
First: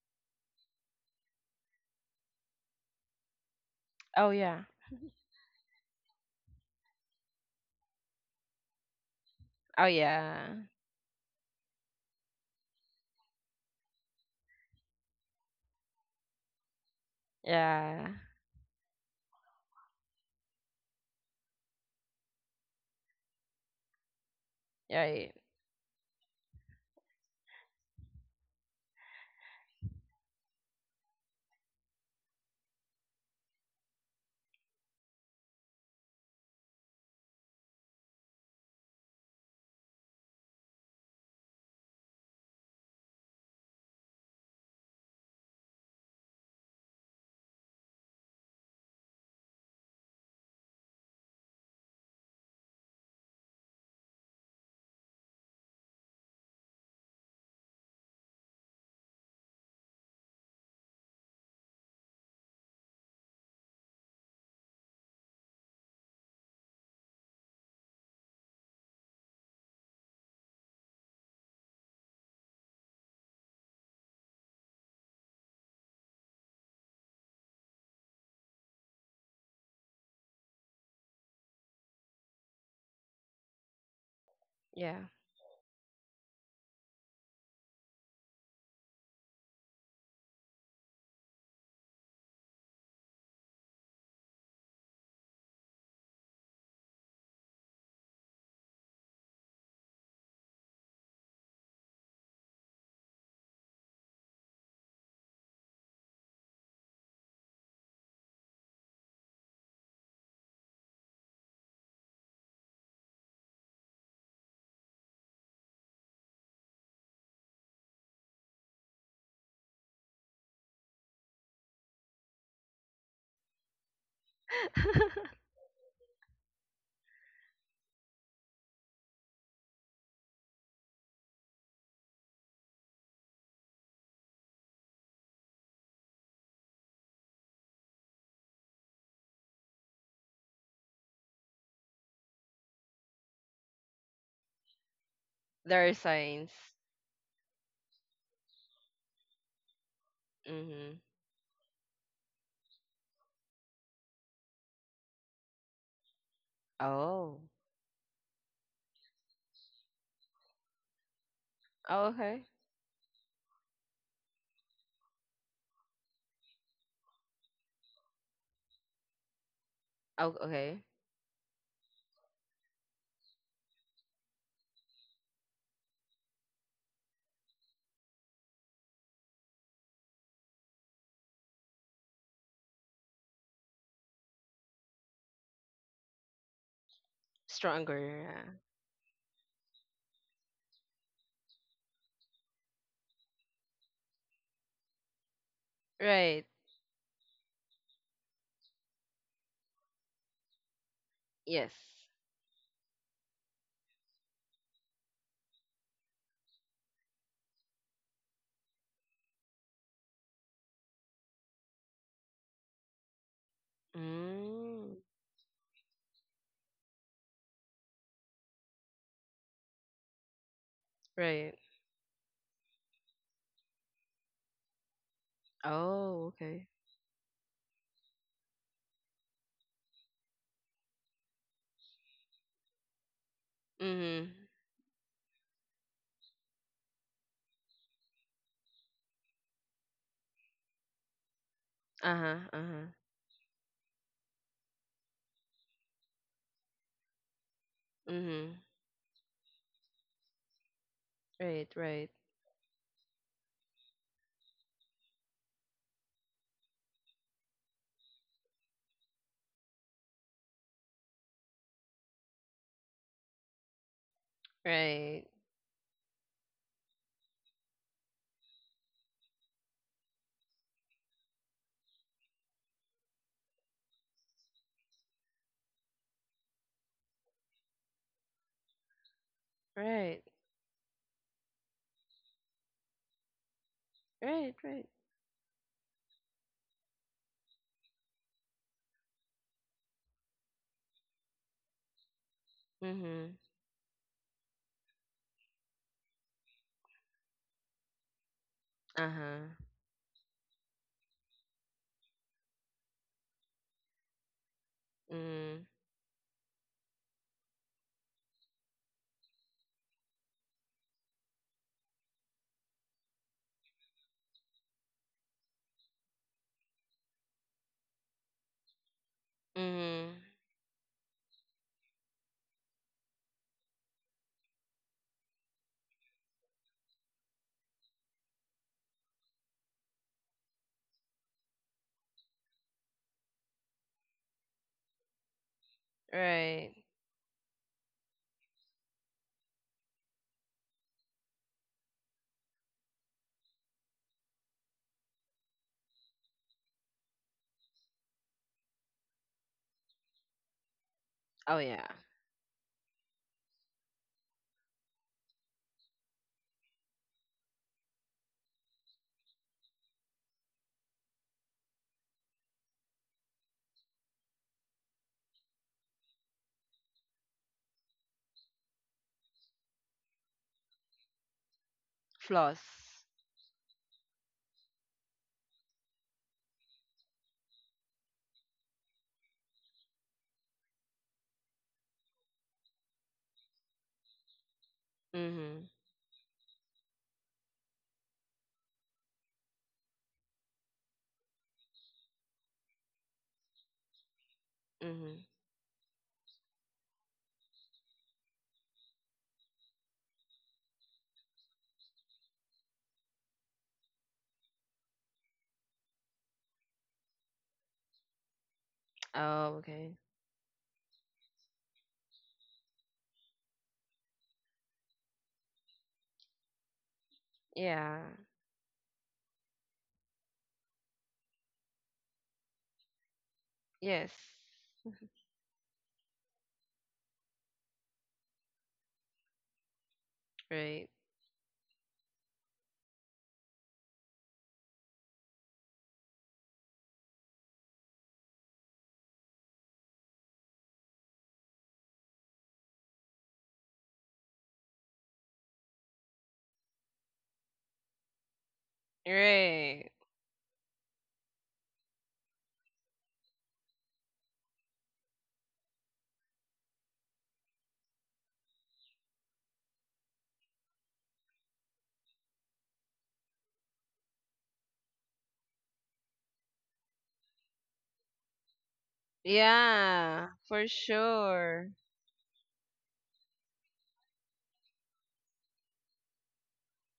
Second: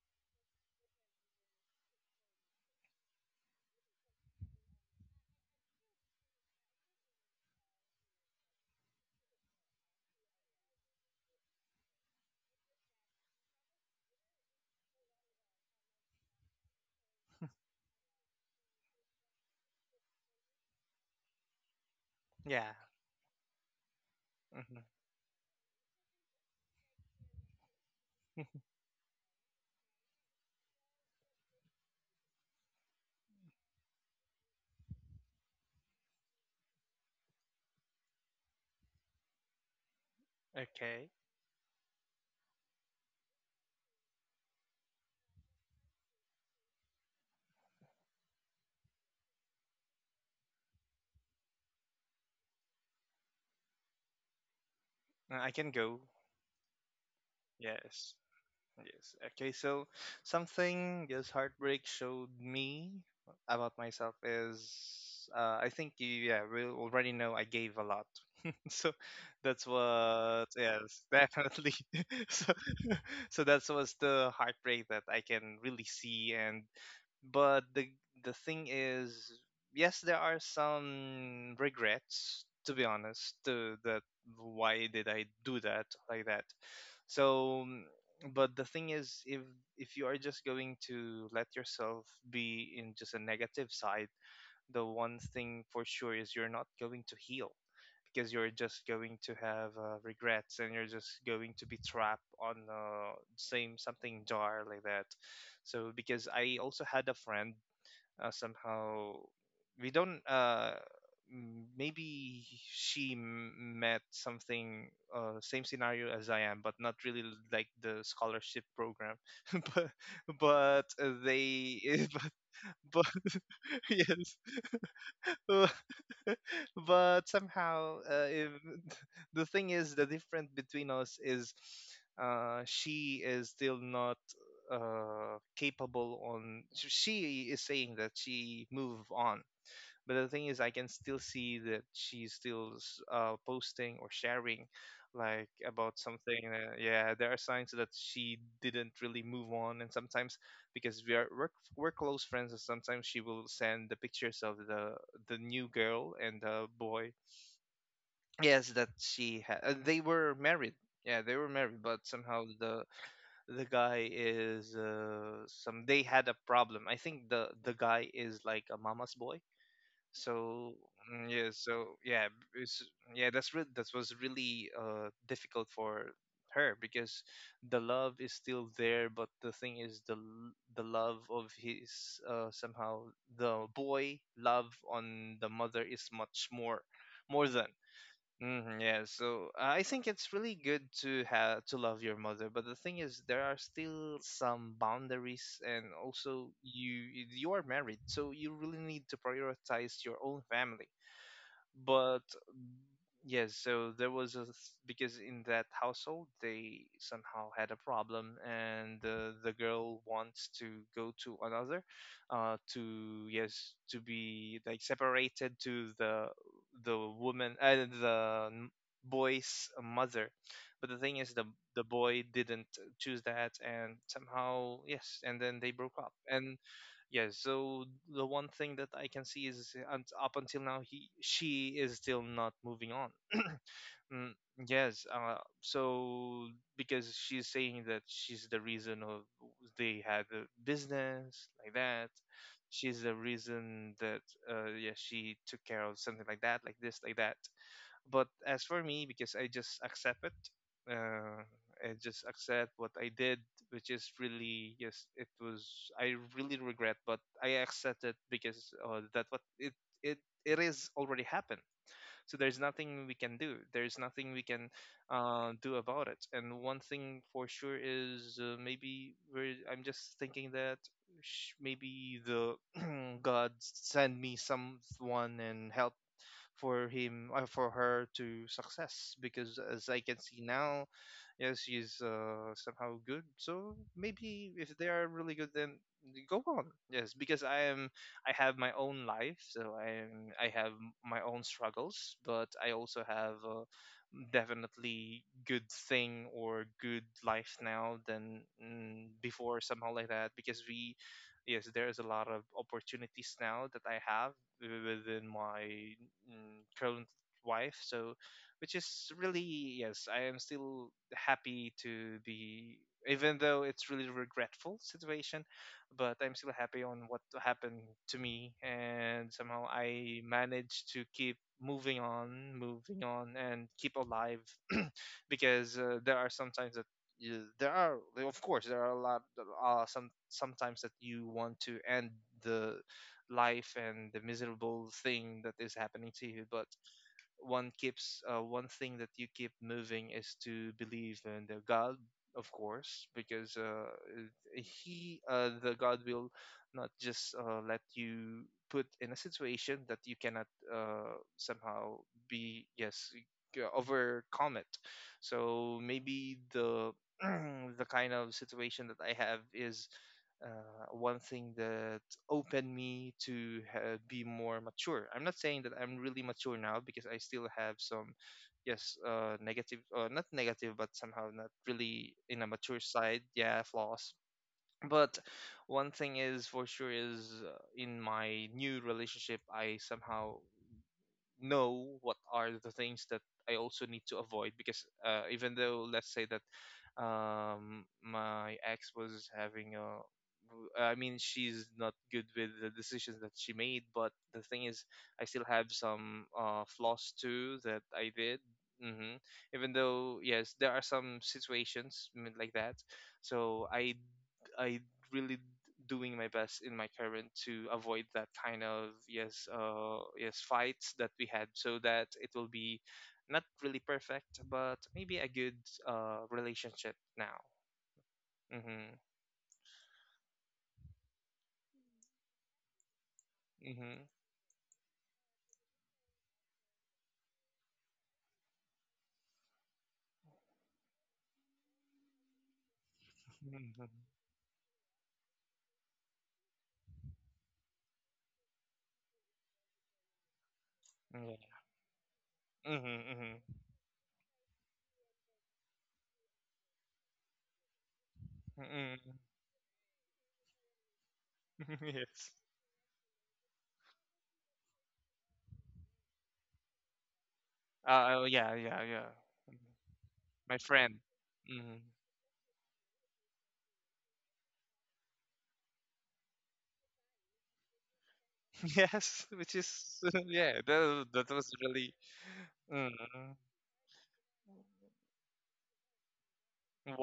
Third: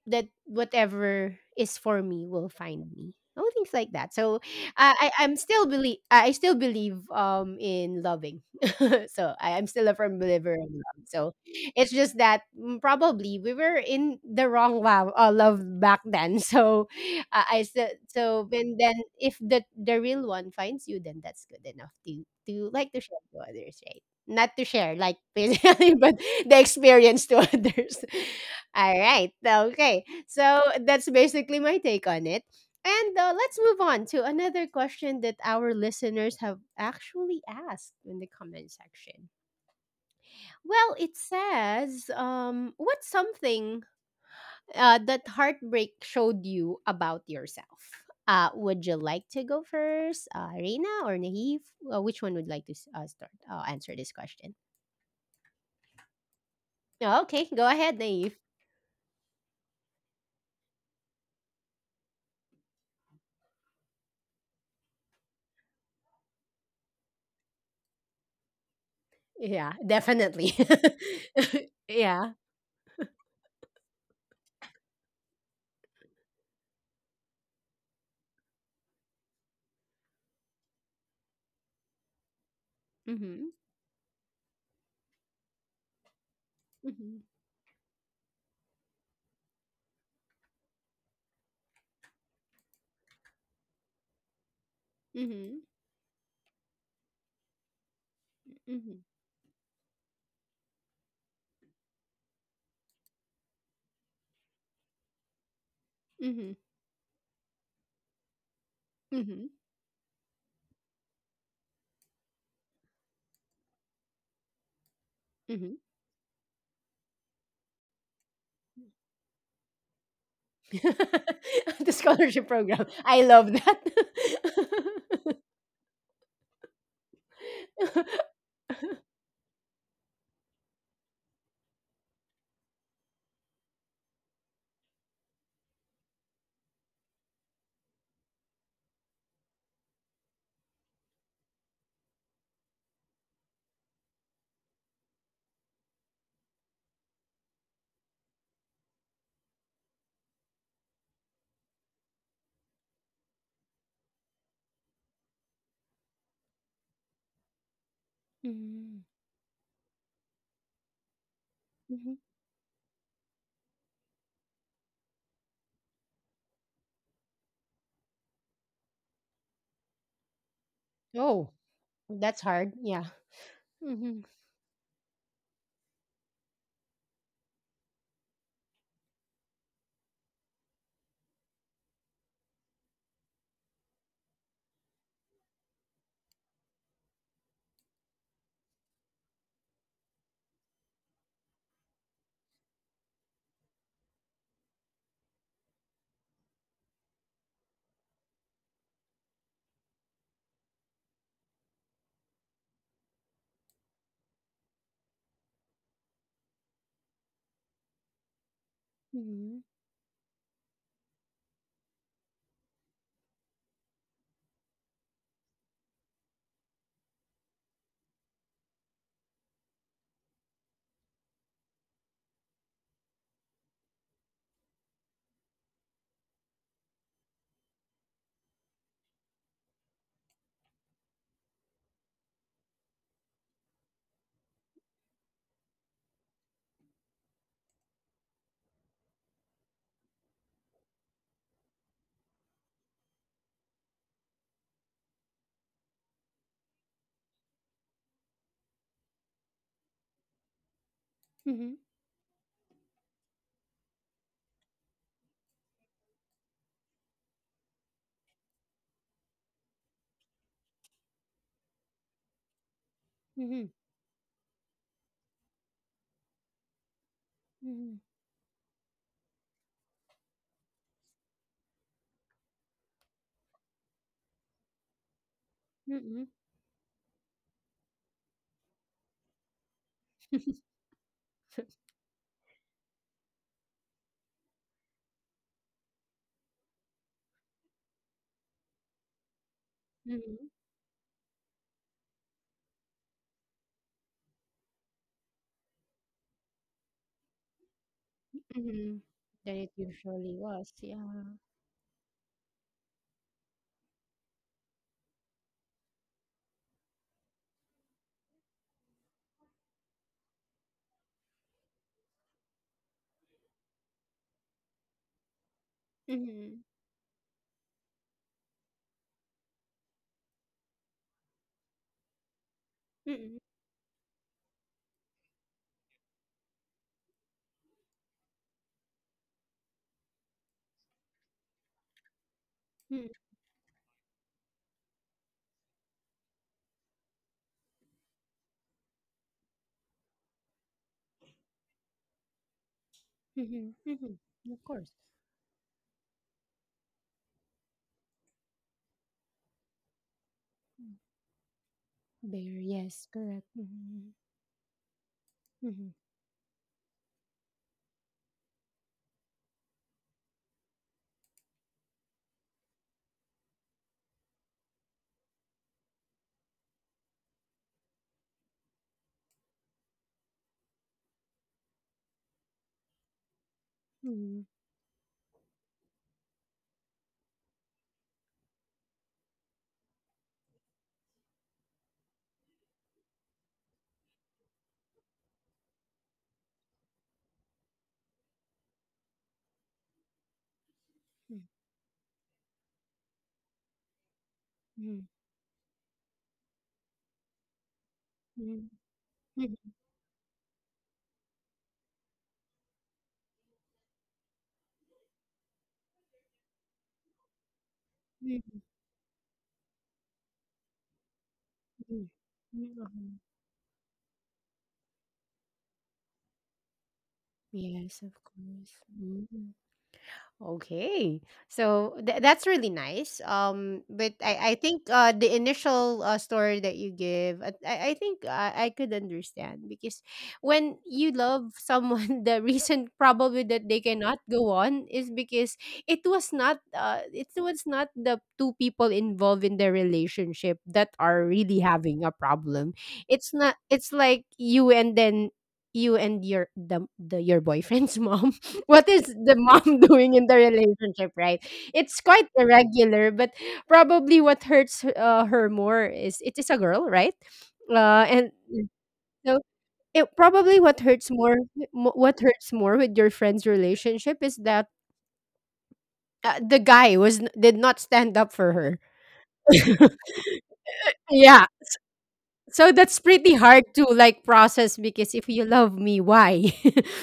[SPEAKER 1] that whatever is for me will find me, oh, things like that.
[SPEAKER 3] Oh
[SPEAKER 1] So
[SPEAKER 3] yeah.
[SPEAKER 1] I still believe in loving. So I'm
[SPEAKER 3] Oh
[SPEAKER 1] still a firm
[SPEAKER 3] yeah.
[SPEAKER 1] believer in love. So it's just that probably we were in the wrong love, back then. So I said
[SPEAKER 3] Yeah.
[SPEAKER 1] so when then if the real one finds you, then that's good enough to
[SPEAKER 2] Yeah.
[SPEAKER 1] share to others, right? Not to
[SPEAKER 2] Mhm.
[SPEAKER 1] share like
[SPEAKER 3] Right.
[SPEAKER 1] basically, but the experience to others. All right. Okay. So that's basically my take on it. And let's move on to another question that our listeners have actually asked in the comment section. Well,
[SPEAKER 2] Okay.
[SPEAKER 1] it says, what's something that heartbreak showed you about yourself? Would you like to go first, Reina or Naive? Which one would like to start answer this question?
[SPEAKER 2] I can go.
[SPEAKER 1] Okay, go ahead,
[SPEAKER 2] Yes.
[SPEAKER 1] Naive.
[SPEAKER 2] Yes. Okay. So something this heartbreak showed me about myself is I think you, yeah, we already know I gave a lot. So that's
[SPEAKER 1] Yeah,
[SPEAKER 2] what,
[SPEAKER 1] definitely.
[SPEAKER 2] yes, definitely.
[SPEAKER 1] Yeah.
[SPEAKER 2] So so that was the heartbreak that I can really see. And but the thing is, yes, there are some regrets. To be honest, to that, why
[SPEAKER 3] Yeah.
[SPEAKER 2] did I do that like that?
[SPEAKER 1] Mhm.
[SPEAKER 2] So, but the thing is, if you are just going to let yourself be in just a negative side, the one thing
[SPEAKER 1] Mhm.
[SPEAKER 2] for sure is you're not going to heal because you're just
[SPEAKER 1] Mhm.
[SPEAKER 2] going to have regrets, and you're just going to be trapped on same something jar like that. So because I
[SPEAKER 1] Mhm.
[SPEAKER 2] also had a friend somehow
[SPEAKER 1] Mhm.
[SPEAKER 2] we don't m- maybe she met something same
[SPEAKER 1] Mhm.
[SPEAKER 2] scenario as I am, but not really like the scholarship program but but
[SPEAKER 1] The
[SPEAKER 2] they but
[SPEAKER 1] scholarship program. I
[SPEAKER 2] but
[SPEAKER 1] love that.
[SPEAKER 2] yes but somehow, if, the thing is, the difference between us is she is still not capable on. She is saying that she move on, but the thing is, I can still see that she's still posting or sharing, like
[SPEAKER 3] There are
[SPEAKER 2] about something.
[SPEAKER 3] signs.
[SPEAKER 2] Yeah, there are signs that she didn't really move on, and sometimes
[SPEAKER 3] Mm-hmm.
[SPEAKER 2] because we are we're close friends, and sometimes she will send the pictures of the new girl and the boy.
[SPEAKER 3] Oh.
[SPEAKER 2] Yes, that
[SPEAKER 1] Mhm.
[SPEAKER 2] they were married. Yeah, they were married,
[SPEAKER 3] Oh
[SPEAKER 2] but
[SPEAKER 1] Mhm.
[SPEAKER 3] okay.
[SPEAKER 2] somehow the guy is some they had a problem. I think the guy is like a mama's boy,
[SPEAKER 3] Oh
[SPEAKER 2] so
[SPEAKER 3] okay.
[SPEAKER 2] yeah,
[SPEAKER 1] Oh,
[SPEAKER 2] so yeah,
[SPEAKER 1] that's hard.
[SPEAKER 2] it's,
[SPEAKER 1] Yeah.
[SPEAKER 2] yeah, that was
[SPEAKER 1] Mhm.
[SPEAKER 2] really difficult for her because the love is still there, but the thing is the love of his somehow the boy love on the mother is much more more than
[SPEAKER 3] Stronger.
[SPEAKER 2] hmm, yeah, so I think it's really good to have to love your mother, but the thing is, there are still some boundaries, and
[SPEAKER 3] Yeah. Right.
[SPEAKER 2] also you are married, so you really need to prioritize your own family.
[SPEAKER 3] Yes.
[SPEAKER 2] But yes, so there was a because in that household they somehow had a problem, and the
[SPEAKER 1] Mhm.
[SPEAKER 2] girl wants to go to another, to, yes, to be like
[SPEAKER 3] Mm.
[SPEAKER 2] separated to the woman, uh, the n- boy's mother. But the thing is, the
[SPEAKER 3] Right.
[SPEAKER 2] the boy didn't choose that, and somehow, yes, and then they broke up,
[SPEAKER 3] Oh
[SPEAKER 2] and
[SPEAKER 3] okay.
[SPEAKER 2] yeah, so the one thing that I can see is up until now, he, she is still not moving on. Mm,
[SPEAKER 3] Mm-hmm.
[SPEAKER 2] yes, so because she's saying that she's the reason of they had a business like that.
[SPEAKER 3] Uh-huh. Uh-huh.
[SPEAKER 2] She's the reason that yeah, she took care of something like that, like this, like that. But
[SPEAKER 3] Mm-hmm.
[SPEAKER 2] as for me, because I just accept it, uh,
[SPEAKER 3] Right.
[SPEAKER 1] Mhm.
[SPEAKER 2] I
[SPEAKER 3] Right.
[SPEAKER 2] just accept what I did, which is really, yes, it was, I really regret, but I accept it because that what it it it is already happened. So there's nothing we can do.
[SPEAKER 1] Mhm.
[SPEAKER 2] There's nothing we can
[SPEAKER 3] Right.
[SPEAKER 2] do about it. And one thing for sure
[SPEAKER 1] Mhm.
[SPEAKER 2] is maybe we're, I'm just thinking that maybe the God send me someone and help
[SPEAKER 1] Mhm.
[SPEAKER 2] for him, for her to success, because as I
[SPEAKER 3] Right.
[SPEAKER 2] can see now, yeah, she's somehow good. So
[SPEAKER 3] Right.
[SPEAKER 2] maybe if
[SPEAKER 3] Right.
[SPEAKER 2] they are really good, then go on. Yes, because I am, I have my own life, so I am, I
[SPEAKER 1] Mhm.
[SPEAKER 2] have my own struggles, but I also
[SPEAKER 3] Mhm.
[SPEAKER 2] have. Definitely good thing or good life now than,
[SPEAKER 1] Mhm.
[SPEAKER 3] Uh-huh.
[SPEAKER 1] Than
[SPEAKER 2] before,
[SPEAKER 1] it
[SPEAKER 2] somehow like that,
[SPEAKER 1] usually
[SPEAKER 2] because
[SPEAKER 1] was.
[SPEAKER 2] we,
[SPEAKER 1] Yeah.
[SPEAKER 2] yes, there's a lot of opportunities now that I have within my
[SPEAKER 3] Mm.
[SPEAKER 2] current wife. Which is really, yes, I am still happy to be, even though it's really regretful situation, but I'm still
[SPEAKER 1] Mhm.
[SPEAKER 2] happy on what happened to me, and somehow
[SPEAKER 3] Mhm.
[SPEAKER 2] I managed to keep moving on, moving on,
[SPEAKER 1] Mhm.
[SPEAKER 2] and keep alive. because there are sometimes that there are, of course there are a lot, some sometimes that you want to end the
[SPEAKER 1] Mhm.
[SPEAKER 2] life and the miserable thing that is happening to you. But
[SPEAKER 3] Right.
[SPEAKER 2] one keeps, one thing that you keep moving is to believe in the God, of course, because
[SPEAKER 1] Mhm, mhm. Of course.
[SPEAKER 2] he, the God will not just let you put in a situation that you cannot,
[SPEAKER 1] Mm.
[SPEAKER 3] Oh yeah.
[SPEAKER 2] somehow
[SPEAKER 1] Bear,
[SPEAKER 2] be,
[SPEAKER 1] yes,
[SPEAKER 2] yes,
[SPEAKER 1] correct. Mhm,
[SPEAKER 2] overcome it. So
[SPEAKER 1] mhm,
[SPEAKER 2] maybe the the kind of situation that I have is, one thing that opened me to be more mature. I'm not saying that I'm really mature now because I still have some, yes, negative, not negative, but somehow not really in a
[SPEAKER 3] Floss.
[SPEAKER 2] mature side. Yeah, flaws.
[SPEAKER 1] mhm,
[SPEAKER 2] But one thing is for sure is, in my new relationship, I somehow know what are the things that I also need to avoid, because even
[SPEAKER 3] Mhm.
[SPEAKER 2] though let's say that my ex was having a, I mean she's not good with the decisions that she made, but the thing is
[SPEAKER 1] mhm,
[SPEAKER 3] Mhm.
[SPEAKER 2] I still have some, flaws too that I did,
[SPEAKER 1] mhm,
[SPEAKER 2] hmm
[SPEAKER 1] mhm,
[SPEAKER 2] even though, yes, there are some situations, like that. So I really doing my best in my current to avoid that
[SPEAKER 1] mhm,
[SPEAKER 2] kind of, yes,
[SPEAKER 3] Oh, okay.
[SPEAKER 2] yes, fights that we had, so that
[SPEAKER 1] mhm,
[SPEAKER 2] it will
[SPEAKER 1] mhm,
[SPEAKER 2] be
[SPEAKER 1] mhm.
[SPEAKER 2] not really perfect but maybe a good relationship now.
[SPEAKER 3] Yeah.
[SPEAKER 1] Yes, of course.
[SPEAKER 2] mhm
[SPEAKER 1] Mm-hmm. Okay. So that's really nice.
[SPEAKER 2] mhm
[SPEAKER 3] Yes.
[SPEAKER 1] But I think the initial story that you give, I think I could understand, because when
[SPEAKER 3] Right.
[SPEAKER 1] you love someone the reason probably that they
[SPEAKER 2] mhm
[SPEAKER 1] cannot go on is because it was not the two people involved in the relationship that are
[SPEAKER 2] Yeah.
[SPEAKER 1] really having a problem.
[SPEAKER 2] mhm
[SPEAKER 1] It's
[SPEAKER 2] mhm
[SPEAKER 1] not, it's like you and then you and your the your boyfriend's mom. What is
[SPEAKER 2] mhm.
[SPEAKER 1] the mom
[SPEAKER 3] Right.
[SPEAKER 1] doing in the relationship, right? It's quite
[SPEAKER 2] Yes.
[SPEAKER 1] irregular, but probably what hurts her more is it is a girl, right? And
[SPEAKER 2] Oh, yeah.
[SPEAKER 1] so it probably
[SPEAKER 2] My
[SPEAKER 1] what
[SPEAKER 2] friend.
[SPEAKER 1] hurts more,
[SPEAKER 2] Mhm.
[SPEAKER 1] what hurts more with your friend's relationship is that the guy was did not stand up for her.
[SPEAKER 2] Yes, which is,
[SPEAKER 3] Yeah,
[SPEAKER 2] yeah,
[SPEAKER 3] for
[SPEAKER 2] that
[SPEAKER 1] Yeah.
[SPEAKER 2] was
[SPEAKER 3] sure.
[SPEAKER 2] really,
[SPEAKER 1] So
[SPEAKER 2] mm.
[SPEAKER 1] that's pretty hard to like process, because if you love me, why?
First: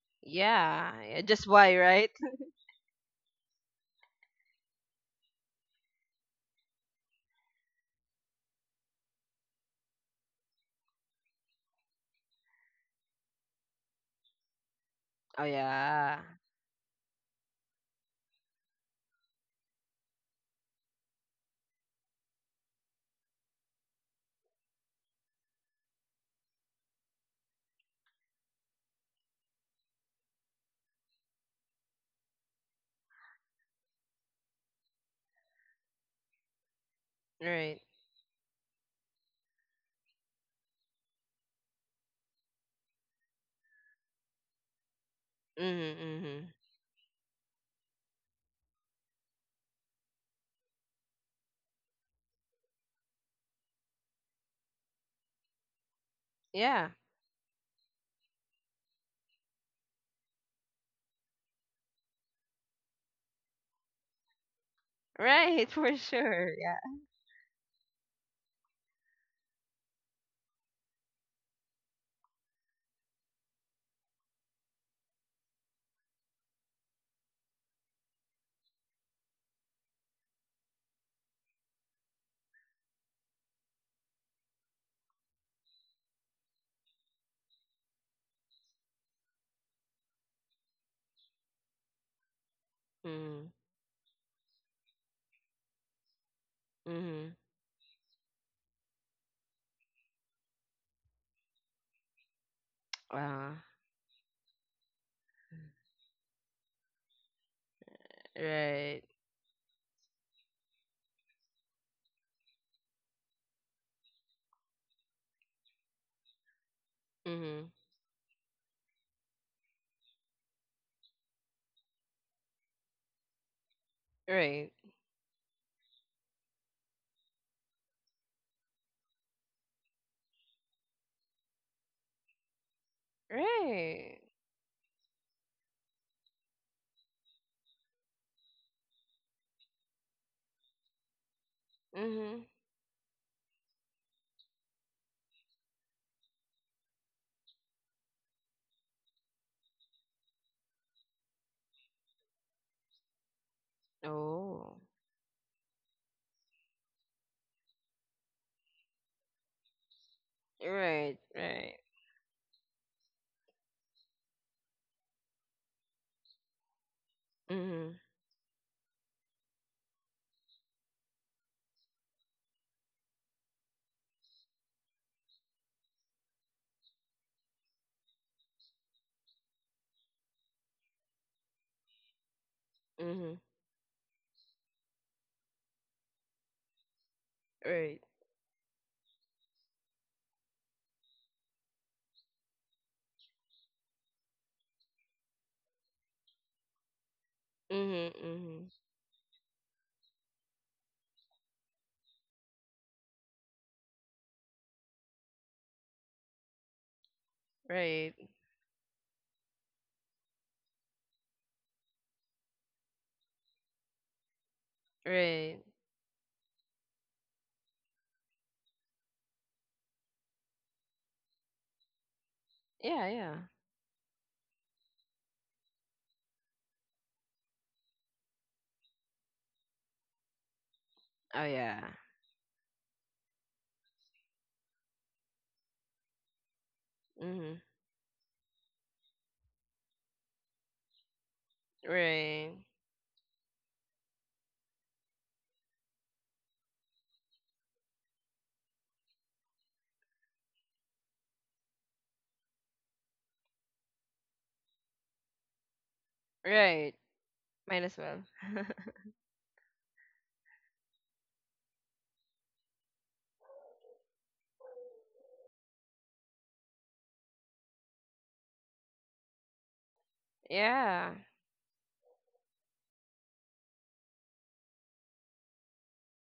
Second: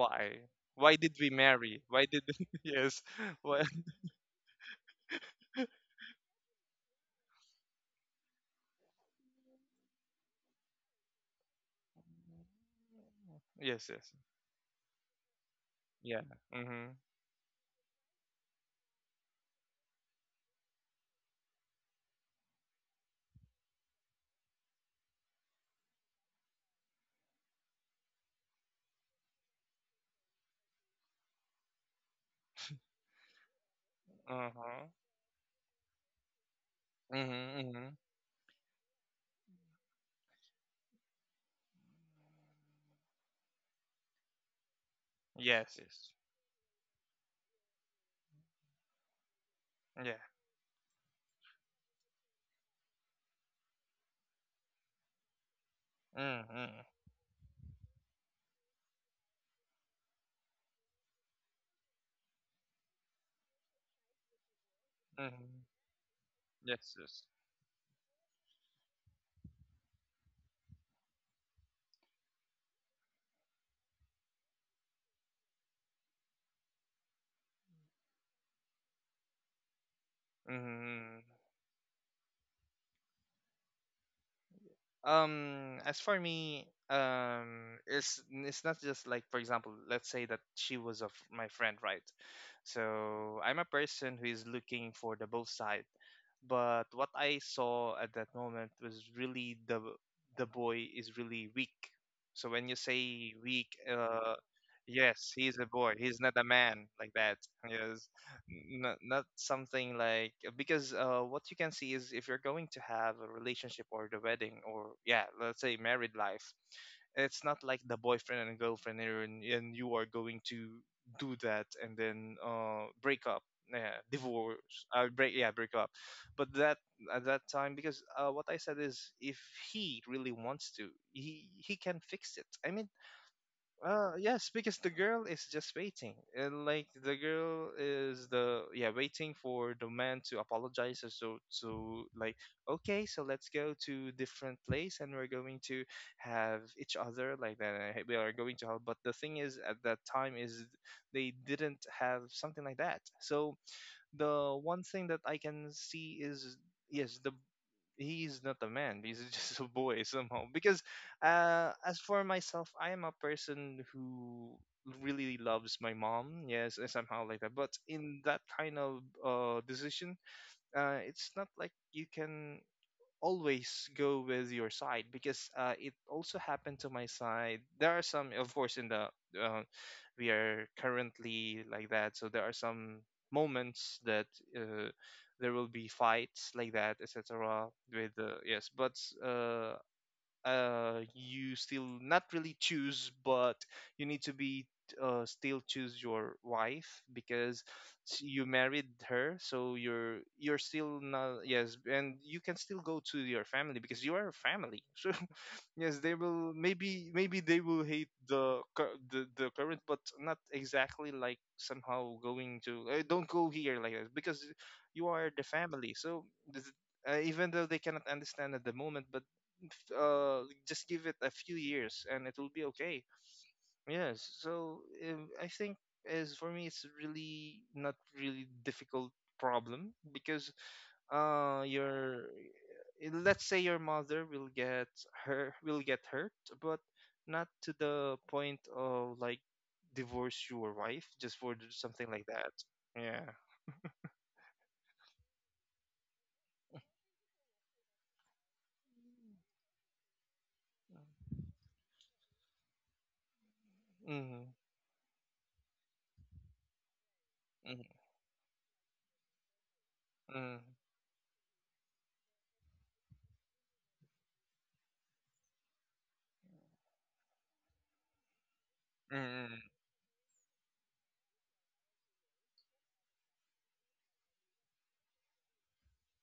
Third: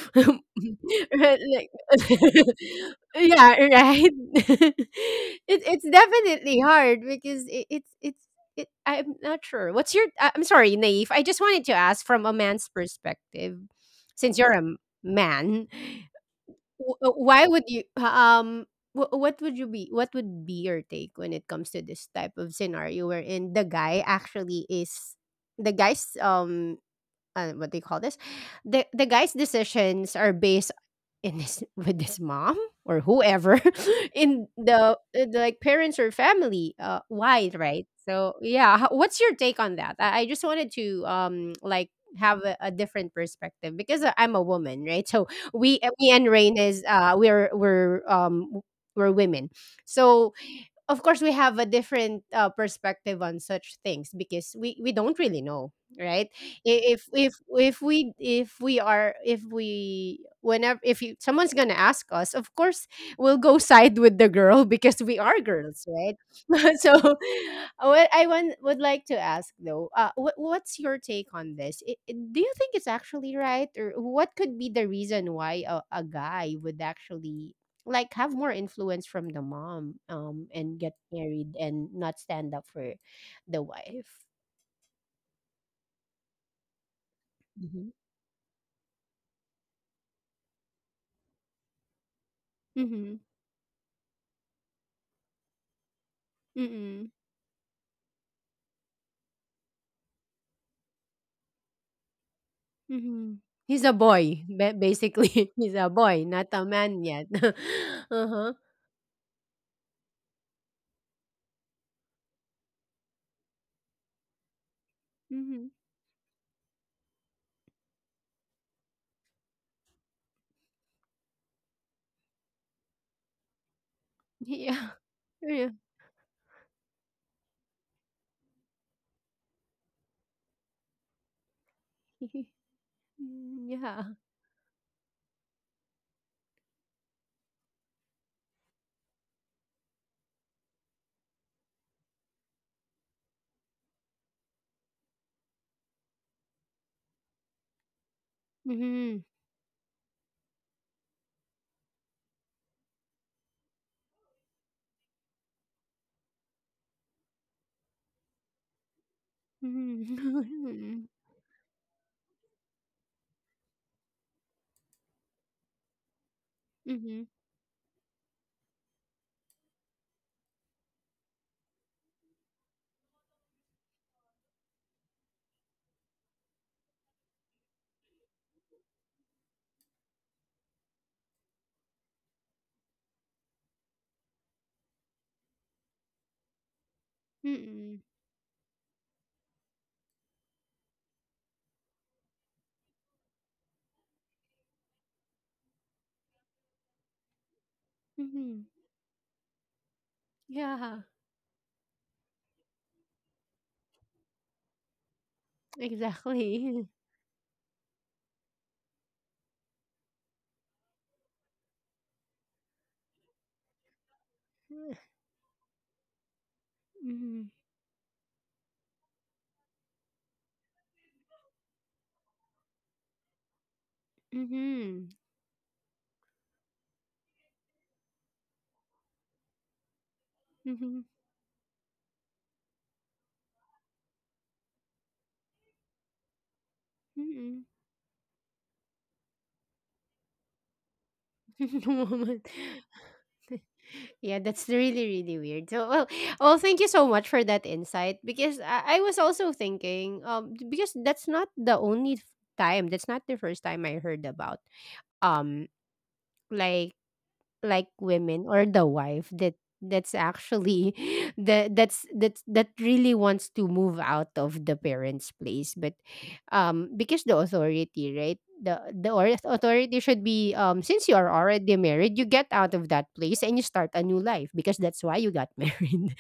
[SPEAKER 1] Like,
[SPEAKER 3] Yeah,
[SPEAKER 2] Why did
[SPEAKER 3] yeah.
[SPEAKER 2] we
[SPEAKER 3] Just why,
[SPEAKER 2] marry? Why
[SPEAKER 3] right?
[SPEAKER 2] did, yes?
[SPEAKER 1] yeah,
[SPEAKER 2] Why?
[SPEAKER 1] right. it, it's definitely hard because it's it, I'm not sure. What's your? I'm sorry, Naive. I just wanted to ask from a man's perspective,
[SPEAKER 2] Yes, yes.
[SPEAKER 1] since you're a
[SPEAKER 3] Oh
[SPEAKER 1] man.
[SPEAKER 3] yeah.
[SPEAKER 2] Yeah. Mhm.
[SPEAKER 1] Why would you what would you be, what would be your take when it comes to this type of scenario wherein the guy actually is the guy's what they call this? The guy's decisions are based in his with his mom or whoever in
[SPEAKER 2] Mhm.
[SPEAKER 1] the like parents or family wide,
[SPEAKER 2] Mhm.
[SPEAKER 3] Right.
[SPEAKER 1] right?
[SPEAKER 2] Mhm.
[SPEAKER 1] So yeah, what's your take on that? I just wanted to like have a different perspective because I'm a woman, right? So we
[SPEAKER 2] Yes,
[SPEAKER 3] Mhm.
[SPEAKER 2] yes.
[SPEAKER 1] me and
[SPEAKER 3] Mhm.
[SPEAKER 1] Rain is we're women.
[SPEAKER 2] Yeah.
[SPEAKER 1] So of course we have a different perspective on such things because we don't really know, right? I-
[SPEAKER 2] Mhm.
[SPEAKER 3] Yeah.
[SPEAKER 1] if we are if we whenever, if you, someone's gonna ask us, of course we'll go side with the girl because we are
[SPEAKER 2] Mhm.
[SPEAKER 3] Right,
[SPEAKER 1] girls,
[SPEAKER 3] for
[SPEAKER 1] right?
[SPEAKER 3] sure. Yeah.
[SPEAKER 2] Yes,
[SPEAKER 1] So
[SPEAKER 2] yes.
[SPEAKER 1] what would like to ask though, what's your take on this? Do you think it's actually right, or what could be the reason why a guy would actually like have more influence from the mom and get
[SPEAKER 2] Mhm.
[SPEAKER 1] married and not stand up for the wife?
[SPEAKER 2] As for me,
[SPEAKER 1] Mm-hmm.
[SPEAKER 2] it's not just like, for example, let's say that she was of my friend, right?
[SPEAKER 1] Mm-hmm.
[SPEAKER 2] So
[SPEAKER 3] Mhm.
[SPEAKER 2] I'm a person who is looking for the both side, but what
[SPEAKER 1] Mm-hmm.
[SPEAKER 3] Mhm.
[SPEAKER 2] I saw at that moment was really the boy is really weak. So when you say
[SPEAKER 1] Mm-hmm.
[SPEAKER 3] Uh,
[SPEAKER 2] weak,
[SPEAKER 1] He's a boy,
[SPEAKER 2] yes, he's
[SPEAKER 1] basically.
[SPEAKER 2] a
[SPEAKER 1] He's
[SPEAKER 2] boy.
[SPEAKER 1] a
[SPEAKER 2] He's
[SPEAKER 1] boy,
[SPEAKER 2] not a
[SPEAKER 1] not a
[SPEAKER 2] man
[SPEAKER 1] man
[SPEAKER 2] like
[SPEAKER 1] yet.
[SPEAKER 2] that. Yes,
[SPEAKER 1] Uh-huh.
[SPEAKER 2] not,
[SPEAKER 3] right.
[SPEAKER 2] not something like, because what you can see is, if you're going to have a relationship or the wedding or, yeah, let's
[SPEAKER 1] Mm-hmm.
[SPEAKER 2] say married life, it's not
[SPEAKER 3] Mhm.
[SPEAKER 2] like the boyfriend and girlfriend here, and you are going to do that and then, break up, yeah, divorce,
[SPEAKER 3] Right.
[SPEAKER 1] Yeah.
[SPEAKER 2] break, yeah,
[SPEAKER 1] Yeah.
[SPEAKER 2] break up. But that, at that time, because what I said is, if he really wants to, he can fix it. I mean,
[SPEAKER 1] Yeah.
[SPEAKER 3] Right.
[SPEAKER 2] yes, because the girl is just waiting. And like the girl is the, yeah, waiting for the man to apologize. And so, so like,
[SPEAKER 3] Mhm.
[SPEAKER 2] okay, so let's go to different place and we're going to have each other like that. And, "Hey, we are going to have." But the
[SPEAKER 1] Mm-hmm.
[SPEAKER 2] thing is, at that time is they didn't have something like that. So the
[SPEAKER 3] Oh,
[SPEAKER 2] one thing that I can see is, yes, the, he's not a man, he's just a boy somehow because,
[SPEAKER 1] Mm-hmm.
[SPEAKER 3] right, right.
[SPEAKER 2] as for myself, I am a person who really loves my mom, yes, and somehow
[SPEAKER 1] Mm-hmm.
[SPEAKER 2] like that, but
[SPEAKER 3] Mhm,
[SPEAKER 2] in that kind of decision, it's not like you can always go with your side, because it also happened to my side. There are some, of course, in the, uh, we are currently like that, so there are some
[SPEAKER 3] mhm,
[SPEAKER 2] moments that, uh, there will be fights like that, etc.
[SPEAKER 3] right.
[SPEAKER 1] Mm-hmm.
[SPEAKER 2] With, yes, but uh, you still not really choose, but you need to be, still choose your wife, because
[SPEAKER 3] Mhm,
[SPEAKER 2] you
[SPEAKER 3] mhm,
[SPEAKER 1] Mm-hmm.
[SPEAKER 2] married her, so you're still
[SPEAKER 1] Yeah.
[SPEAKER 2] not, yes, and you can still go to your family because you are a family. So yes, they will,
[SPEAKER 1] Exactly.
[SPEAKER 2] maybe, maybe they will hate
[SPEAKER 3] right,
[SPEAKER 2] the the current, but not exactly like somehow going to, don't go here like that, because you are the
[SPEAKER 3] right.
[SPEAKER 2] family. So this- even
[SPEAKER 1] Mm-hmm.
[SPEAKER 2] though they cannot understand at the moment, but just give it a few years and it will be okay.
[SPEAKER 3] Yeah, yeah.
[SPEAKER 2] Yes. So
[SPEAKER 1] Mm-hmm.
[SPEAKER 2] I think, as for me, it's really not really difficult problem, because
[SPEAKER 1] Mm-hmm.
[SPEAKER 3] Oh, yeah.
[SPEAKER 2] your, eh, let's say your mother will get her, will get hurt, but not
[SPEAKER 3] Mhm,
[SPEAKER 1] Mm-hmm.
[SPEAKER 2] to the point of like divorce your wife just for something like that.
[SPEAKER 1] Woman.
[SPEAKER 3] right,
[SPEAKER 2] Yeah.
[SPEAKER 1] Yeah, that's really, really weird. Well, thank you so much for that insight because I was also thinking, because that's not the time, that's not the first time I heard
[SPEAKER 2] Mm-hmm.
[SPEAKER 1] about, um,
[SPEAKER 3] right.
[SPEAKER 1] like
[SPEAKER 3] Might
[SPEAKER 2] Mm-hmm.
[SPEAKER 3] as
[SPEAKER 1] like
[SPEAKER 3] well.
[SPEAKER 1] women or the wife that that's
[SPEAKER 2] Mm-hmm.
[SPEAKER 1] actually that that's that really wants to move out of the parents place but because the authority, right, the
[SPEAKER 2] Mm-hmm.
[SPEAKER 1] authority should be,
[SPEAKER 3] Yeah.
[SPEAKER 1] since you are already married you get out of that place and you start a new life because that's why you got married,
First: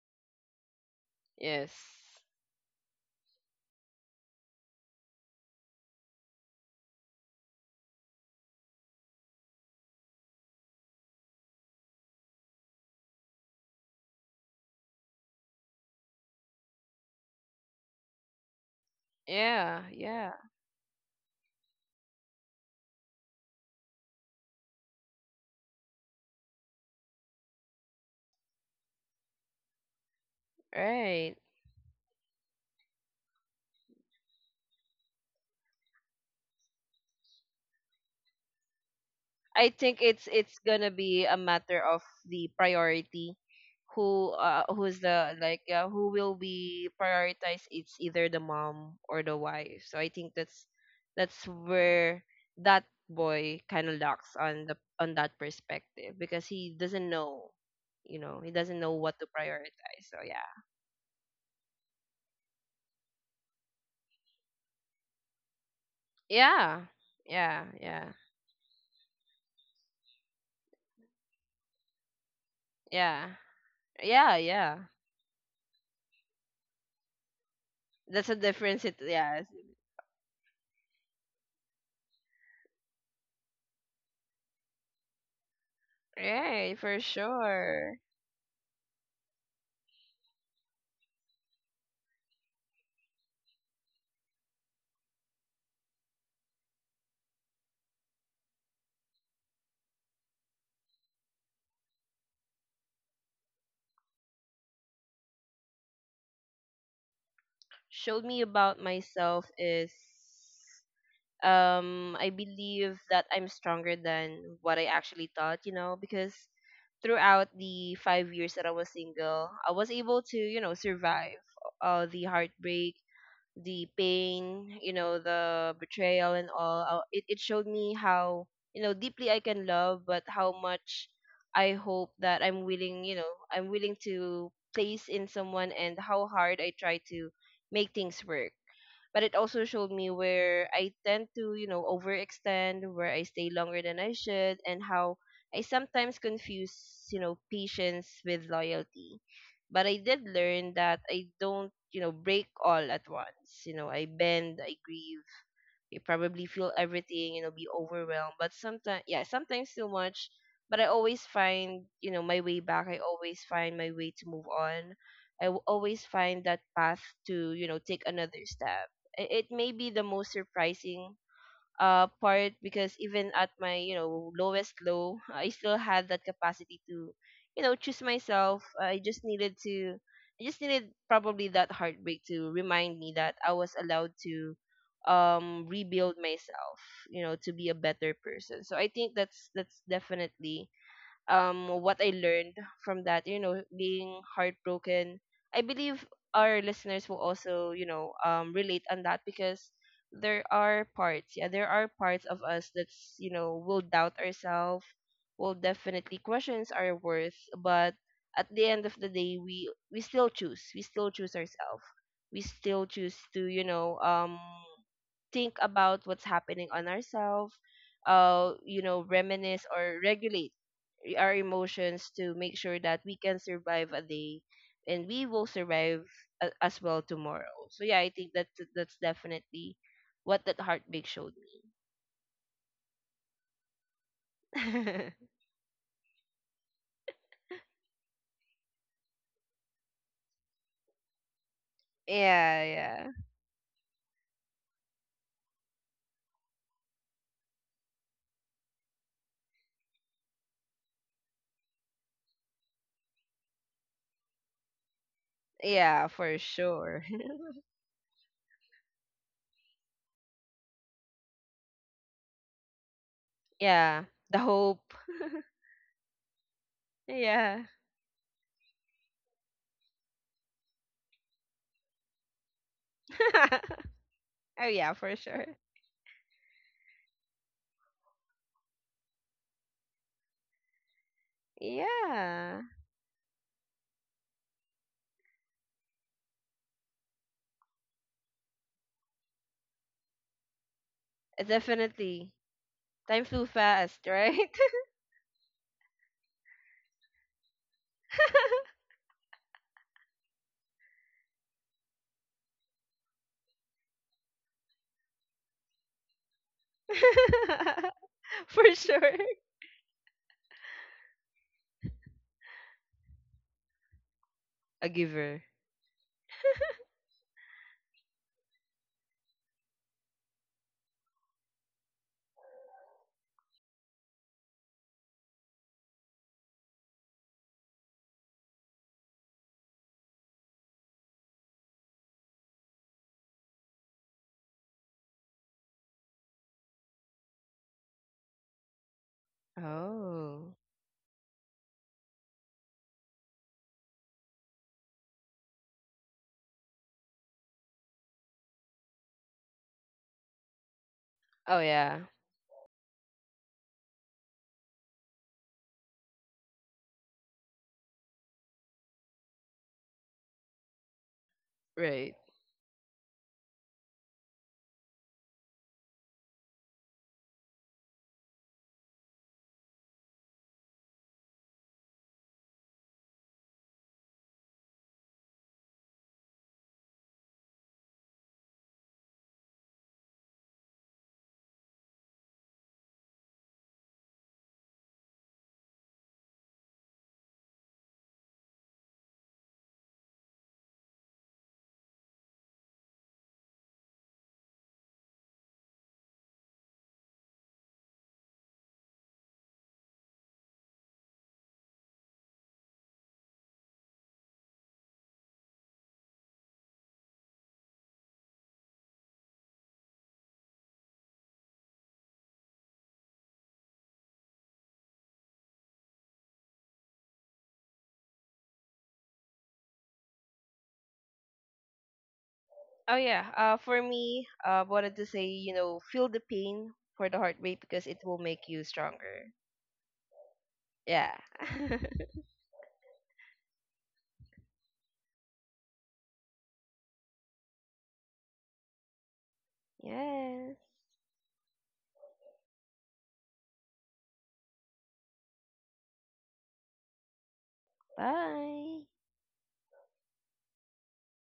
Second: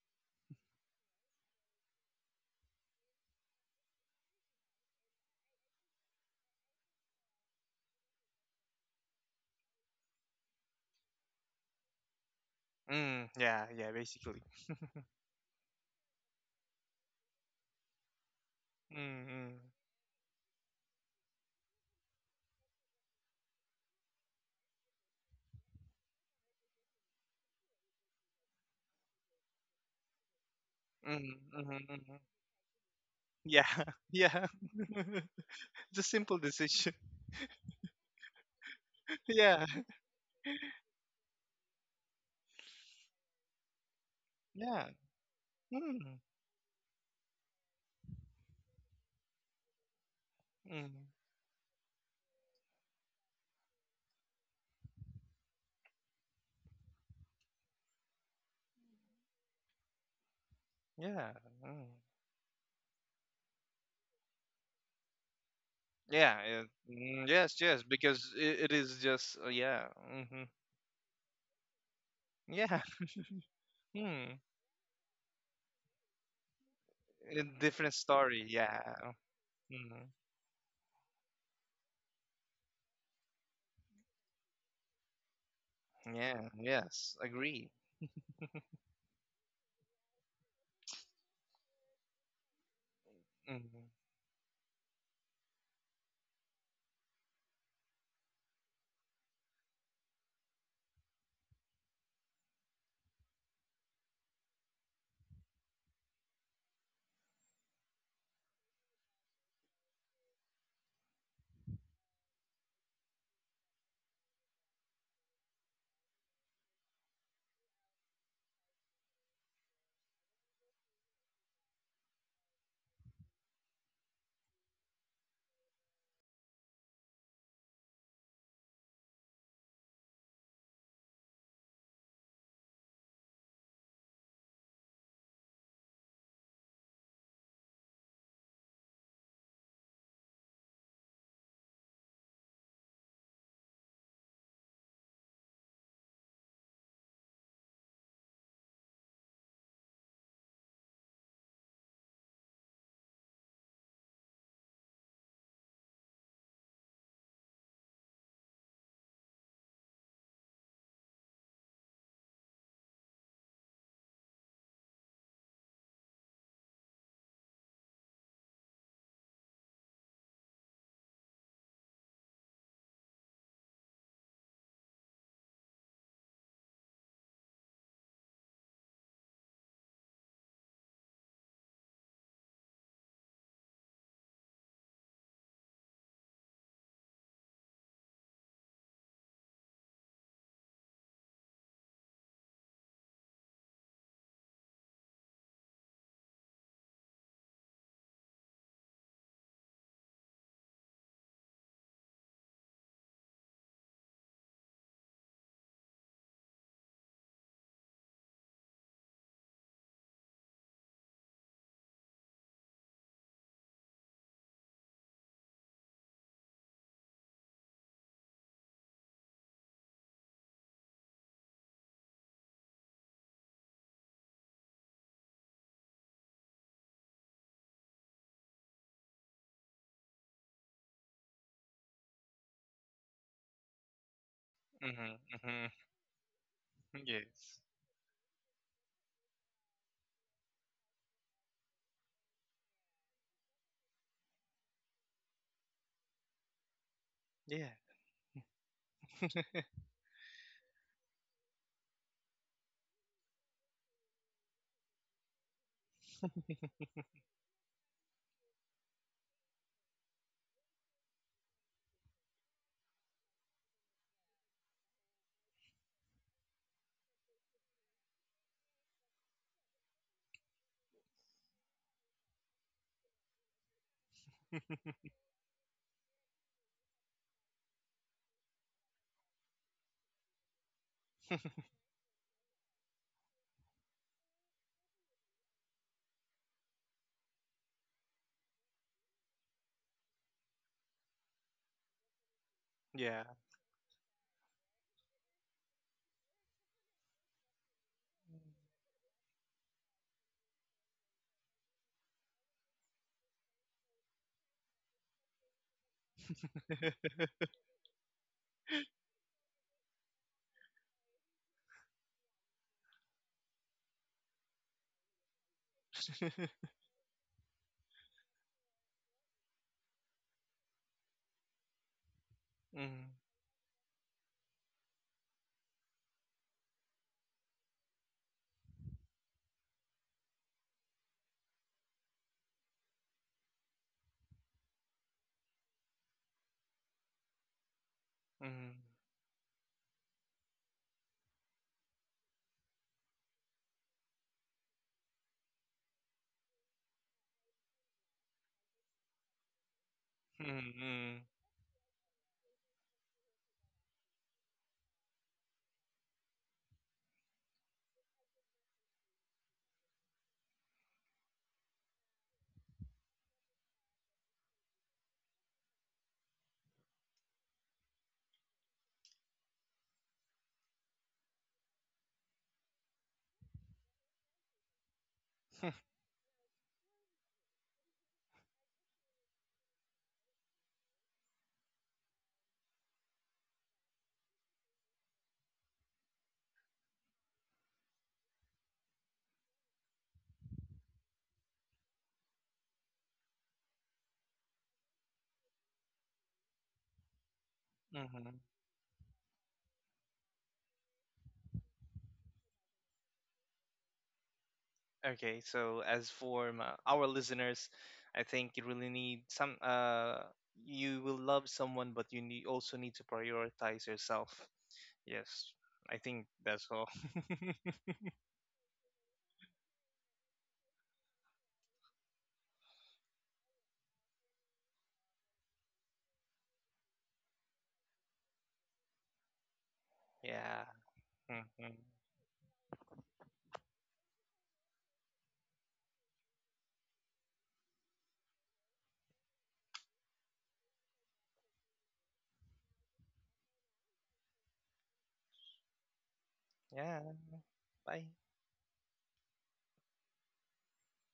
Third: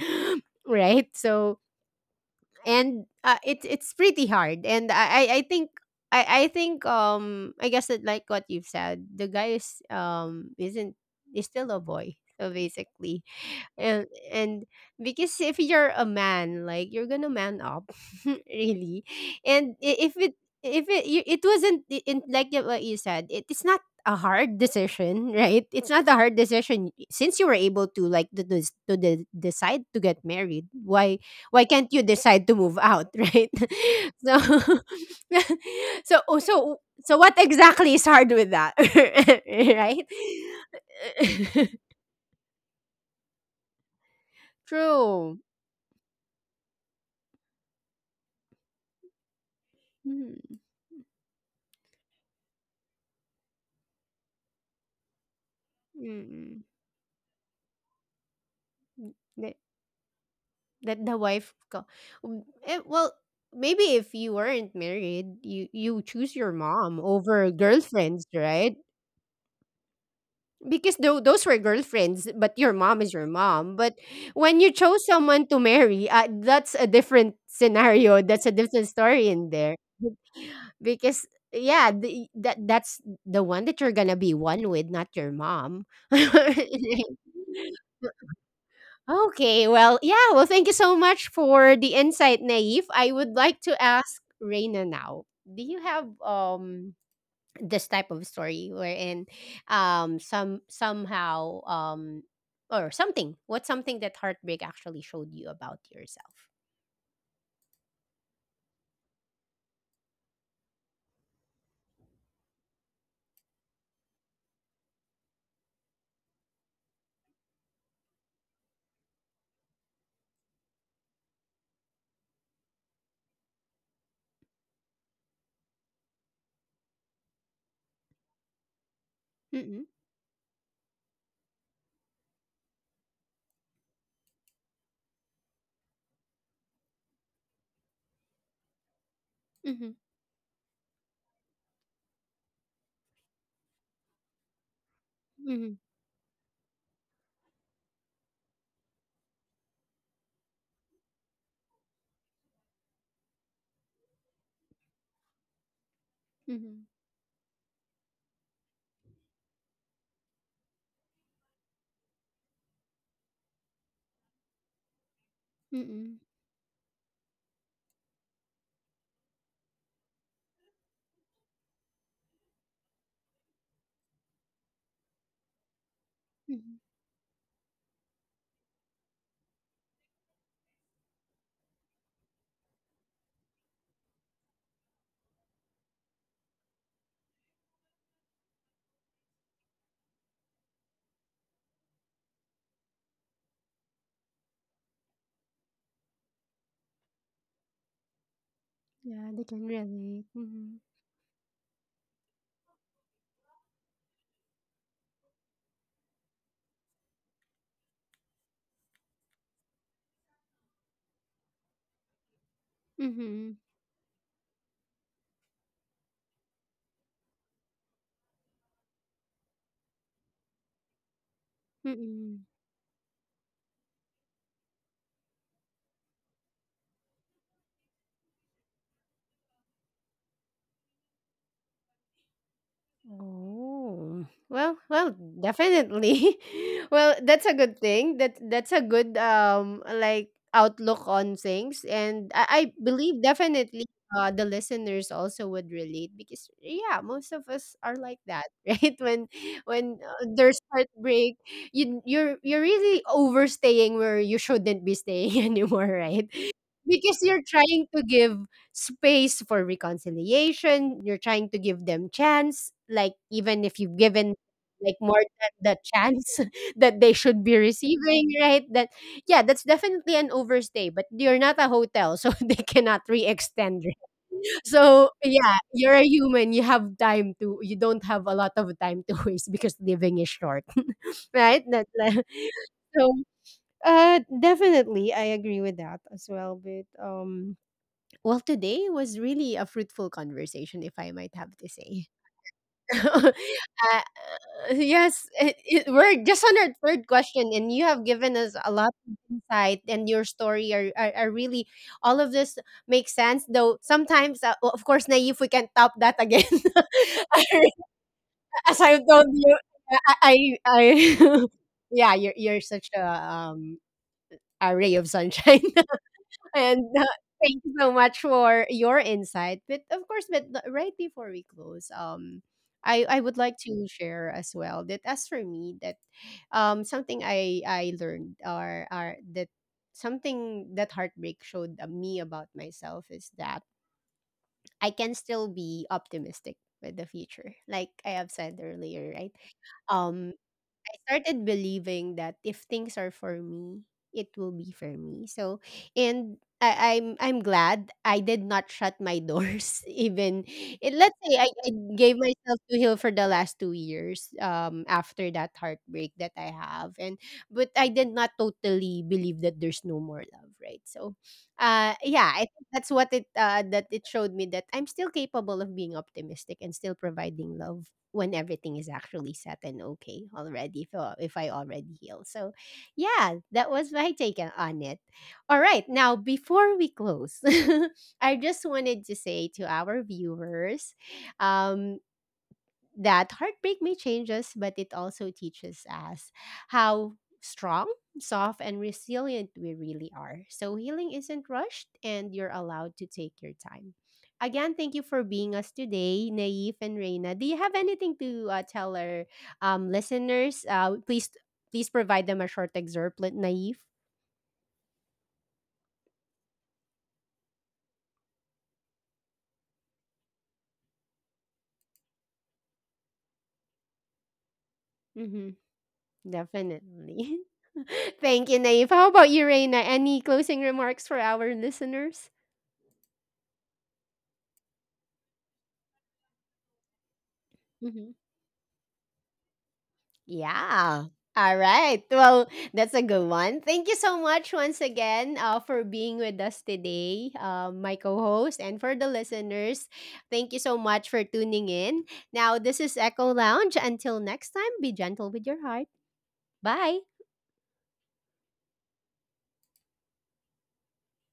[SPEAKER 1] right. So
[SPEAKER 3] Yes.
[SPEAKER 1] And it's pretty hard and I i think I think, I guess that like what you've said, the guy is, isn't, is still a boy, so basically.
[SPEAKER 2] Mm-hmm. Yeah, yeah,
[SPEAKER 1] And
[SPEAKER 2] basically.
[SPEAKER 1] and because if you're a man, like, you're gonna man up really.
[SPEAKER 2] Mm-hmm.
[SPEAKER 1] And
[SPEAKER 3] Yeah,
[SPEAKER 1] if it,
[SPEAKER 3] yeah.
[SPEAKER 1] if it wasn't, like, what you said, it, it's not a hard decision right, it's not a hard decision. Since you were able to, like, to decide to get married,
[SPEAKER 3] Right.
[SPEAKER 2] Mhm,
[SPEAKER 1] why can't
[SPEAKER 2] mhm,
[SPEAKER 1] you
[SPEAKER 2] mhm.
[SPEAKER 1] decide to move out? Right?
[SPEAKER 2] Yeah,
[SPEAKER 1] so
[SPEAKER 2] yeah. It's a
[SPEAKER 1] so oh,
[SPEAKER 2] simple
[SPEAKER 1] so
[SPEAKER 2] decision.
[SPEAKER 1] so what exactly is hard with that?
[SPEAKER 2] Yeah,
[SPEAKER 3] I think
[SPEAKER 1] Right?
[SPEAKER 3] it's, gonna be a matter of the priority,
[SPEAKER 2] yeah.
[SPEAKER 3] who's
[SPEAKER 1] True.
[SPEAKER 3] the who
[SPEAKER 2] Mm,
[SPEAKER 3] will be prioritized. It's either the mom or the wife. So I think
[SPEAKER 1] Mm,
[SPEAKER 3] that's,
[SPEAKER 2] mm,
[SPEAKER 3] where that boy kind of locks on the, on that perspective
[SPEAKER 1] mm,
[SPEAKER 3] because
[SPEAKER 1] mm.
[SPEAKER 3] he doesn't know, you know, he doesn't know what to
[SPEAKER 1] that,
[SPEAKER 3] prioritize. So yeah,
[SPEAKER 1] that the
[SPEAKER 2] yeah,
[SPEAKER 1] wife co-
[SPEAKER 2] mm.
[SPEAKER 1] Mm, well, maybe if you weren't married you, you choose
[SPEAKER 2] Yeah,
[SPEAKER 1] your
[SPEAKER 2] yeah.
[SPEAKER 3] yeah,
[SPEAKER 1] mom
[SPEAKER 2] Mm,
[SPEAKER 1] over
[SPEAKER 2] yes,
[SPEAKER 3] yeah,
[SPEAKER 2] yes.
[SPEAKER 3] yeah,
[SPEAKER 1] girlfriends,
[SPEAKER 2] Because
[SPEAKER 1] right?
[SPEAKER 2] it is just, yeah, hmm,
[SPEAKER 1] Because those were girlfriends, but your
[SPEAKER 2] yeah.
[SPEAKER 1] mom is your
[SPEAKER 3] yeah,
[SPEAKER 1] mom. But
[SPEAKER 3] yeah,
[SPEAKER 2] Mm.
[SPEAKER 1] when you
[SPEAKER 3] yeah,
[SPEAKER 1] chose someone to marry, that's a different
[SPEAKER 2] A different
[SPEAKER 1] scenario,
[SPEAKER 3] that's
[SPEAKER 1] that's
[SPEAKER 3] a
[SPEAKER 1] a
[SPEAKER 2] story.
[SPEAKER 1] different
[SPEAKER 3] difference,
[SPEAKER 2] Yeah.
[SPEAKER 3] it,
[SPEAKER 1] story in
[SPEAKER 3] yes,
[SPEAKER 1] there.
[SPEAKER 2] Hmm.
[SPEAKER 1] Because yeah, that that's the one that you're gonna be one with, not your mom.
[SPEAKER 2] Yeah.
[SPEAKER 3] right, for
[SPEAKER 2] Yes. Agree.
[SPEAKER 3] sure.
[SPEAKER 1] Okay, well, yeah, well, thank you so much for the insight, Naif. I would like to
[SPEAKER 2] Hmm.
[SPEAKER 1] ask Reina now, do you have, this type of story wherein, somehow, or something what's something that heartbreak actually showed you about yourself?
[SPEAKER 3] Showed me about myself is, I believe that I'm stronger than what I actually thought, you know, because throughout the 5 years that I was single, I was able to, you know, survive the heartbreak, the pain, you know, the betrayal and all. It it showed me how, you know, deeply I can
[SPEAKER 1] Mm-mm,
[SPEAKER 3] love, but how much I hope that I'm willing, you know, I'm willing to place in someone, and how hard I try to make things work. But it also
[SPEAKER 1] mm-hmm,
[SPEAKER 3] showed me where I tend to, you know, overextend, where I stay longer than I should, and how I
[SPEAKER 1] mm-hmm,
[SPEAKER 3] sometimes confuse, you know, patience with loyalty. But I did learn that I don't, you know, break all at once. You know, I bend, I grieve, you probably feel
[SPEAKER 1] mm-hmm,
[SPEAKER 3] everything, you know, be overwhelmed but sometimes, yeah, sometimes too much, but I always find, you know, my way back. I always find my way to move on. Always
[SPEAKER 1] mm-hmm,
[SPEAKER 3] find that path to, you know, take another step. I- it may be the most surprising part because even at my, you know, lowest low, I still had that
[SPEAKER 1] mm-hmm.
[SPEAKER 3] capacity to, you know, choose myself. I just needed probably that heartbreak to remind me that I was allowed to rebuild myself, you know, to be a better person. So I think that's, definitely what I learned from that, you know, being heartbroken. I believe our listeners will also, you know, relate on that
[SPEAKER 1] Yeah, they can
[SPEAKER 3] because
[SPEAKER 1] relate.
[SPEAKER 3] there
[SPEAKER 1] mm-hmm,
[SPEAKER 3] are parts, yeah, there are parts of us that's, you know, will doubt ourselves, will definitely questions our worth, but at the end of the day we still choose. We still choose ourselves. We still choose to,
[SPEAKER 1] mm-hmm,
[SPEAKER 3] you know, think about what's happening on ourselves, you know, reminisce or regulate our emotions
[SPEAKER 1] mm-hmm.
[SPEAKER 3] to make sure that we can survive a day, and we will survive, as well, tomorrow. So yeah, I think that's, definitely what that heartbreak showed
[SPEAKER 1] Oh. Well,
[SPEAKER 2] Hmm.
[SPEAKER 3] me.
[SPEAKER 2] Hmm.
[SPEAKER 1] definitely. Well, that's a
[SPEAKER 2] Yes.
[SPEAKER 1] good thing. That's a good, like, outlook on things, and I
[SPEAKER 3] Yeah, yeah.
[SPEAKER 1] believe definitely, the listeners also would relate because yeah, most of us
[SPEAKER 2] Yeah.
[SPEAKER 1] are like that, right? When there's heartbreak, you're really overstaying where you shouldn't be staying anymore,
[SPEAKER 3] Yeah,
[SPEAKER 1] right?
[SPEAKER 3] for sure.
[SPEAKER 1] Because you're trying to give space for reconciliation. You're trying to give them chance, like, even if you've
[SPEAKER 3] Yeah,
[SPEAKER 1] given
[SPEAKER 3] the
[SPEAKER 1] like
[SPEAKER 3] hope.
[SPEAKER 1] more than the chance that they should be
[SPEAKER 3] Yeah.
[SPEAKER 1] receiving, right? That yeah, that's definitely an overstay, but you're not a hotel, so they cannot re-extend, right?
[SPEAKER 3] Oh yeah,
[SPEAKER 1] So
[SPEAKER 3] for sure.
[SPEAKER 1] yeah, you're a human. You have time to. You don't have a lot of time to waste because living is short, right? That
[SPEAKER 3] Yeah.
[SPEAKER 1] so definitely, I agree with that as well. But well, today was really a fruitful conversation, if I might have to say.
[SPEAKER 3] Definitely.
[SPEAKER 2] Yeah.
[SPEAKER 3] Time
[SPEAKER 1] uh,
[SPEAKER 3] flew fast, right?
[SPEAKER 1] yes, we're just on our third question, and you have given us a lot of insight, and your story are really, all of this makes sense. Though sometimes, of course, Naive, we can top that again.
[SPEAKER 3] For
[SPEAKER 1] As I've
[SPEAKER 3] sure.
[SPEAKER 1] told you, I yeah, you're such a, a ray
[SPEAKER 3] A
[SPEAKER 1] of
[SPEAKER 3] giver.
[SPEAKER 1] sunshine. And thank you so much for your insight. But of course, but right before we close, um,
[SPEAKER 2] Mm-hmm.
[SPEAKER 1] I, I would like to share as well that, as for me, that something I learned, or that something that heartbreak showed me about myself, is that I can still be optimistic with the future. Like I have
[SPEAKER 2] Mm-hmm.
[SPEAKER 1] said earlier, right? Um
[SPEAKER 3] Oh.
[SPEAKER 1] I started believing that if things are for me, it will be for me. So, and I'm glad I did not shut my doors. Even it, let's say
[SPEAKER 3] Oh
[SPEAKER 1] I
[SPEAKER 3] yeah.
[SPEAKER 1] gave myself to heal for the last 2 years. After that heartbreak that I have, and but I did not totally believe that there's no more love, right? So,
[SPEAKER 3] Right.
[SPEAKER 1] yeah, I that's what it, that it showed me, that I'm still capable of being optimistic and still providing love when everything is actually set and okay already, if I already heal. So yeah, that was my take on it. All right, now before we close, I just wanted to say to our viewers, um, that heartbreak may change us, but it also teaches us how strong, soft, and resilient we really are. So healing isn't rushed, and you're allowed to take your time. Again, thank you for being us today, Naif and Reina. Do you have anything
[SPEAKER 2] Mm-hmm.
[SPEAKER 1] to, tell our, listeners? Please provide them a short excerpt, like Naif.
[SPEAKER 2] Okay, so as for my, our listeners, I think you really need some. You will love someone, but you need, also need to prioritize yourself.
[SPEAKER 1] Mm-hmm,
[SPEAKER 2] Yes, I think that's all.
[SPEAKER 1] definitely. Thank you, Naif. How about you, Reina? Any closing remarks for our listeners?
[SPEAKER 3] Oh yeah. For me, wanted to say, you know, feel the pain for the heartbreak because it will make you stronger.
[SPEAKER 2] Yeah.
[SPEAKER 1] Yeah.
[SPEAKER 3] Yeah.
[SPEAKER 1] All
[SPEAKER 2] Hmm.
[SPEAKER 1] right. Well, that's a good one. Thank you so much once again, for being with us today, my co host, and for the listeners. Thank
[SPEAKER 3] Yes.
[SPEAKER 1] you so much for tuning in. Now, this is Echo Lounge. Until next time, be gentle with your heart. Bye.
[SPEAKER 2] Yeah. Bye.
[SPEAKER 3] Bye.